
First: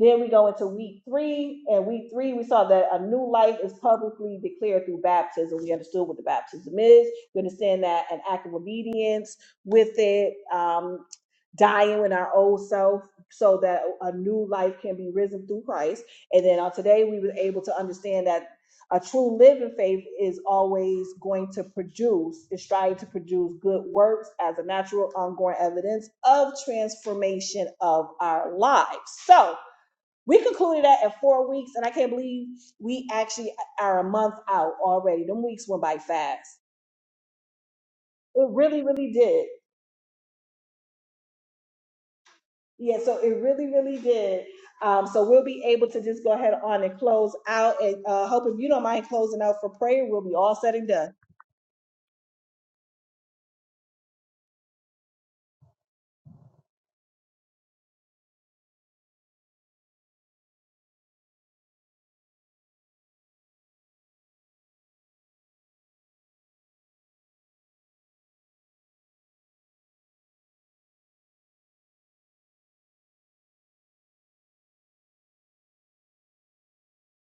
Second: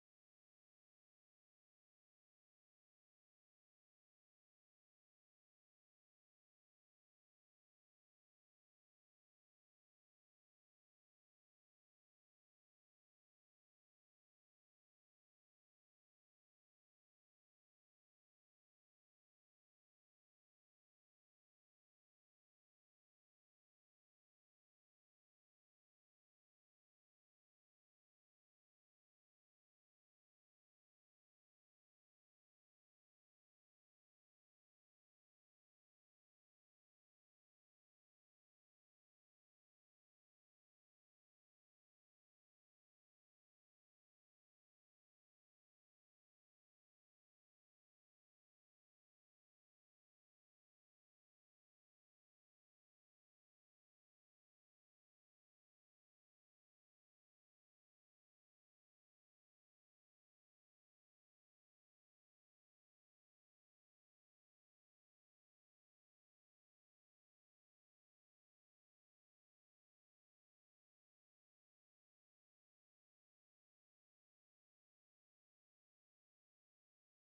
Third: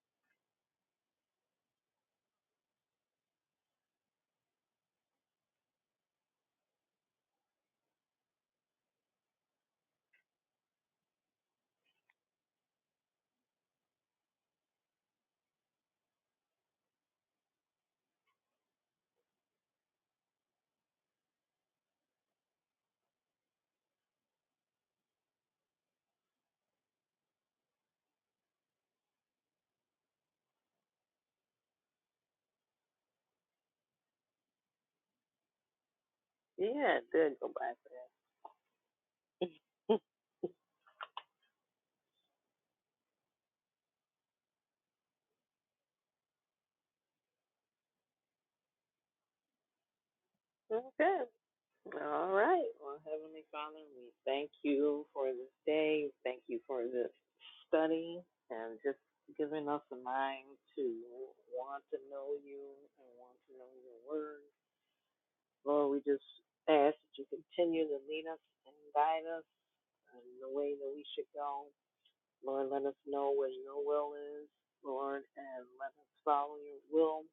S1: Then we go into week three, and week three we saw that a new life is publicly declared through baptism. We understood what the baptism is. We understand that an act of obedience with it. um, dying in our old self so that a new life can be risen through Christ. And then on today, we were able to understand that a true living faith is always going to produce, is striving to produce good works as a natural, ongoing evidence of transformation of our lives. So we concluded that at four weeks, and I can't believe we actually are a month out already. Them weeks went by fast.
S3: Yeah, Good. did go by
S1: It really, really did.
S3: *laughs*
S1: Yeah, so it really, really did. Um, so we'll be able to just go ahead on and close out. And uh, hope if you don't mind closing out for prayer, we'll be all said and done.
S3: okay. All right. Well, Heavenly Father, we thank you for this day. Thank you for this study and just giving us a mind to want to know you and want to know your word. Lord, we just ask that you continue to lead us and guide us in the way that we should go. Lord, let us know where your will is, Lord, and let us follow your will.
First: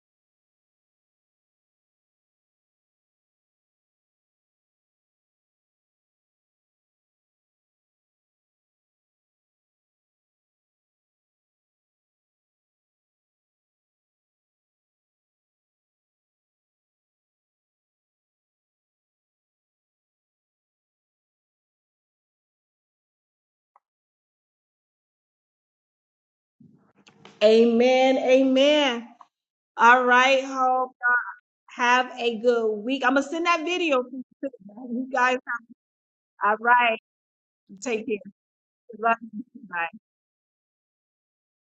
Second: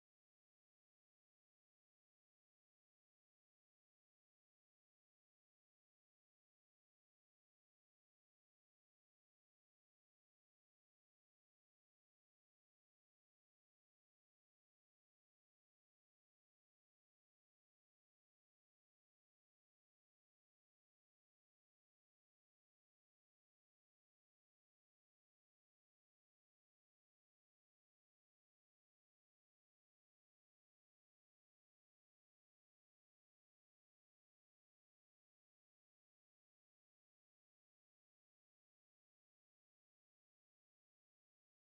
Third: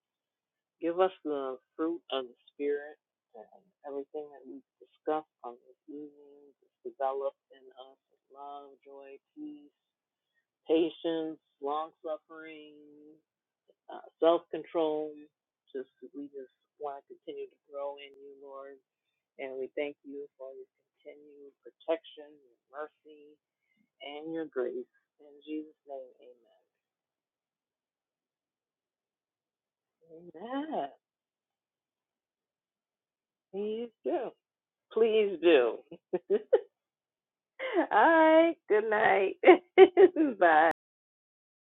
S3: Give us the fruit of the Spirit and everything that we've discussed on this evening is developed in us love, joy, peace, patience, long suffering, uh, self control. Just we just want to continue to grow in you, Lord, and we thank you for your continued protection, your mercy, and your grace. In Jesus' name,
S1: Amen. Amen. All right,
S3: amen. Amen.
S1: hope. Have a good week. I'm gonna send that
S3: Please
S1: video to
S3: do.
S1: you
S3: Please
S1: guys.
S3: do. *laughs*
S1: All right,
S3: All
S1: take care.
S3: right. Good
S1: Love
S3: night.
S1: you. Bye.
S3: *laughs* Bye.